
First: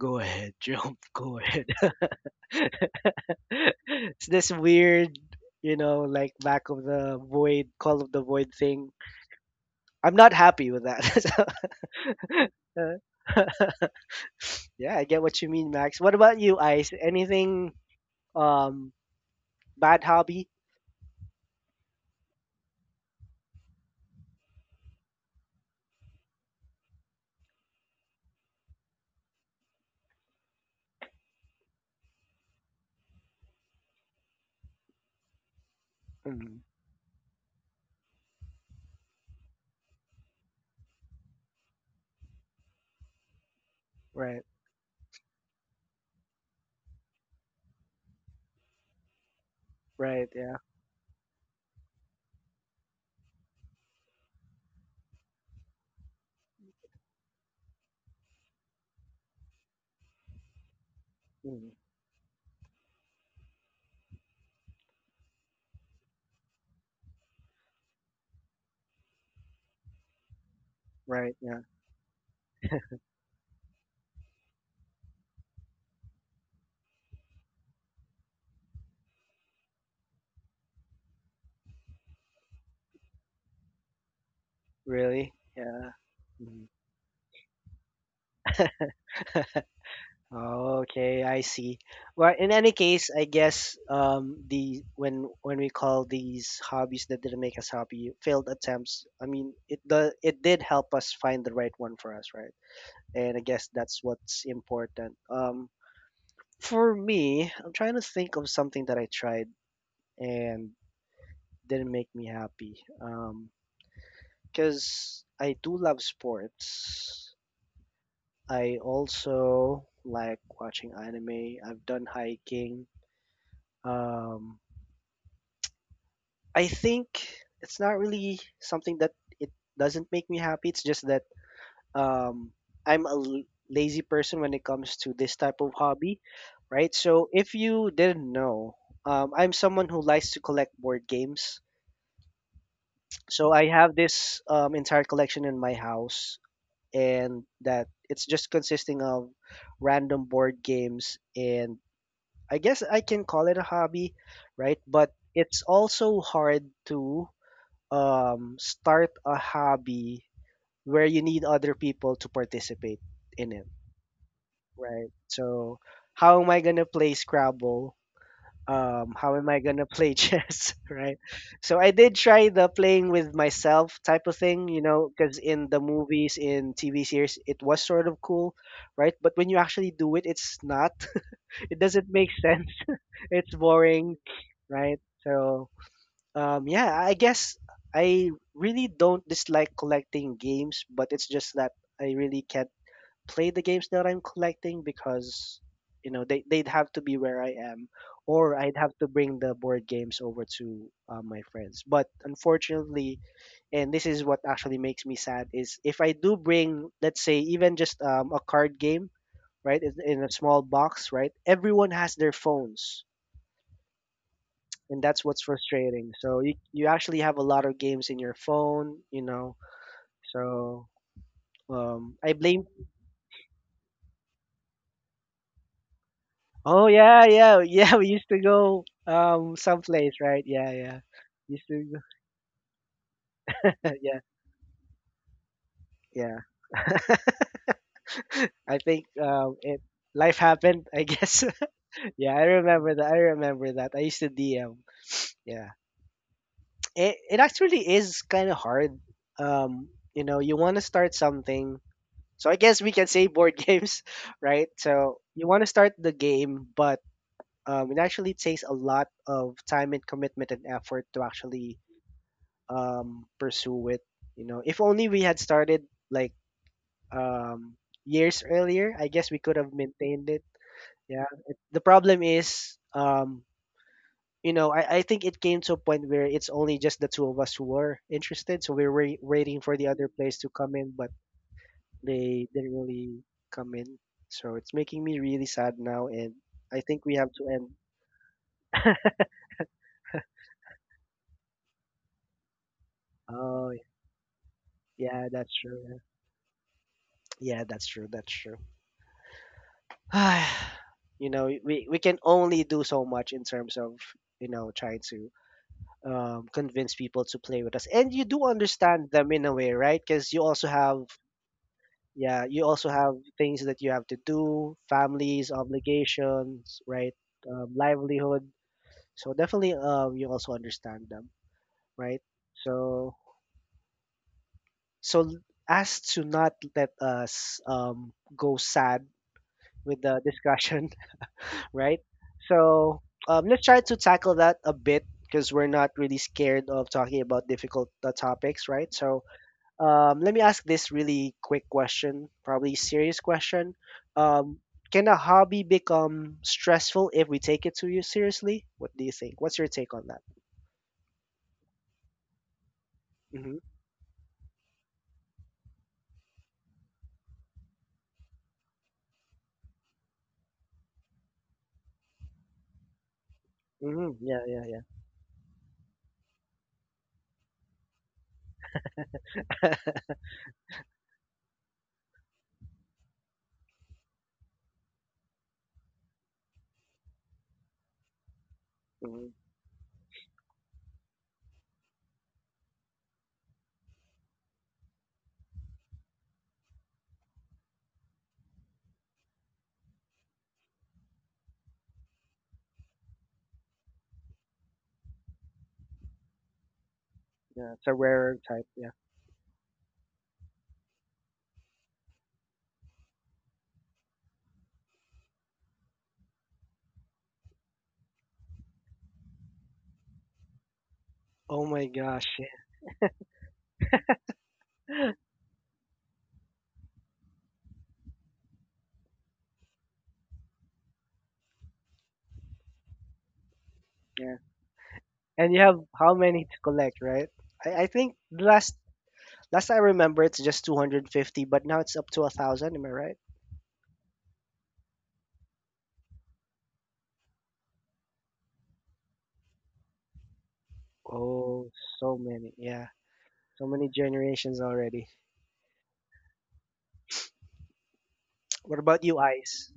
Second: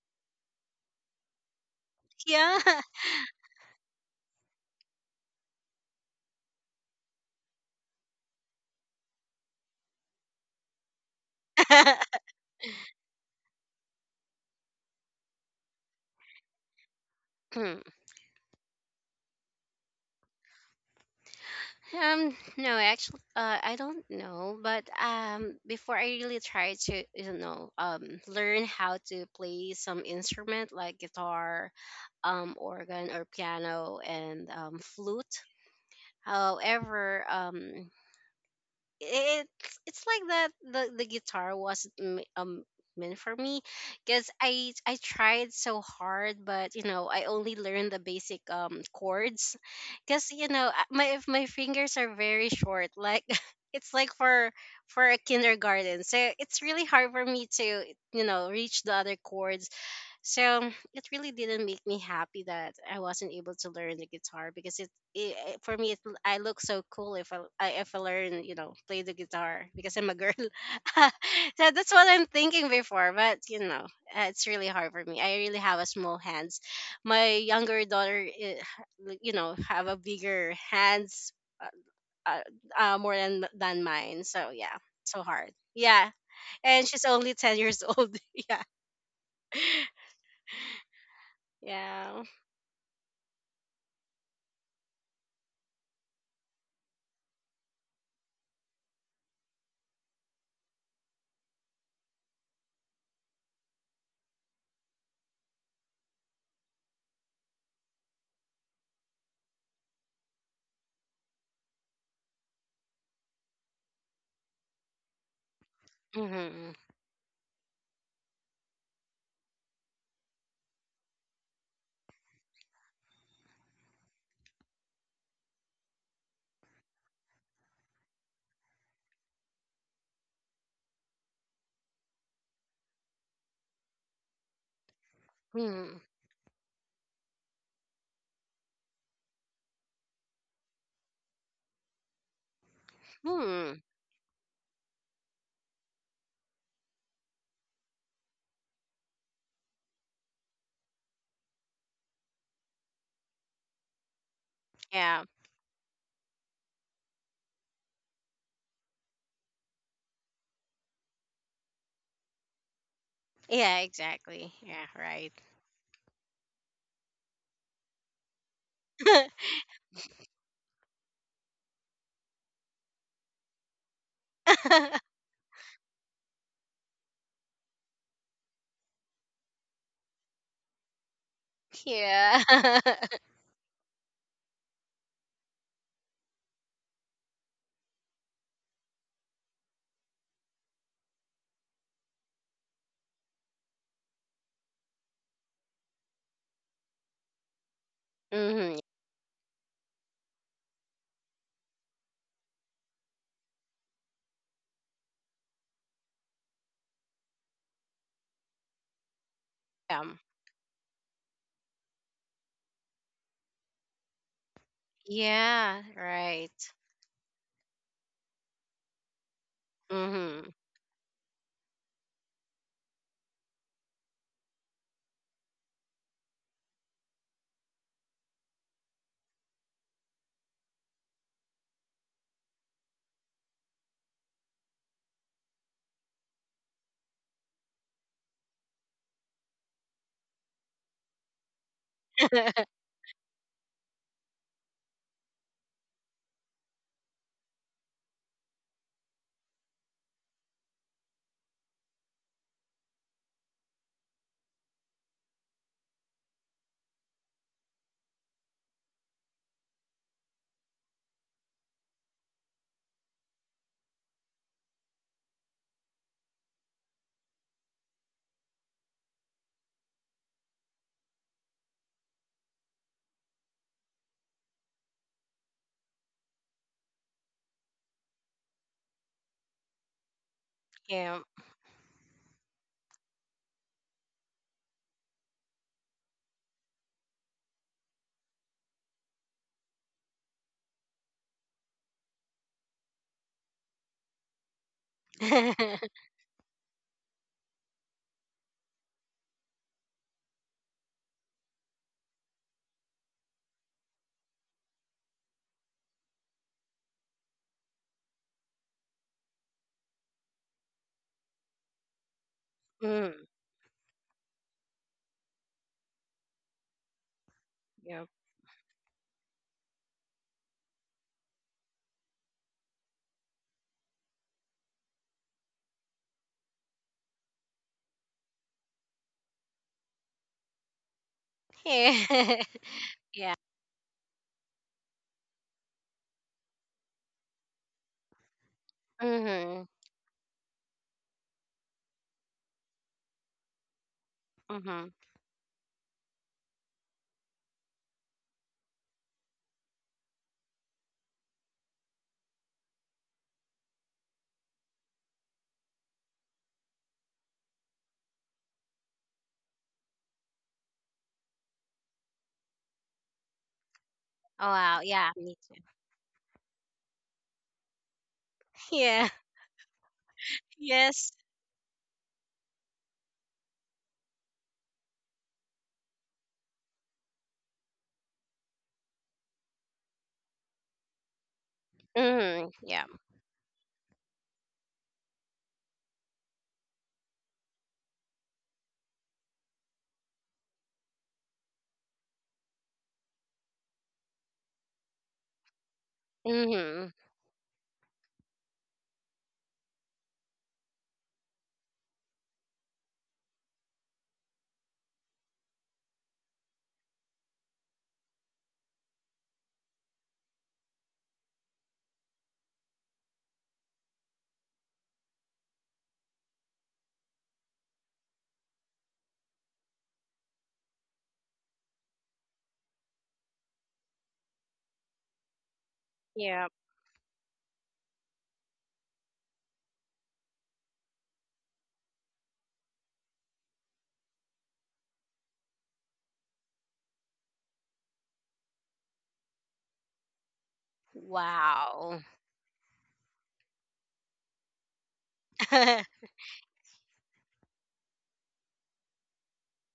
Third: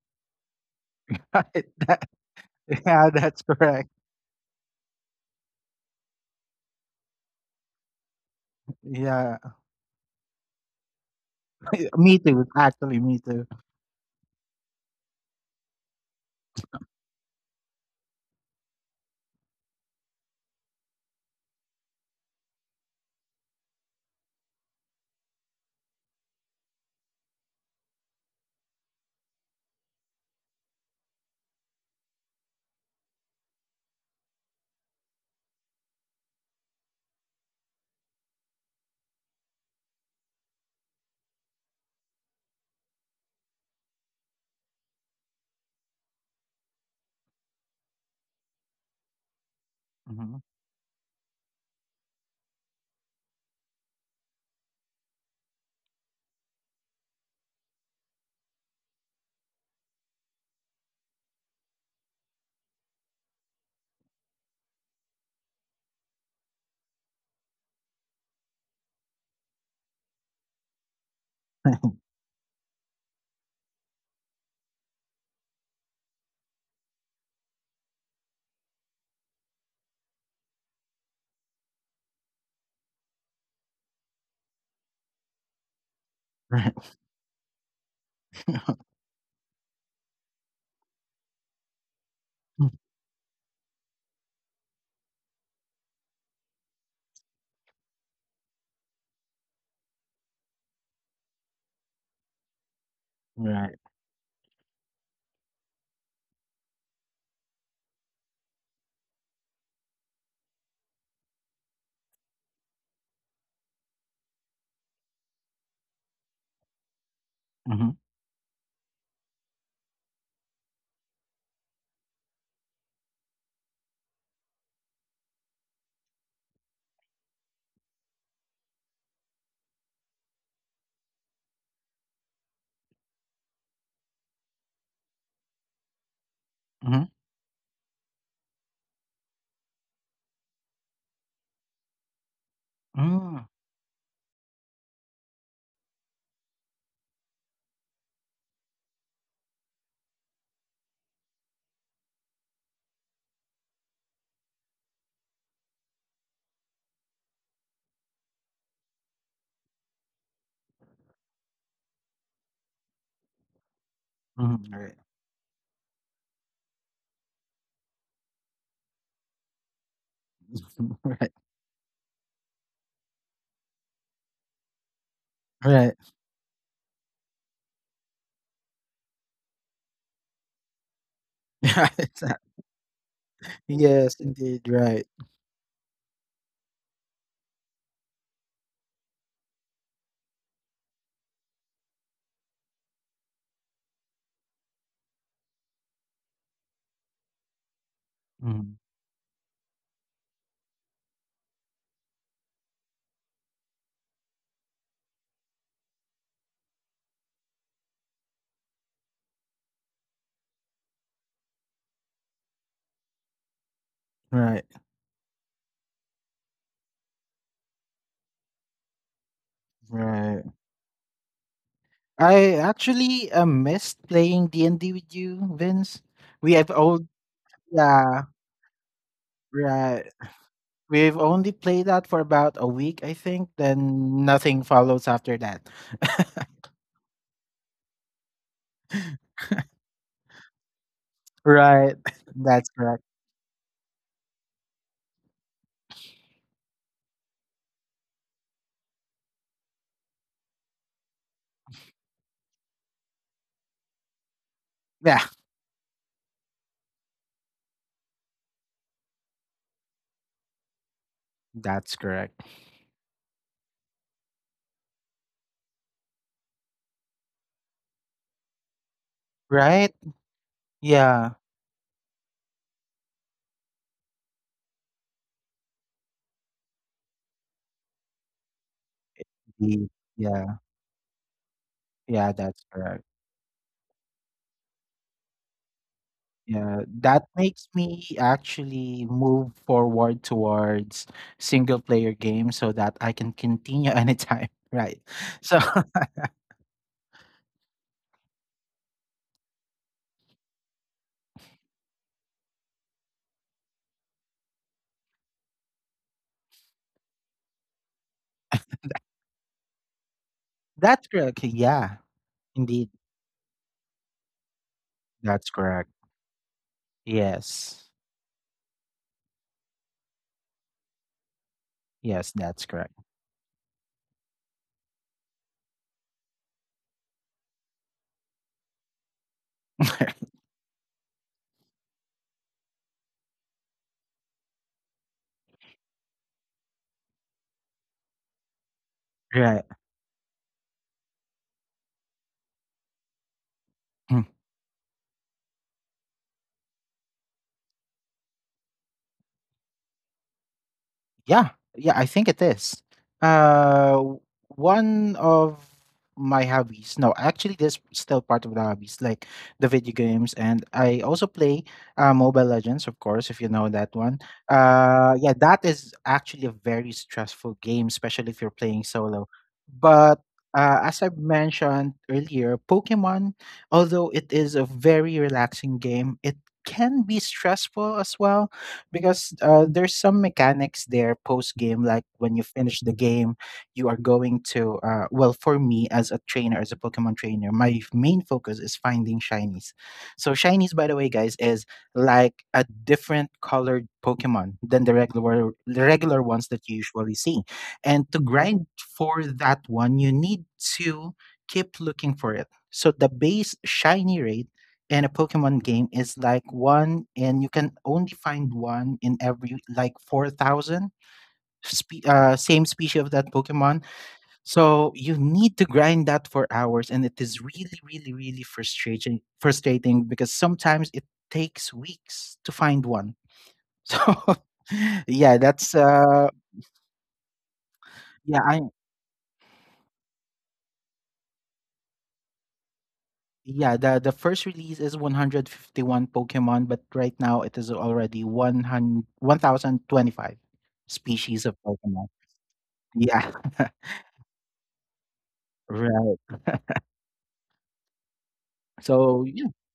Speaker 1: go ahead, jump, [laughs] go ahead.
Speaker 2: Right. That-
Speaker 3: Yeah.
Speaker 2: yeah, that's
Speaker 1: [laughs]
Speaker 2: correct.
Speaker 1: It's this weird, you know, like back of the void, call of the void thing.
Speaker 2: Yeah.
Speaker 1: I'm not happy with that. [laughs]
Speaker 2: [laughs] Me
Speaker 3: [laughs]
Speaker 2: too.
Speaker 1: So,
Speaker 2: Actually, me
Speaker 1: uh,
Speaker 2: too.
Speaker 1: [laughs] yeah, I get what you mean, Max. What about you, Ice? Anything
Speaker 3: [clears throat]
Speaker 1: um bad hobby?
Speaker 3: Um no, actually, uh, I don't know, but um before, I really try to, you know um learn how to play some instrument like guitar, um organ or piano, and um flute.
Speaker 1: Mm,
Speaker 3: However, um it's it's like that the the guitar wasn't m- um meant for me because
Speaker 1: right,
Speaker 3: i i tried so hard, but you know, I only learned the basic um chords
Speaker 1: right,
Speaker 3: because
Speaker 2: Mhm.
Speaker 3: you
Speaker 1: yeah,
Speaker 3: know, I- my if my fingers are very short, like [laughs] it's like for for a kindergarten, so it's really hard for me to, you know, reach the other chords. So it really didn't
Speaker 1: mm,
Speaker 3: make me happy that I wasn't able to learn the guitar because it, it it- for me, it, I look so cool if I I- if I learn, you know, play the guitar because I'm a girl. [laughs] So
Speaker 1: right, yeah.
Speaker 3: that's
Speaker 2: [laughs]
Speaker 3: what I'm thinking before, but you know, uh, it's really hard for me. I really have a small hands. My younger daughter, eh, like, you know, have a bigger hands, uh, uh, uh, more than than mine. So yeah, so
Speaker 1: Really?
Speaker 3: hard.
Speaker 1: Yeah.
Speaker 3: Yeah,
Speaker 1: Mhm.
Speaker 3: and
Speaker 2: Right.
Speaker 3: she's only ten years old. [laughs] Yeah,
Speaker 1: Okay, I see.
Speaker 3: yeah.
Speaker 1: Well, in any case, I guess um the when when we call these hobbies that didn't make us happy failed attempts, I mean, it the it did help us find the right one for us, right? And I guess
Speaker 2: Right.
Speaker 1: that's what's important. Um, for me, I'm trying to think of something that I tried and didn't make me happy. Um, because I do love
Speaker 3: Mhm.
Speaker 1: sports.
Speaker 2: Mm-hmm.
Speaker 1: I also like watching anime. I've done hiking. Um, I think it's not really something that it doesn't make me happy. It's just that, um, I'm a l- lazy person when it comes to this type of
Speaker 3: Hmm.
Speaker 1: hobby, right?
Speaker 2: Mm-hmm.
Speaker 1: So if you didn't know, um, I'm someone who likes to collect board games.
Speaker 2: Hmm.
Speaker 1: So I
Speaker 3: Hmm.
Speaker 1: have this um, entire collection in my house, and that it's just consisting of random board games, and I guess I can call it a hobby, right? But
Speaker 3: Yeah.
Speaker 1: it's also hard to um, start a hobby where you need other people to participate in it,
Speaker 3: Yeah, exactly.
Speaker 2: Hmm.
Speaker 3: Yeah,
Speaker 2: Mm.
Speaker 1: right?
Speaker 3: right.
Speaker 1: So, how am I gonna play Scrabble? Um, how am I gonna play [laughs] chess,
Speaker 2: Hmm.
Speaker 1: right?
Speaker 2: Right.
Speaker 1: So I did try the playing with myself type of thing, you know,
Speaker 3: [laughs]
Speaker 1: because
Speaker 2: [laughs]
Speaker 1: in
Speaker 2: Right.
Speaker 1: the
Speaker 2: Right. [laughs]
Speaker 1: movies, in T V series, it was sort of cool, right? But when you actually do it, it's not. [laughs] It
Speaker 2: Yeah,
Speaker 1: doesn't
Speaker 2: it's
Speaker 1: make [laughs]
Speaker 2: not-
Speaker 1: sense.
Speaker 3: yeah. [laughs]
Speaker 1: It's boring,
Speaker 2: yes, indeed.
Speaker 1: right?
Speaker 2: Right.
Speaker 1: So, um, yeah, I guess I really don't dislike collecting games, but it's just that I really can't play the games that I'm collecting because, you know, they, they'd have to be where I am, or I'd
Speaker 3: mm-hmm.
Speaker 2: Mhm.
Speaker 1: have to bring the board games over to uh, my friends. But unfortunately, and this is what actually makes me sad, is if I do bring, let's say, even just um, a card game, right, in
Speaker 3: Yeah.
Speaker 1: in a small box, right, everyone has their phones,
Speaker 2: Right.
Speaker 1: and that's what's
Speaker 3: Yeah,
Speaker 1: frustrating. So
Speaker 3: right.
Speaker 1: you you actually have a lot of games in your phone, you know.
Speaker 2: Right.
Speaker 3: Mm-hmm.
Speaker 1: So um, I
Speaker 2: I
Speaker 1: blame.
Speaker 2: actually uh, missed playing D and D with you, Vince. We have
Speaker 1: Oh
Speaker 2: all
Speaker 1: yeah, yeah, [laughs] yeah. We
Speaker 2: Yeah,
Speaker 1: used to go um
Speaker 2: right.
Speaker 1: someplace, right? Yeah, yeah.
Speaker 2: We've only
Speaker 1: Used to,
Speaker 2: played
Speaker 1: go-
Speaker 2: that for about a week, I think.
Speaker 1: [laughs] yeah,
Speaker 2: Then nothing follows after that.
Speaker 1: yeah.
Speaker 2: [laughs]
Speaker 1: [laughs] I think um it life happened, I guess.
Speaker 2: Right.
Speaker 1: [laughs] Yeah,
Speaker 2: [laughs]
Speaker 1: I
Speaker 2: That's
Speaker 3: [laughs]
Speaker 1: remember
Speaker 2: correct.
Speaker 1: that. I remember that. I used to D M. Yeah, it it actually is kind of hard. Um, you know, you want to start something. So I guess we can say board [laughs] games, right? So
Speaker 2: Yeah,
Speaker 1: you want to start the game, but um, it actually takes a lot of time and commitment and effort to actually
Speaker 2: that's correct.
Speaker 1: um, pursue it. You know, if only we had started like, um, years earlier, I guess we could have
Speaker 2: Right?
Speaker 1: maintained it. Yeah.
Speaker 2: Yeah.
Speaker 1: It, the problem is, um, you know, I, I think it came to a point where it's only just the two of us who were interested, so we were waiting for the
Speaker 2: the-
Speaker 1: other players to
Speaker 2: Yeah.
Speaker 1: come in, but
Speaker 3: yeah.
Speaker 2: Yeah,
Speaker 1: they
Speaker 2: that's
Speaker 1: didn't
Speaker 2: correct.
Speaker 1: really come in. So it's making me really sad now, and I
Speaker 2: Yeah,
Speaker 1: think we
Speaker 2: that
Speaker 1: have to end.
Speaker 2: makes me actually move forward towards single player games so that I can
Speaker 1: Oh,
Speaker 2: continue anytime, [laughs] right?
Speaker 1: yeah, that's
Speaker 2: So
Speaker 1: true. Yeah,
Speaker 3: [laughs]
Speaker 2: [laughs]
Speaker 1: yeah, that's true. That's true. [sighs] you know, we we can only do so much in terms of you know trying to um, convince people to play with us, and you do understand them in a way, right? Because you also have,
Speaker 2: that's correct. Yeah,
Speaker 1: yeah, you also
Speaker 2: indeed.
Speaker 1: have
Speaker 3: mm,
Speaker 1: things that you have to do,
Speaker 2: That's
Speaker 1: families,
Speaker 2: correct.
Speaker 1: obligations, right? Um,
Speaker 2: Yes.
Speaker 3: yep.
Speaker 1: livelihood. So definitely, um, you also understand them, right?
Speaker 2: Yes, that's correct.
Speaker 1: So, so as to not let us um, go sad with the
Speaker 2: [laughs]
Speaker 1: discussion, [laughs] right?
Speaker 3: Yeah. [laughs]
Speaker 1: So
Speaker 3: yeah.
Speaker 1: um, let's try to tackle that a bit because we're not really scared of talking about difficult uh, topics, right? So
Speaker 3: Mm-hmm.
Speaker 2: Right.
Speaker 1: um, let me ask this really quick question, probably serious question. Um,
Speaker 3: Mm-hmm.
Speaker 1: can a hobby become stressful if we take it too seriously? What do you think? What's your take on that?
Speaker 2: Yeah, yeah, I think it is.
Speaker 1: Hmm.
Speaker 2: Uh, w- One of my hobbies. No, actually, this still part of the hobbies, like the video games, and I also play uh, Mobile Legends, of course, if you know that
Speaker 1: Hmm.
Speaker 2: one.
Speaker 1: Yeah,
Speaker 3: Oh, wow.
Speaker 1: yeah,
Speaker 3: Yeah,
Speaker 2: Uh, yeah,
Speaker 3: me too.
Speaker 2: that is actually a very stressful game, especially if you're playing
Speaker 3: Yeah. [laughs]
Speaker 2: solo.
Speaker 1: yeah.
Speaker 2: But uh, as I
Speaker 3: Yes.
Speaker 2: mentioned earlier, Pokemon, although it is a very relaxing game, it can be stressful as well
Speaker 1: [laughs] Hmm.
Speaker 2: because uh, there's some mechanics there post game like when you
Speaker 3: Mm-hmm.
Speaker 2: finish
Speaker 3: Yeah.
Speaker 2: the game you are going to, uh, well, for me, as a trainer as a pokemon trainer, my main focus is finding shinies. So shinies, by the way, guys, is like a different colored pokemon than the regular, the regular ones that you
Speaker 3: Mm-hmm.
Speaker 2: usually see,
Speaker 1: Yeah, it's a
Speaker 2: and to
Speaker 1: rarer type.
Speaker 2: grind
Speaker 1: Yeah.
Speaker 2: for that one you need to keep looking for it. So the base shiny rate and a Pokemon game is like one, and you can only find one in every like four thousand
Speaker 1: Oh my
Speaker 2: spe-
Speaker 1: gosh,
Speaker 2: uh,
Speaker 1: yeah.
Speaker 2: same species of that Pokemon. So you need to grind that for hours, and it is really, really, really frustrating. Frustrating because sometimes it takes weeks to find one. [laughs] So
Speaker 1: Yeah.
Speaker 2: yeah,
Speaker 1: And you
Speaker 2: that's
Speaker 1: have how
Speaker 2: uh,
Speaker 1: many
Speaker 3: Yeah.
Speaker 1: to collect, right? I, I think
Speaker 2: yeah,
Speaker 1: the
Speaker 2: I
Speaker 1: last last I remember it's just two hundred fifty, but now it's up to a thousand, am I right?
Speaker 2: yeah the the first release is one hundred fifty-one Pokemon, but right now it is already one hundred one thousand twenty-five species of
Speaker 1: Oh,
Speaker 3: Wow.
Speaker 2: Pokemon.
Speaker 1: so many. Yeah.
Speaker 2: Yeah.
Speaker 1: So
Speaker 2: [laughs]
Speaker 1: many generations already.
Speaker 3: [laughs]
Speaker 2: Right.
Speaker 1: What about you,
Speaker 2: So yeah.
Speaker 1: Ice?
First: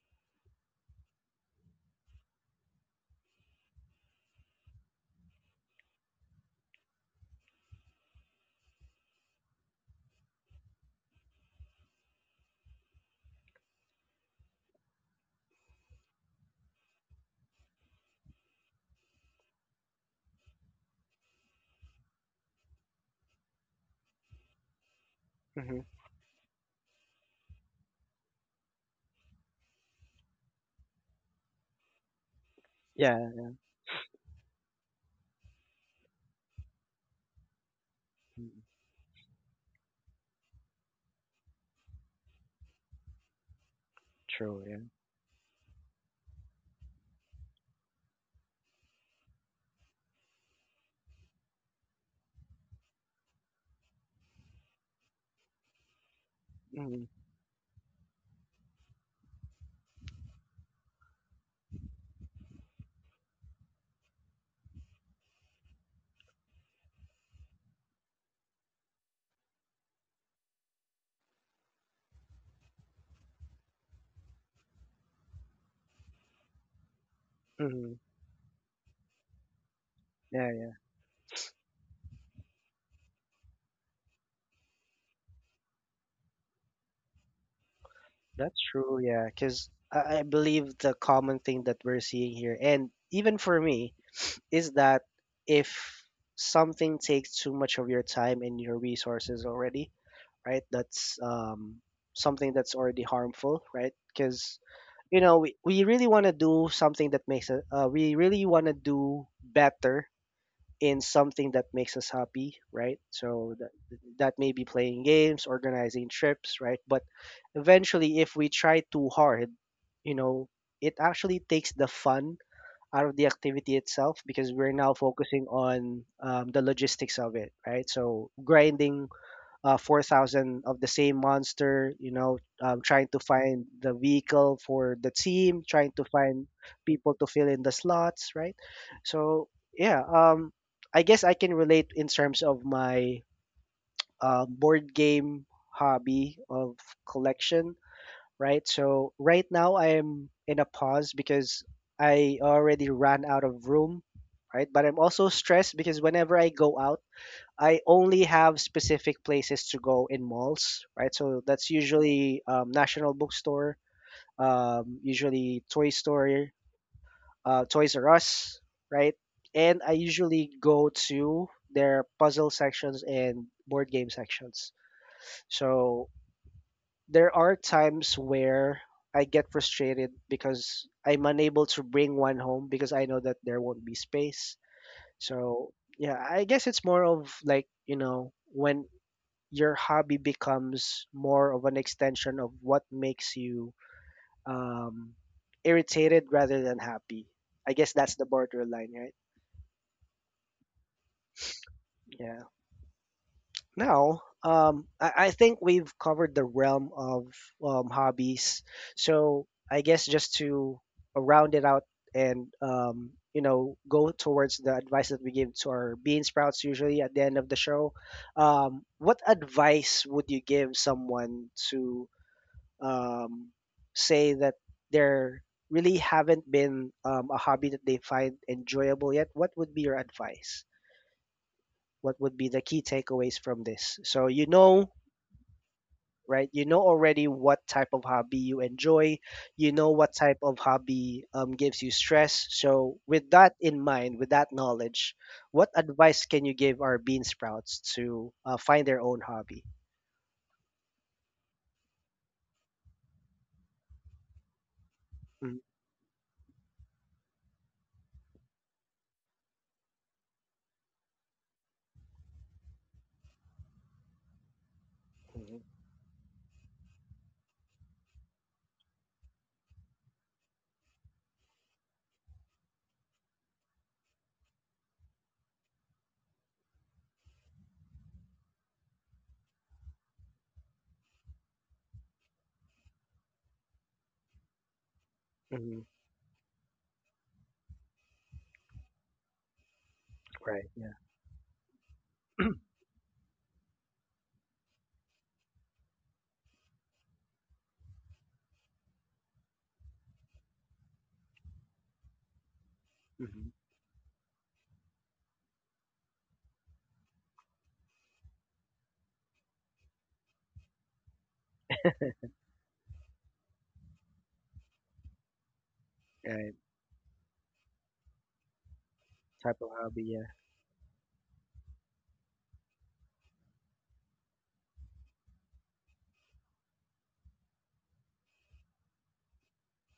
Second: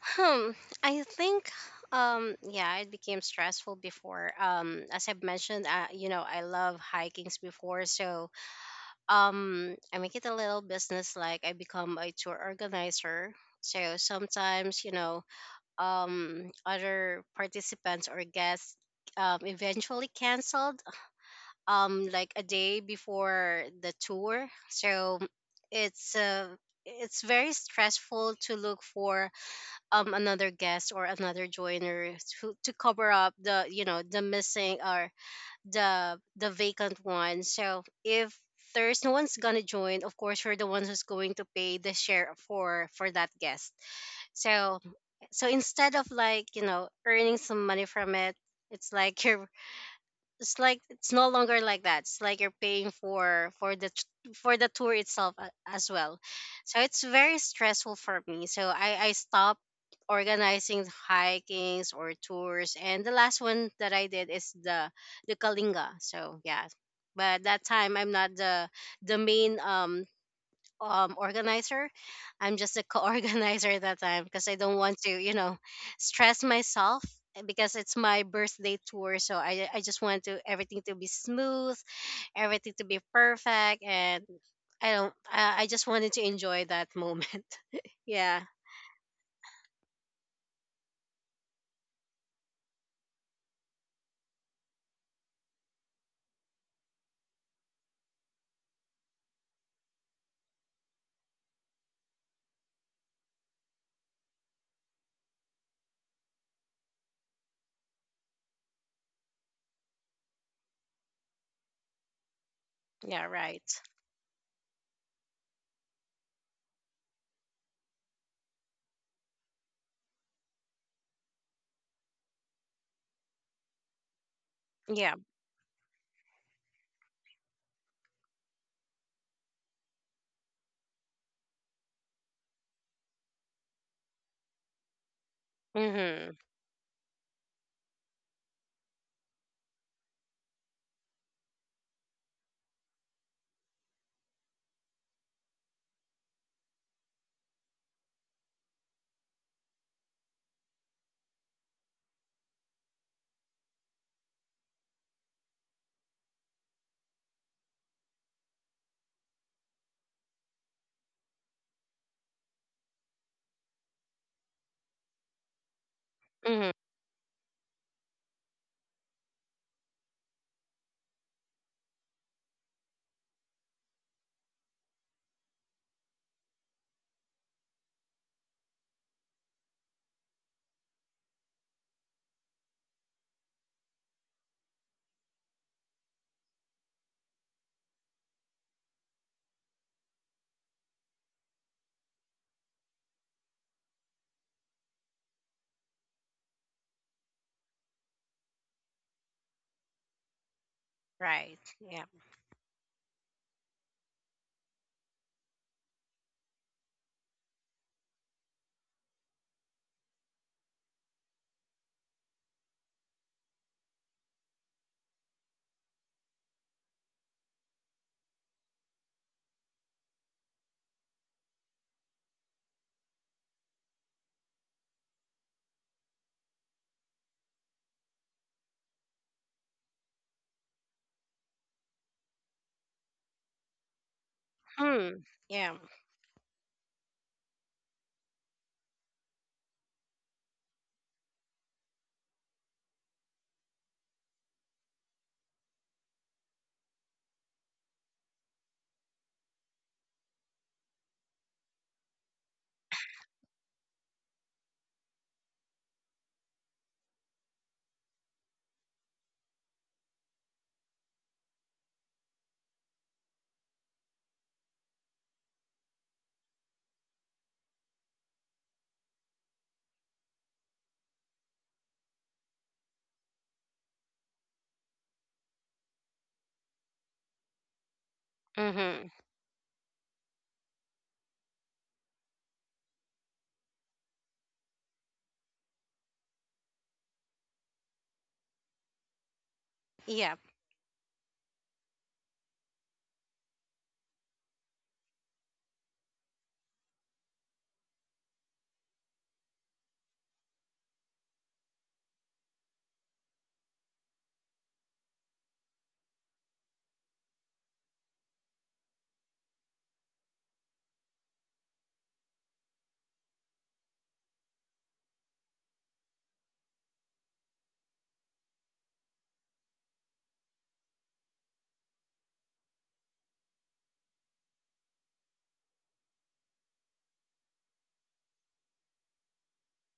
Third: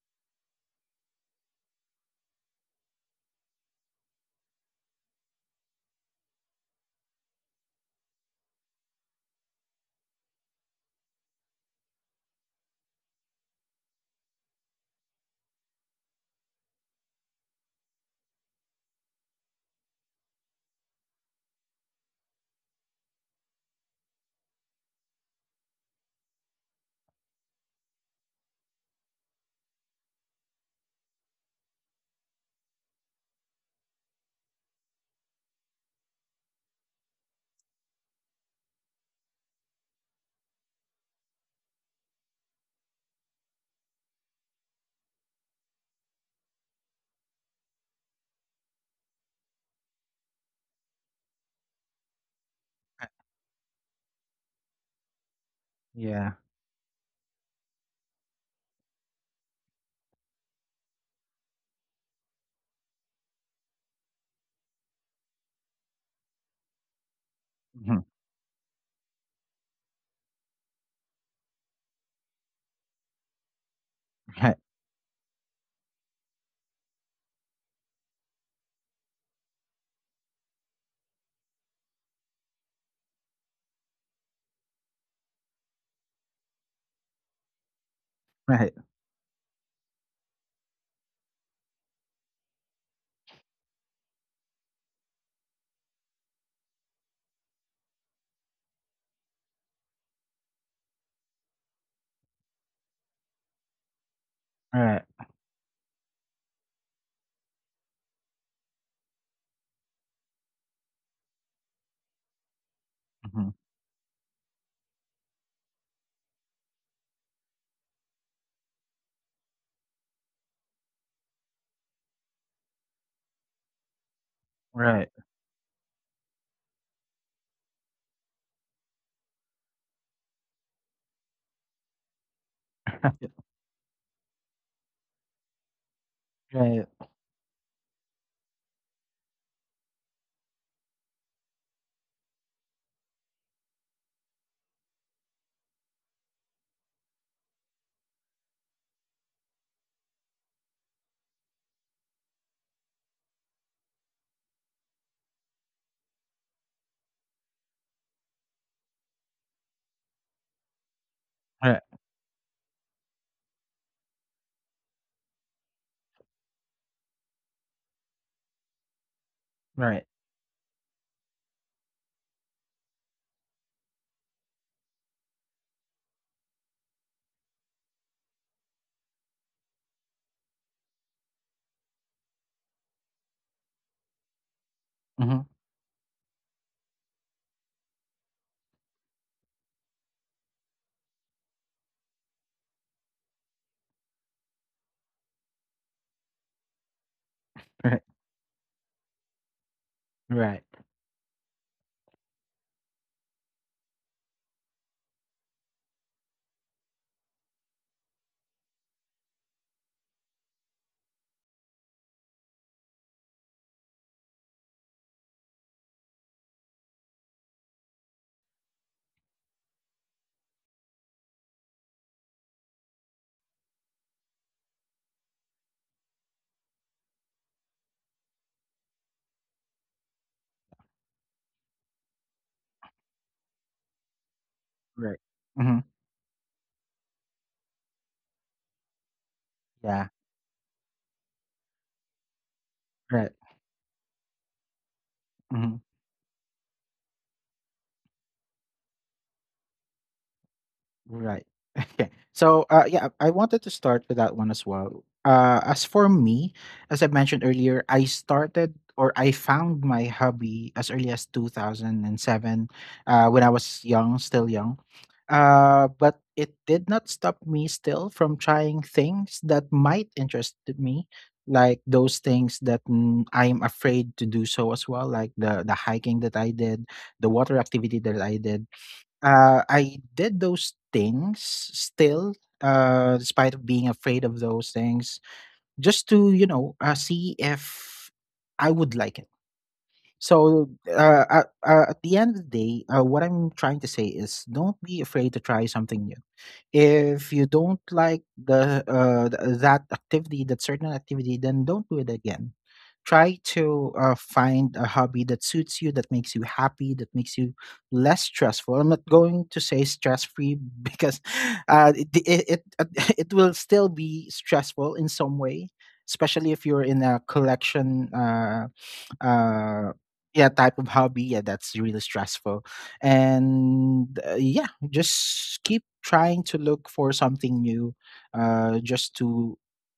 Speaker 3: Hmm. I think um yeah, it became stressful before. Um as I've mentioned, uh, you know, I love hikings before, so um I make it a little business, like I become a tour organizer. So sometimes, you know, um other participants or guests um eventually canceled um like a day before the tour. So
Speaker 1: Hmm.
Speaker 3: it's uh it's very stressful to look for um another guest or another joiner to to cover
Speaker 1: Yeah.
Speaker 3: up the, you know, the missing or the the vacant one. So if
Speaker 1: Mm,
Speaker 3: there's no one's gonna join, of course you're the one who's going to pay the share for for that guest.
Speaker 1: true,
Speaker 3: So
Speaker 1: yeah.
Speaker 3: so instead of, like, you know, earning some money from it, it's like [laughs] you're, it's like it's no longer like that. It's like you're paying for for the t- for the tour itself a- as well.
Speaker 2: Yeah.
Speaker 3: So it's
Speaker 1: Hmm.
Speaker 3: very stressful for me, so i i stopped organizing hikings or tours, and the last one that I did is the the Kalinga. So yeah, but that time,
Speaker 2: Mhm.
Speaker 3: I'm not the the main um um organizer. I'm just a co-organizer [laughs] at that time because I
Speaker 2: Right.
Speaker 3: don't want to, you know, stress myself, uh, because
Speaker 1: Hmm.
Speaker 3: it's my birthday tour. So I I just want to
Speaker 1: Yeah, yeah.
Speaker 3: everything to be smooth, everything to be perfect, and I don't. I, I just wanted to enjoy that moment. [laughs] Yeah.
Speaker 1: That's
Speaker 2: Right.
Speaker 1: true, yeah. Because I, I believe the common thing that we're seeing here, and even for me, is that if something takes too much of your time and your resources already, right? That's um, something that's already harmful, right? Because
Speaker 2: Right.
Speaker 1: you know we, we really want to do something that makes us uh, we really want to do better in something that makes us happy, right?
Speaker 3: Yeah.
Speaker 2: Mhm.
Speaker 1: So
Speaker 3: Right.
Speaker 1: that, that may be playing games, organizing trips, right? But eventually, if we try too hard, you know it actually takes the fun out of the activity itself because we're now
Speaker 2: Right.
Speaker 3: Yeah.
Speaker 1: focusing on um, the logistics of it, right? So grinding uh, four thousand of the same monster, you know, um, trying to
Speaker 2: [laughs]
Speaker 1: find the vehicle for the team, trying to
Speaker 3: Mhm.
Speaker 1: find
Speaker 2: Right.
Speaker 1: people to fill in the slots, right? So, yeah, um, I guess I can relate in terms of my uh, board game hobby of collection, right? So, right now I am in a pause because I already ran out of room, right? But I'm also stressed because whenever I go out, I only have specific places to go in malls, right? So that's
Speaker 2: Right.
Speaker 1: usually um, National Bookstore, um, usually Toy Store,
Speaker 3: Mhm.
Speaker 1: uh, Toys R Us, right? And I
Speaker 2: Right.
Speaker 1: usually go to their puzzle sections and board game sections. So there are times where I get frustrated because I'm unable to bring one home because I know that there won't be space.
Speaker 2: Mhm.
Speaker 1: So yeah, I guess it's more of like, you know, when your hobby becomes more of an extension of what makes you um, irritated rather than happy. I guess
Speaker 2: Right.
Speaker 1: that's the borderline, right?
Speaker 2: Right.
Speaker 3: Right. Yeah.
Speaker 1: Yeah. Now, um, I, I think we've covered the realm of um, hobbies. So I guess just to round it out and um, you know go towards the advice that we give to our bean sprouts usually at the end of the show. Um, what advice would you give someone to um, say that there really haven't been um, a hobby that they find enjoyable yet? What would be your advice? What would be the key takeaways from this? So you know,
Speaker 2: Right.
Speaker 3: Hmm. Yeah.
Speaker 2: Mhm.
Speaker 1: right? You know already what type of hobby you enjoy. You know
Speaker 2: Yeah.
Speaker 1: what type of hobby um, gives you stress. So with
Speaker 2: Right.
Speaker 1: that in mind, with that knowledge, what
Speaker 2: Mhm.
Speaker 1: advice can you give our bean sprouts to uh, find their own hobby?
Speaker 2: Right. [laughs] Okay. So, uh, yeah, I wanted to start with that one as well.
Speaker 1: Mm-hmm.
Speaker 2: Uh, as for me, as I mentioned earlier, I started, or I found my hobby as early as two thousand seven, uh, when I was young, still young.
Speaker 1: Mm-hmm.
Speaker 2: Uh, but it did not stop me still from trying things that might interest me, like those things that, mm, I'm afraid to do so as well, like the the hiking that I did, the water activity that I did,
Speaker 3: Mhm.
Speaker 2: uh, I did those things still, uh, despite of being afraid of those things,
Speaker 1: Mm-hmm.
Speaker 2: just to, you know uh, see if I would like it.
Speaker 3: Yeah.
Speaker 1: Right.
Speaker 2: So
Speaker 1: Yeah.
Speaker 2: uh, at, uh, at the end of the
Speaker 1: [clears throat]
Speaker 2: day, uh, what I'm trying to say is don't be afraid to try something new. If you don't like the uh, th- uh, that activity, that certain activity, then don't do it again. Try
Speaker 1: Hmm.
Speaker 2: to uh, find a hobby that suits you, that makes you happy, that makes you less stressful. I'm not going to say stress free [laughs] because uh, it, it it [laughs] it will still be stressful in some way, especially
Speaker 1: Right.
Speaker 2: if you're in a collection. Uh,
Speaker 1: Type of
Speaker 2: uh
Speaker 1: hobby. Yeah.
Speaker 2: yeah, type of hobby, yeah, that's really stressful, and uh, yeah, just keep trying to look for something new, uh just to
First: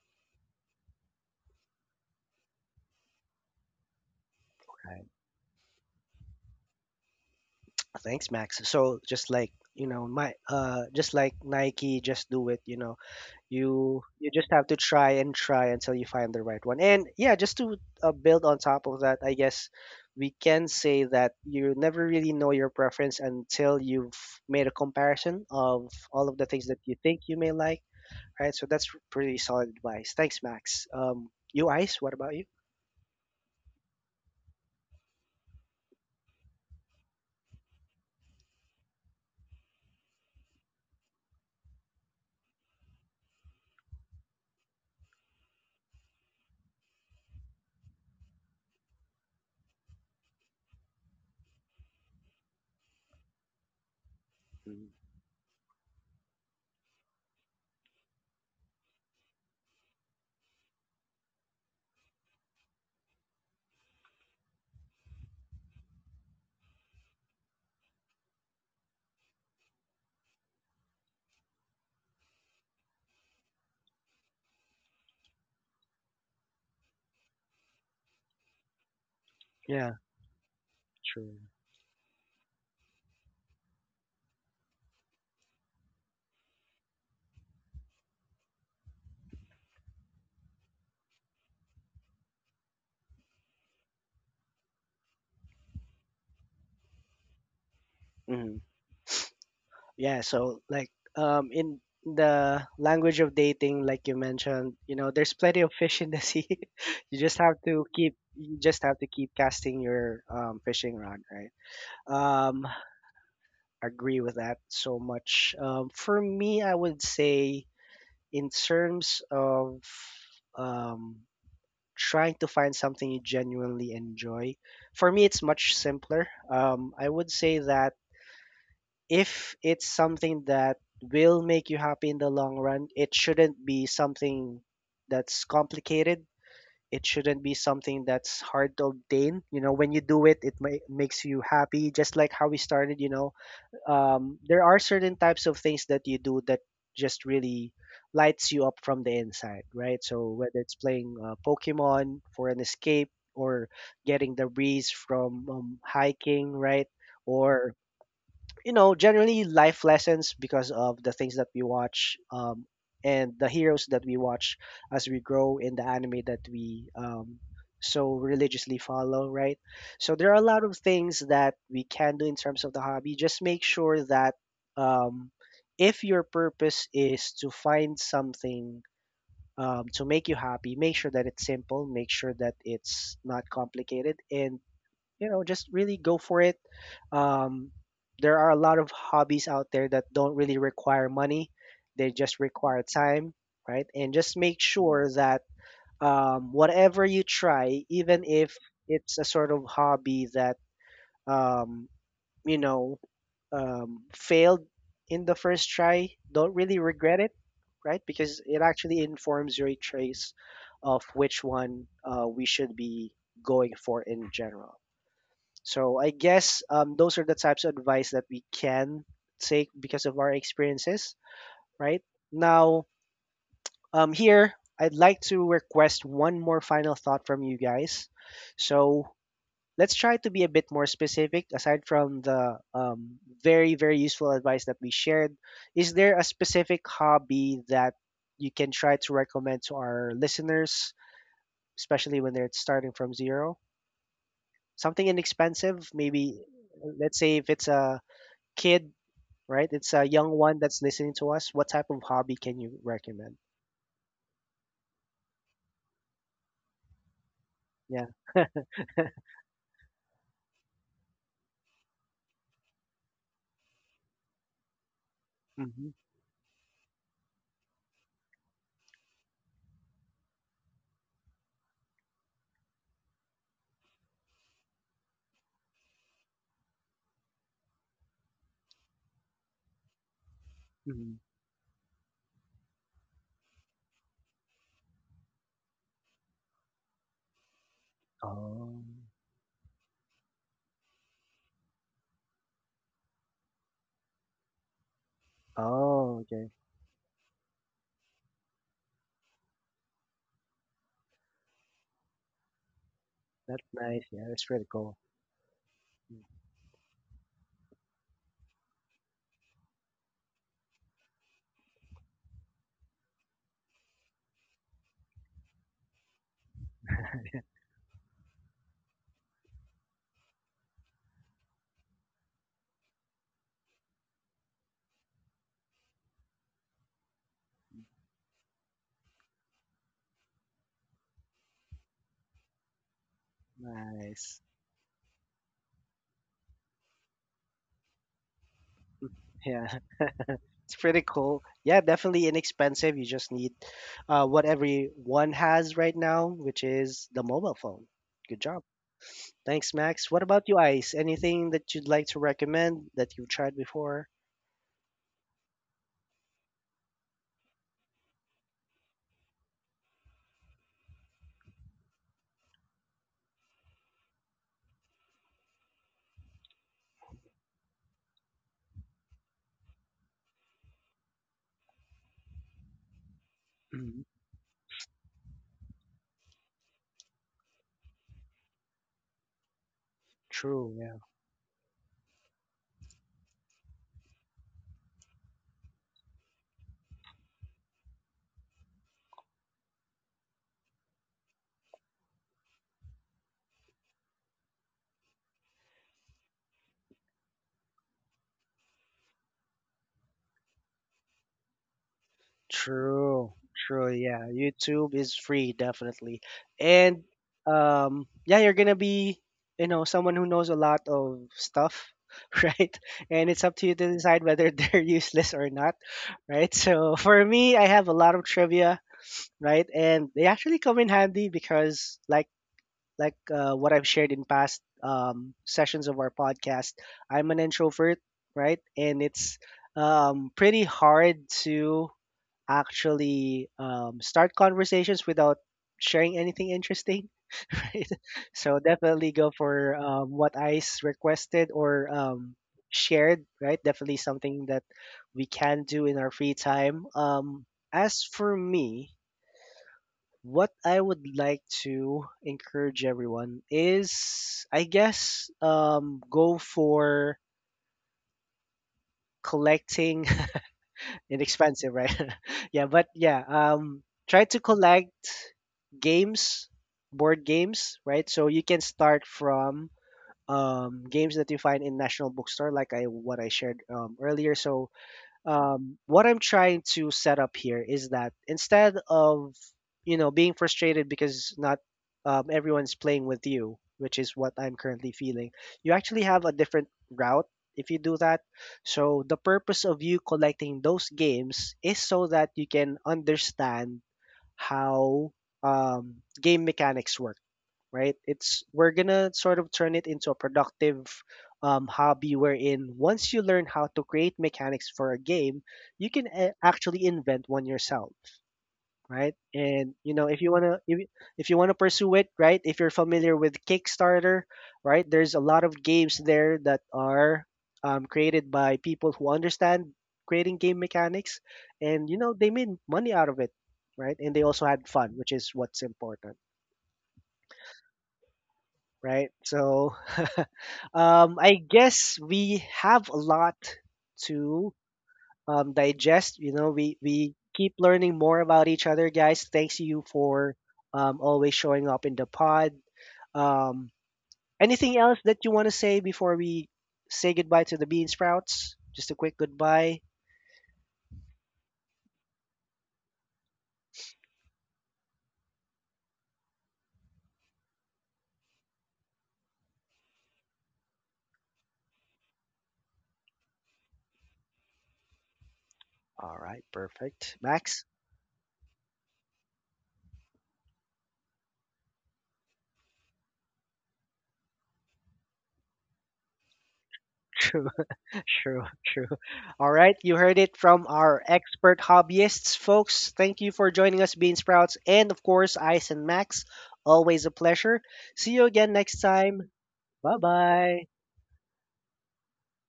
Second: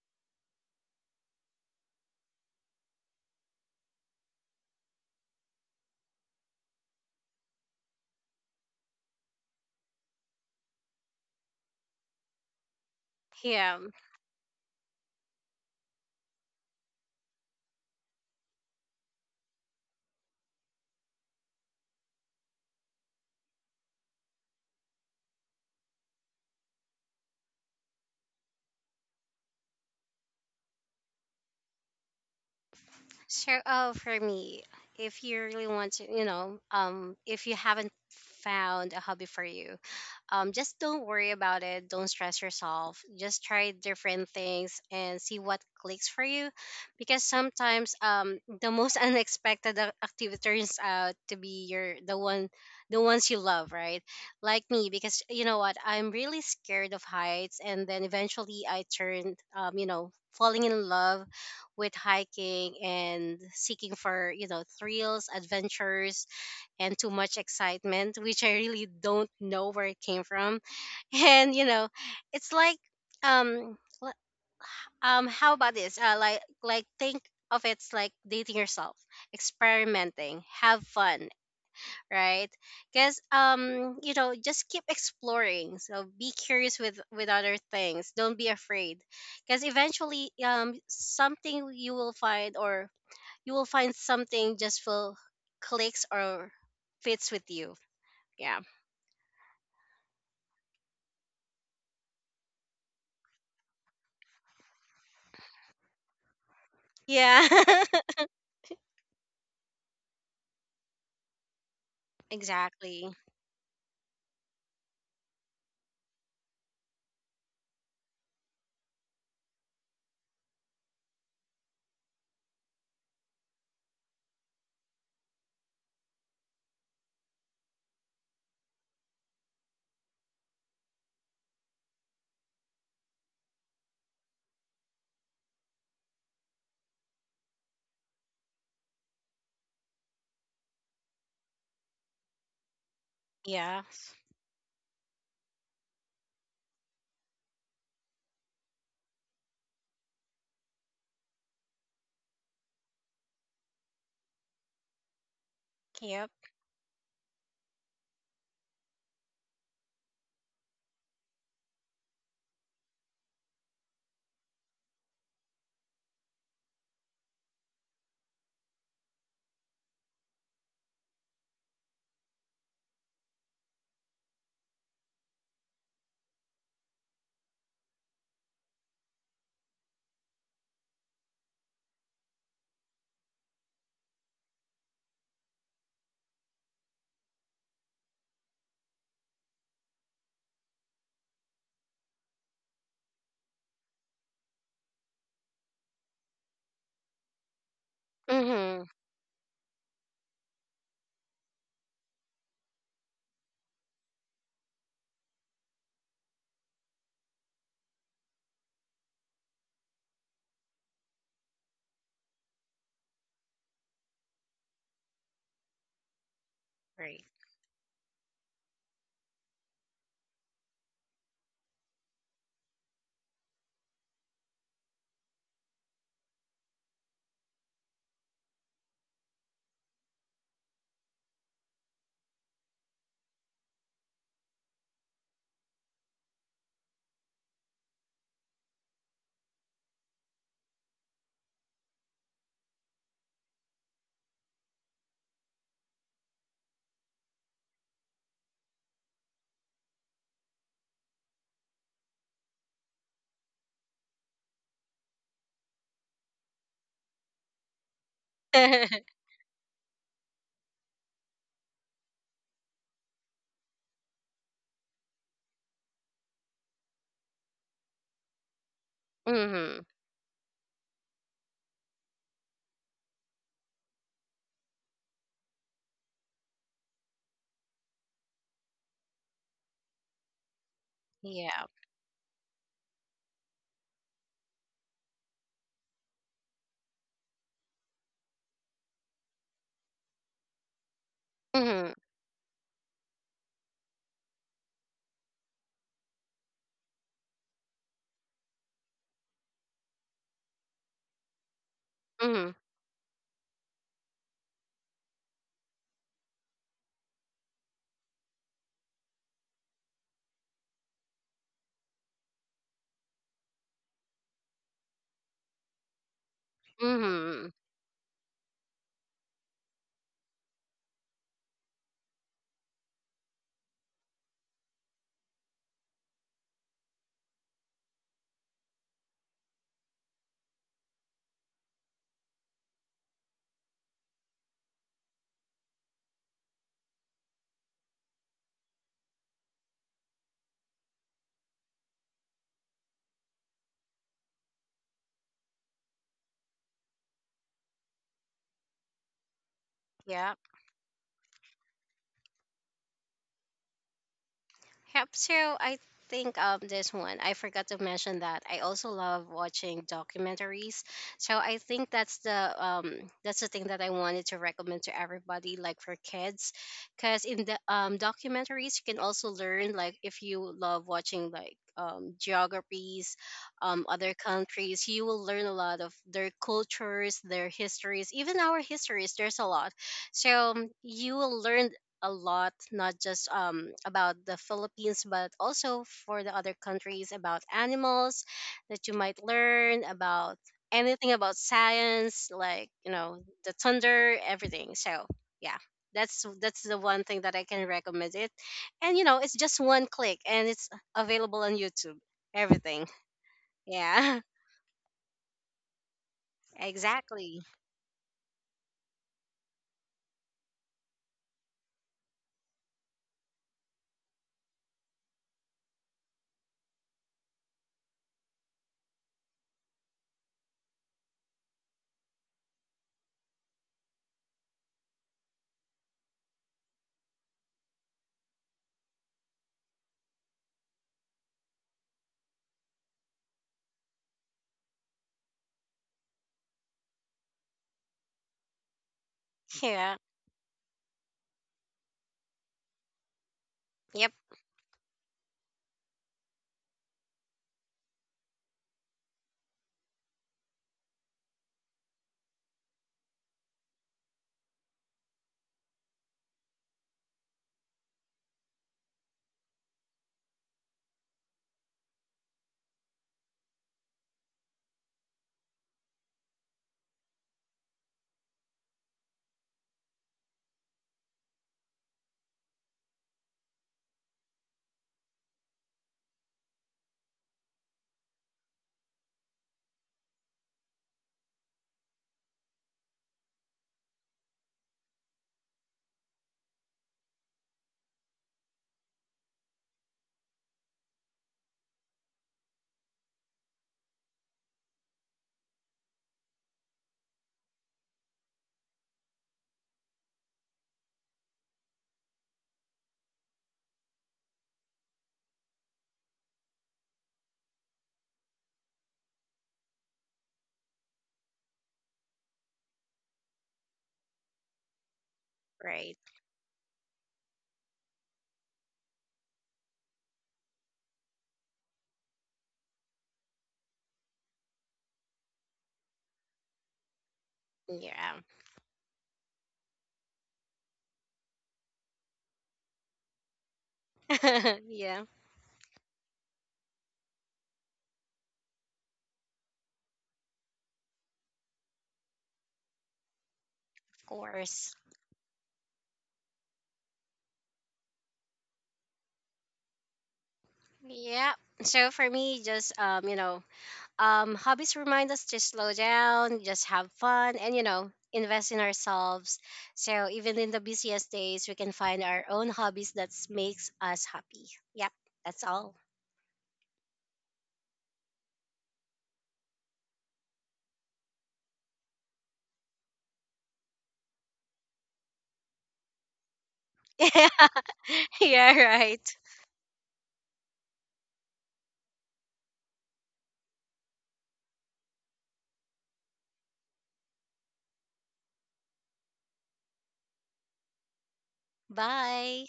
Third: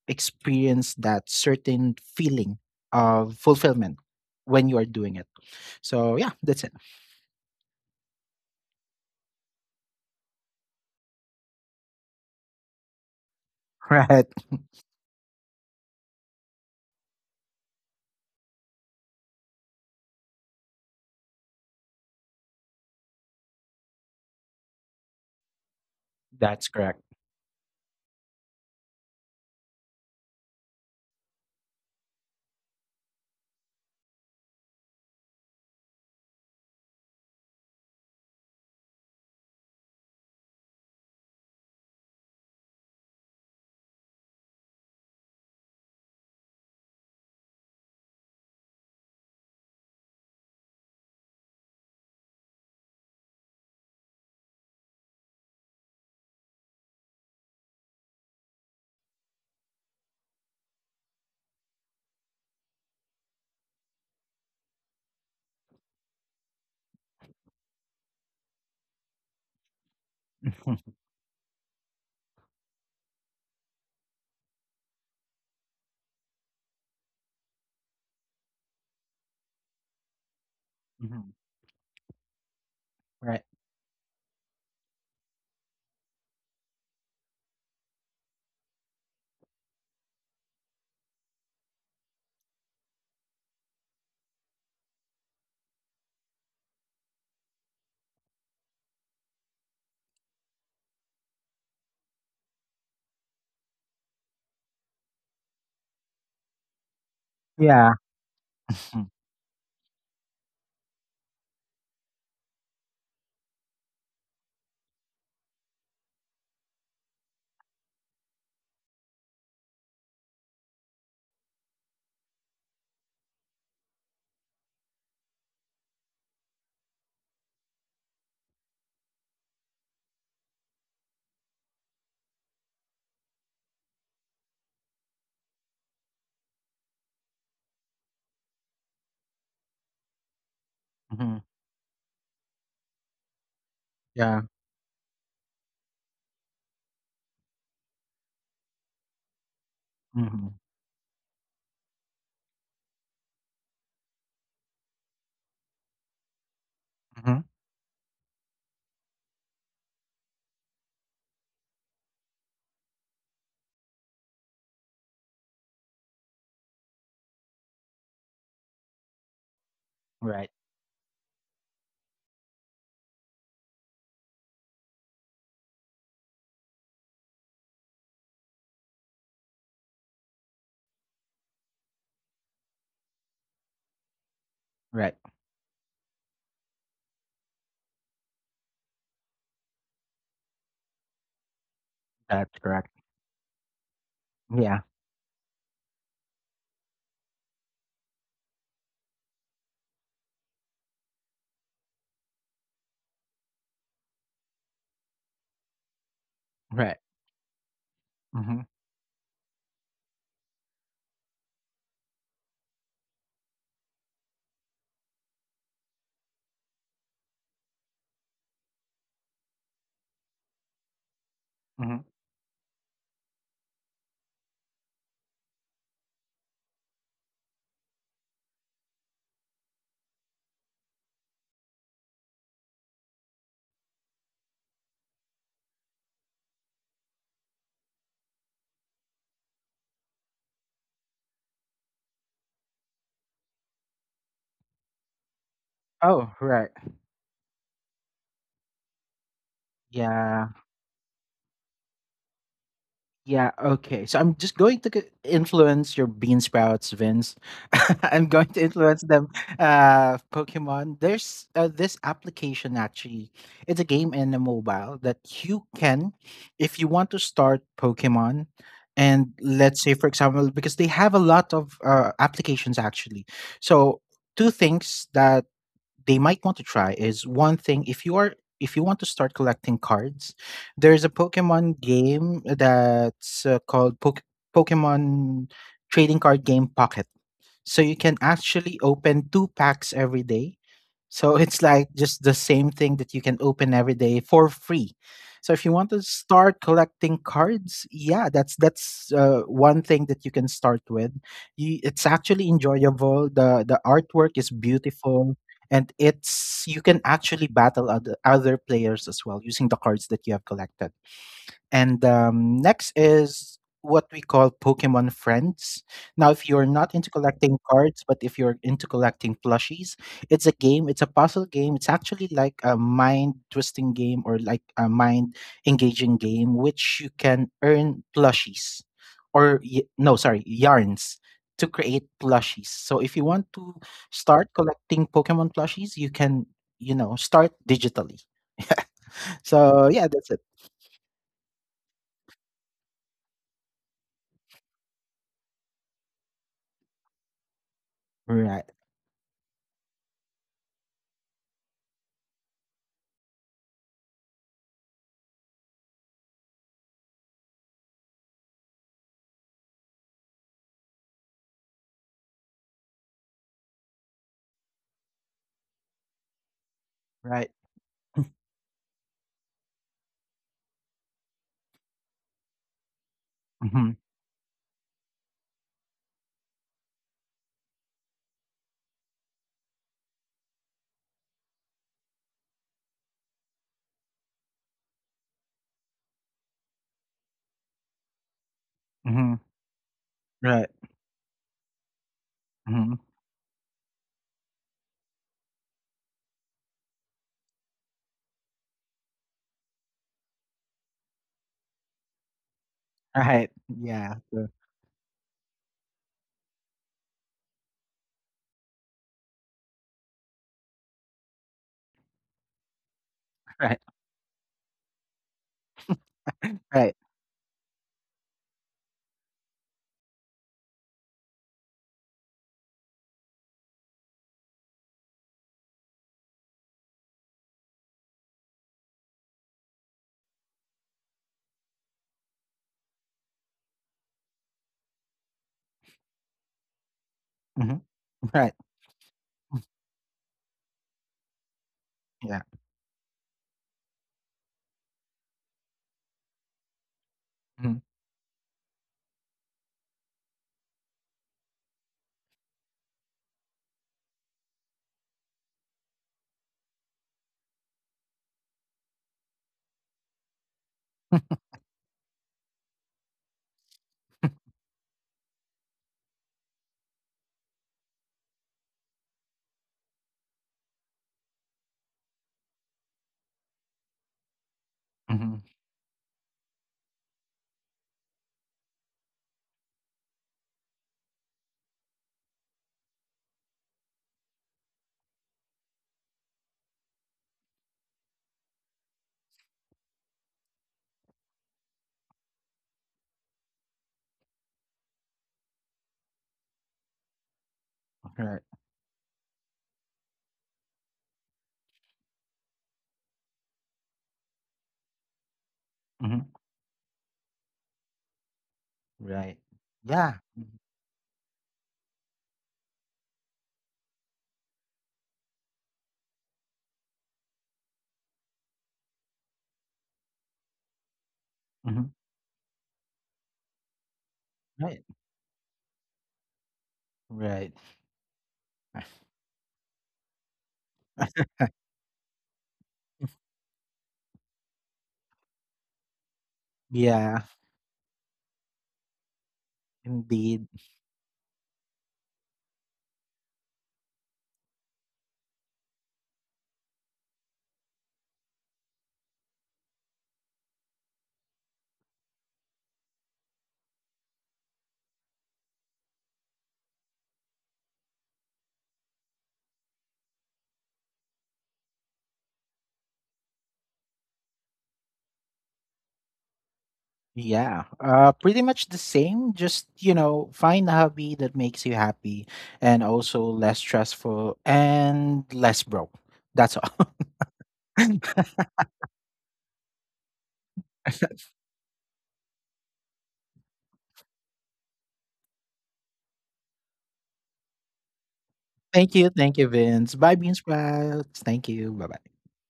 Speaker 2: experience that certain feeling of fulfillment when you are doing it. So yeah, that's it.
Speaker 1: Thanks, Max. So just like you know, my uh, just like Nike, just do it. You know,
Speaker 3: Yeah.
Speaker 2: [laughs]
Speaker 1: you
Speaker 2: Right.
Speaker 1: you just have to try and try until you find the right one. And yeah, just to uh, build on top of that, I guess we can say that you never really know your preference until you've made a comparison of all of the
Speaker 2: That's
Speaker 1: things that you
Speaker 2: correct.
Speaker 1: think you may like. Right. So that's pretty solid advice. Thanks, Max. Um, you, Ice. What about you?
Speaker 3: So, uh, for me, if you really want to, you know, um, if you haven't found a hobby for you, um, just don't worry about it. Don't stress yourself. Just try different things and see what clicks for you, because sometimes, um, the most [laughs] unexpected ac- activity turns out to be your the one, the ones you love, right? Like me,
Speaker 1: Mm.
Speaker 3: because you know what, I'm really scared of heights, and then eventually I turned, um, you know, falling in love with hiking and seeking for, you know, thrills, adventures, and too much excitement, which I really don't know where it came from.
Speaker 2: Mhm,
Speaker 3: [laughs] And you know, it's like um l- um how about this? Uh, like like think of, it's like dating yourself,
Speaker 1: Yeah.
Speaker 3: experimenting, have fun,
Speaker 2: mhm,
Speaker 1: True.
Speaker 3: right? Because
Speaker 2: right,
Speaker 3: um you know, just keep exploring, so be curious with with other things. Don't be afraid, because eventually um something you will find, or you will find something, just will clicks or fits with you. Yeah.
Speaker 1: Mhm. Yeah, so like um in the language of dating, like you mentioned, you know, there's plenty of fish in the sea. [laughs] You just
Speaker 3: Yeah.
Speaker 1: have to
Speaker 2: yeah.
Speaker 1: keep you just have
Speaker 2: Mhm,
Speaker 1: to keep casting your um fishing rod, right?
Speaker 3: [laughs]
Speaker 1: Um
Speaker 3: Exactly.
Speaker 1: Agree with that so much. Um for me, I would say in terms of um trying to find something you genuinely enjoy, for me it's much simpler. Um I would say that if it's something that will make you happy in the long run, it shouldn't be something that's complicated. It shouldn't be something that's hard to obtain. You know, when you do it, it ma- makes
Speaker 2: mhm,
Speaker 1: you happy, just like how we started. You know,
Speaker 3: Yeah.
Speaker 1: um,
Speaker 2: yeah.
Speaker 1: there are certain types of things that you do that just really lights you up from the inside, right? So,
Speaker 2: Hmm.
Speaker 1: whether it's playing uh, Pokemon for an escape or getting the breeze from um,
Speaker 3: Yep.
Speaker 1: hiking, right?
Speaker 2: Hmm.
Speaker 1: Or you know generally life lessons because of the things that we watch um, and the heroes that we watch as we grow in the anime that we um, so religiously follow, right? So there are a
Speaker 2: Right,
Speaker 1: lot of things that we can do in terms of the hobby. Just make sure that um, if your purpose is to find something um, to make you happy, make sure that it's simple, make sure that it's not complicated, and
Speaker 2: right,
Speaker 1: you know just really go for it. um, there are a lot of hobbies out there that don't really require money, they just
Speaker 2: that's
Speaker 1: require
Speaker 2: correct,
Speaker 1: time, right? And just make
Speaker 2: yeah.
Speaker 1: sure that um, whatever you try, even if
Speaker 3: Mm-hmm.
Speaker 1: it's a sort of hobby that um, you know um, failed in the first try, don't really
Speaker 2: Right.
Speaker 1: regret it, right? Because it
Speaker 2: Hmm.
Speaker 1: actually informs your choice of which one uh, we should be going for in general. So I guess um, those
Speaker 3: Right.
Speaker 1: are the types of advice that we can take because of our experiences,
Speaker 2: Hmm.
Speaker 1: right? Now, um, here, I'd like to request one more final thought from you guys. So let's try to be a bit more specific. Aside from the um, very, very useful advice that we shared, is there a specific hobby that you can try to recommend to our listeners, especially when they're starting from zero? Something inexpensive,
Speaker 2: Oh,
Speaker 1: maybe
Speaker 2: right.
Speaker 1: let's say if it's a kid, right? It's a young
Speaker 2: Yeah.
Speaker 1: one that's listening to us. What type of hobby can you recommend?
Speaker 2: Yeah, okay. So I'm just going to c- influence your bean sprouts, Vince. [laughs]
Speaker 1: Yeah.
Speaker 2: I'm going to influence
Speaker 3: [laughs]
Speaker 2: them. Uh, Pokemon. There's uh, this application actually. It's a game in a mobile that you
Speaker 1: Mm-hmm.
Speaker 2: can, if you want to start Pokemon, and
Speaker 3: mm-hmm.
Speaker 2: let's say for example, because they have a lot of uh, applications actually. So two things that they might want to try is, one thing, if you are if you want to start collecting cards, there's a
Speaker 1: Hmm.
Speaker 3: Yeah.
Speaker 2: pokemon game that's uh, called Poke Pokemon Trading Card Game Pocket, so you can actually
Speaker 1: Oh.
Speaker 2: open two packs every day. So [laughs] it's like
Speaker 3: Mm-hmm.
Speaker 2: just the same thing that you can open every day for free. So if you want to
Speaker 1: Oh, okay.
Speaker 2: start collecting cards, yeah, that's that's uh, one thing that you can start with. You, it's actually
Speaker 3: Mm-hmm.
Speaker 2: enjoyable. the
Speaker 1: That's
Speaker 2: The
Speaker 1: nice. Yeah,
Speaker 2: artwork
Speaker 1: that's
Speaker 2: is
Speaker 1: pretty cool.
Speaker 2: beautiful, and
Speaker 1: Mm.
Speaker 2: it's you can actually battle other, other players as well using the cards that you have collected. And um, next is what we call Pokemon Friends. Now, if you're not into
Speaker 3: Mm-hmm.
Speaker 2: collecting cards, but if you're into collecting plushies, it's a game, it's a puzzle game. It's actually like a mind twisting game or like a mind engaging game, which you can earn plushies, or, y- no, sorry, yarns, to create plushies. So if you want to
Speaker 1: Nice.
Speaker 2: start collecting Pokemon plushies, you can, you know, start digitally.
Speaker 1: Yeah,
Speaker 2: So yeah, that's it.
Speaker 1: [laughs] it's pretty cool. Yeah, definitely inexpensive. You just need uh, what everyone has right now, which is the mobile phone. Good job.
Speaker 2: Right,
Speaker 1: Thanks, Max. What
Speaker 3: Yeah.
Speaker 1: about you, Ice? Anything that you'd like to recommend that you've tried before?
Speaker 3: Yep. So I think um this one, I forgot to mention that I also love watching documentaries. So I think that's the um that's the thing that I wanted to recommend to everybody, like for kids, because in
Speaker 2: right.
Speaker 3: the um documentaries, you can also learn, like if you love watching, like um geographies, um
Speaker 2: Mhm.
Speaker 1: Mhm.
Speaker 3: other countries, you will learn a lot of their cultures, their histories, even our histories. There's a lot, so um,
Speaker 1: True.
Speaker 3: you will learn a lot, not just um, about the Philippines, but also for the other countries, about animals that you might
Speaker 2: Mhm.
Speaker 3: learn about,
Speaker 2: Right.
Speaker 3: anything about science, like you
Speaker 2: Mhm.
Speaker 3: know, the thunder, everything. So yeah, that's that's the one thing that I can recommend it, and you know, it's just one click and it's available on YouTube. Everything.
Speaker 1: True,
Speaker 2: Right.
Speaker 1: true.
Speaker 2: Yeah.
Speaker 3: Yeah,
Speaker 1: Yeah,
Speaker 2: The
Speaker 1: YouTube is free, definitely.
Speaker 3: [laughs]
Speaker 1: And
Speaker 3: exactly.
Speaker 1: um, yeah, you're gonna be, you know, someone who knows a lot of stuff, [laughs] right? And it's up to you
Speaker 2: Right.
Speaker 1: to decide whether they're [laughs] useless or not, right?
Speaker 2: Right.
Speaker 1: So for me, I have a lot of trivia, right? And they actually come in handy because, like, like uh, what I've shared in past um, sessions of our podcast, I'm an introvert, right? And it's um, pretty hard to actually um, start conversations without sharing anything interesting, [laughs]
Speaker 2: Mhm.
Speaker 1: right?
Speaker 2: Right.
Speaker 1: So definitely go for
Speaker 3: Yeah.
Speaker 1: um, what Ice requested or um,
Speaker 2: Yeah.
Speaker 1: shared, right? Definitely
Speaker 3: Yep.
Speaker 1: something that we can do in our free time. Um,
Speaker 2: Mhm.
Speaker 1: as for me, what I would like to encourage everyone is I guess um, go for collecting inexpensive, right? [laughs] Yeah, but yeah, um, try to collect games, board games, right? So you can start from um, games that you find in National Bookstore, like I what I shared um, earlier. So
Speaker 2: Mhm.
Speaker 1: um, what I'm trying to set up here is that instead of you know being frustrated because not um, everyone's playing with you, which is what I'm currently feeling, you actually have a different route if you do that. So the purpose of you collecting those games is so that you can understand how um, game mechanics work, right?
Speaker 2: Right.
Speaker 1: It's we're gonna sort of turn it into a productive um, hobby wherein once you learn how to create mechanics for a game, you can
Speaker 2: Mhm.
Speaker 1: a- actually invent one yourself, right?
Speaker 2: Right.
Speaker 1: And you know
Speaker 2: Yeah.
Speaker 1: if you wanna
Speaker 2: Mhm.
Speaker 1: if, you- if you wanna pursue it, right? If you're familiar with Kickstarter, right? There's a lot of
Speaker 3: Right.
Speaker 1: games there that are um, created by people who understand creating game mechanics, and
Speaker 2: Mhm.
Speaker 1: you know they made money out of it, right? And they also had
Speaker 2: Right.
Speaker 1: fun, which is what's important,
Speaker 2: Right.
Speaker 3: Yeah.
Speaker 1: right? So, [laughs] um, I guess we have a lot to
Speaker 3: [laughs] yeah. Of
Speaker 1: um, digest. You know, we we
Speaker 2: Yeah.
Speaker 1: keep learning more about each other, guys. Thanks you for
Speaker 2: Indeed.
Speaker 1: um, always showing up in the pod. Um,
Speaker 3: course.
Speaker 1: Anything else that you want to say before we say goodbye to the bean sprouts? Just a quick goodbye.
Speaker 3: Yeah. So for me, just um, you know, um, hobbies remind us to slow down, just have fun, and you know, invest in ourselves. So even in the busiest days, we can find our own hobbies that makes us happy. Yep, that's all.
Speaker 1: All right, perfect,
Speaker 2: Yeah.
Speaker 1: Max.
Speaker 2: Uh, pretty much the same. Just, you know, find a hobby that makes you happy and also less stressful and less broke. That's all.
Speaker 1: [laughs] True,
Speaker 3: [laughs]
Speaker 2: [laughs]
Speaker 3: Yeah,
Speaker 1: [laughs] true.
Speaker 3: right.
Speaker 1: All right, you heard it from our expert hobbyists, folks. Thank you for joining us, Bean Sprouts, and of course, Ice and Max. Always a pleasure. See you again next
Speaker 2: Thank you.
Speaker 1: time.
Speaker 2: Thank you, Vince.
Speaker 1: Bye
Speaker 2: Bye, Bean
Speaker 1: bye.
Speaker 2: Sprouts. Thank you. Bye bye.
Speaker 3: Bye.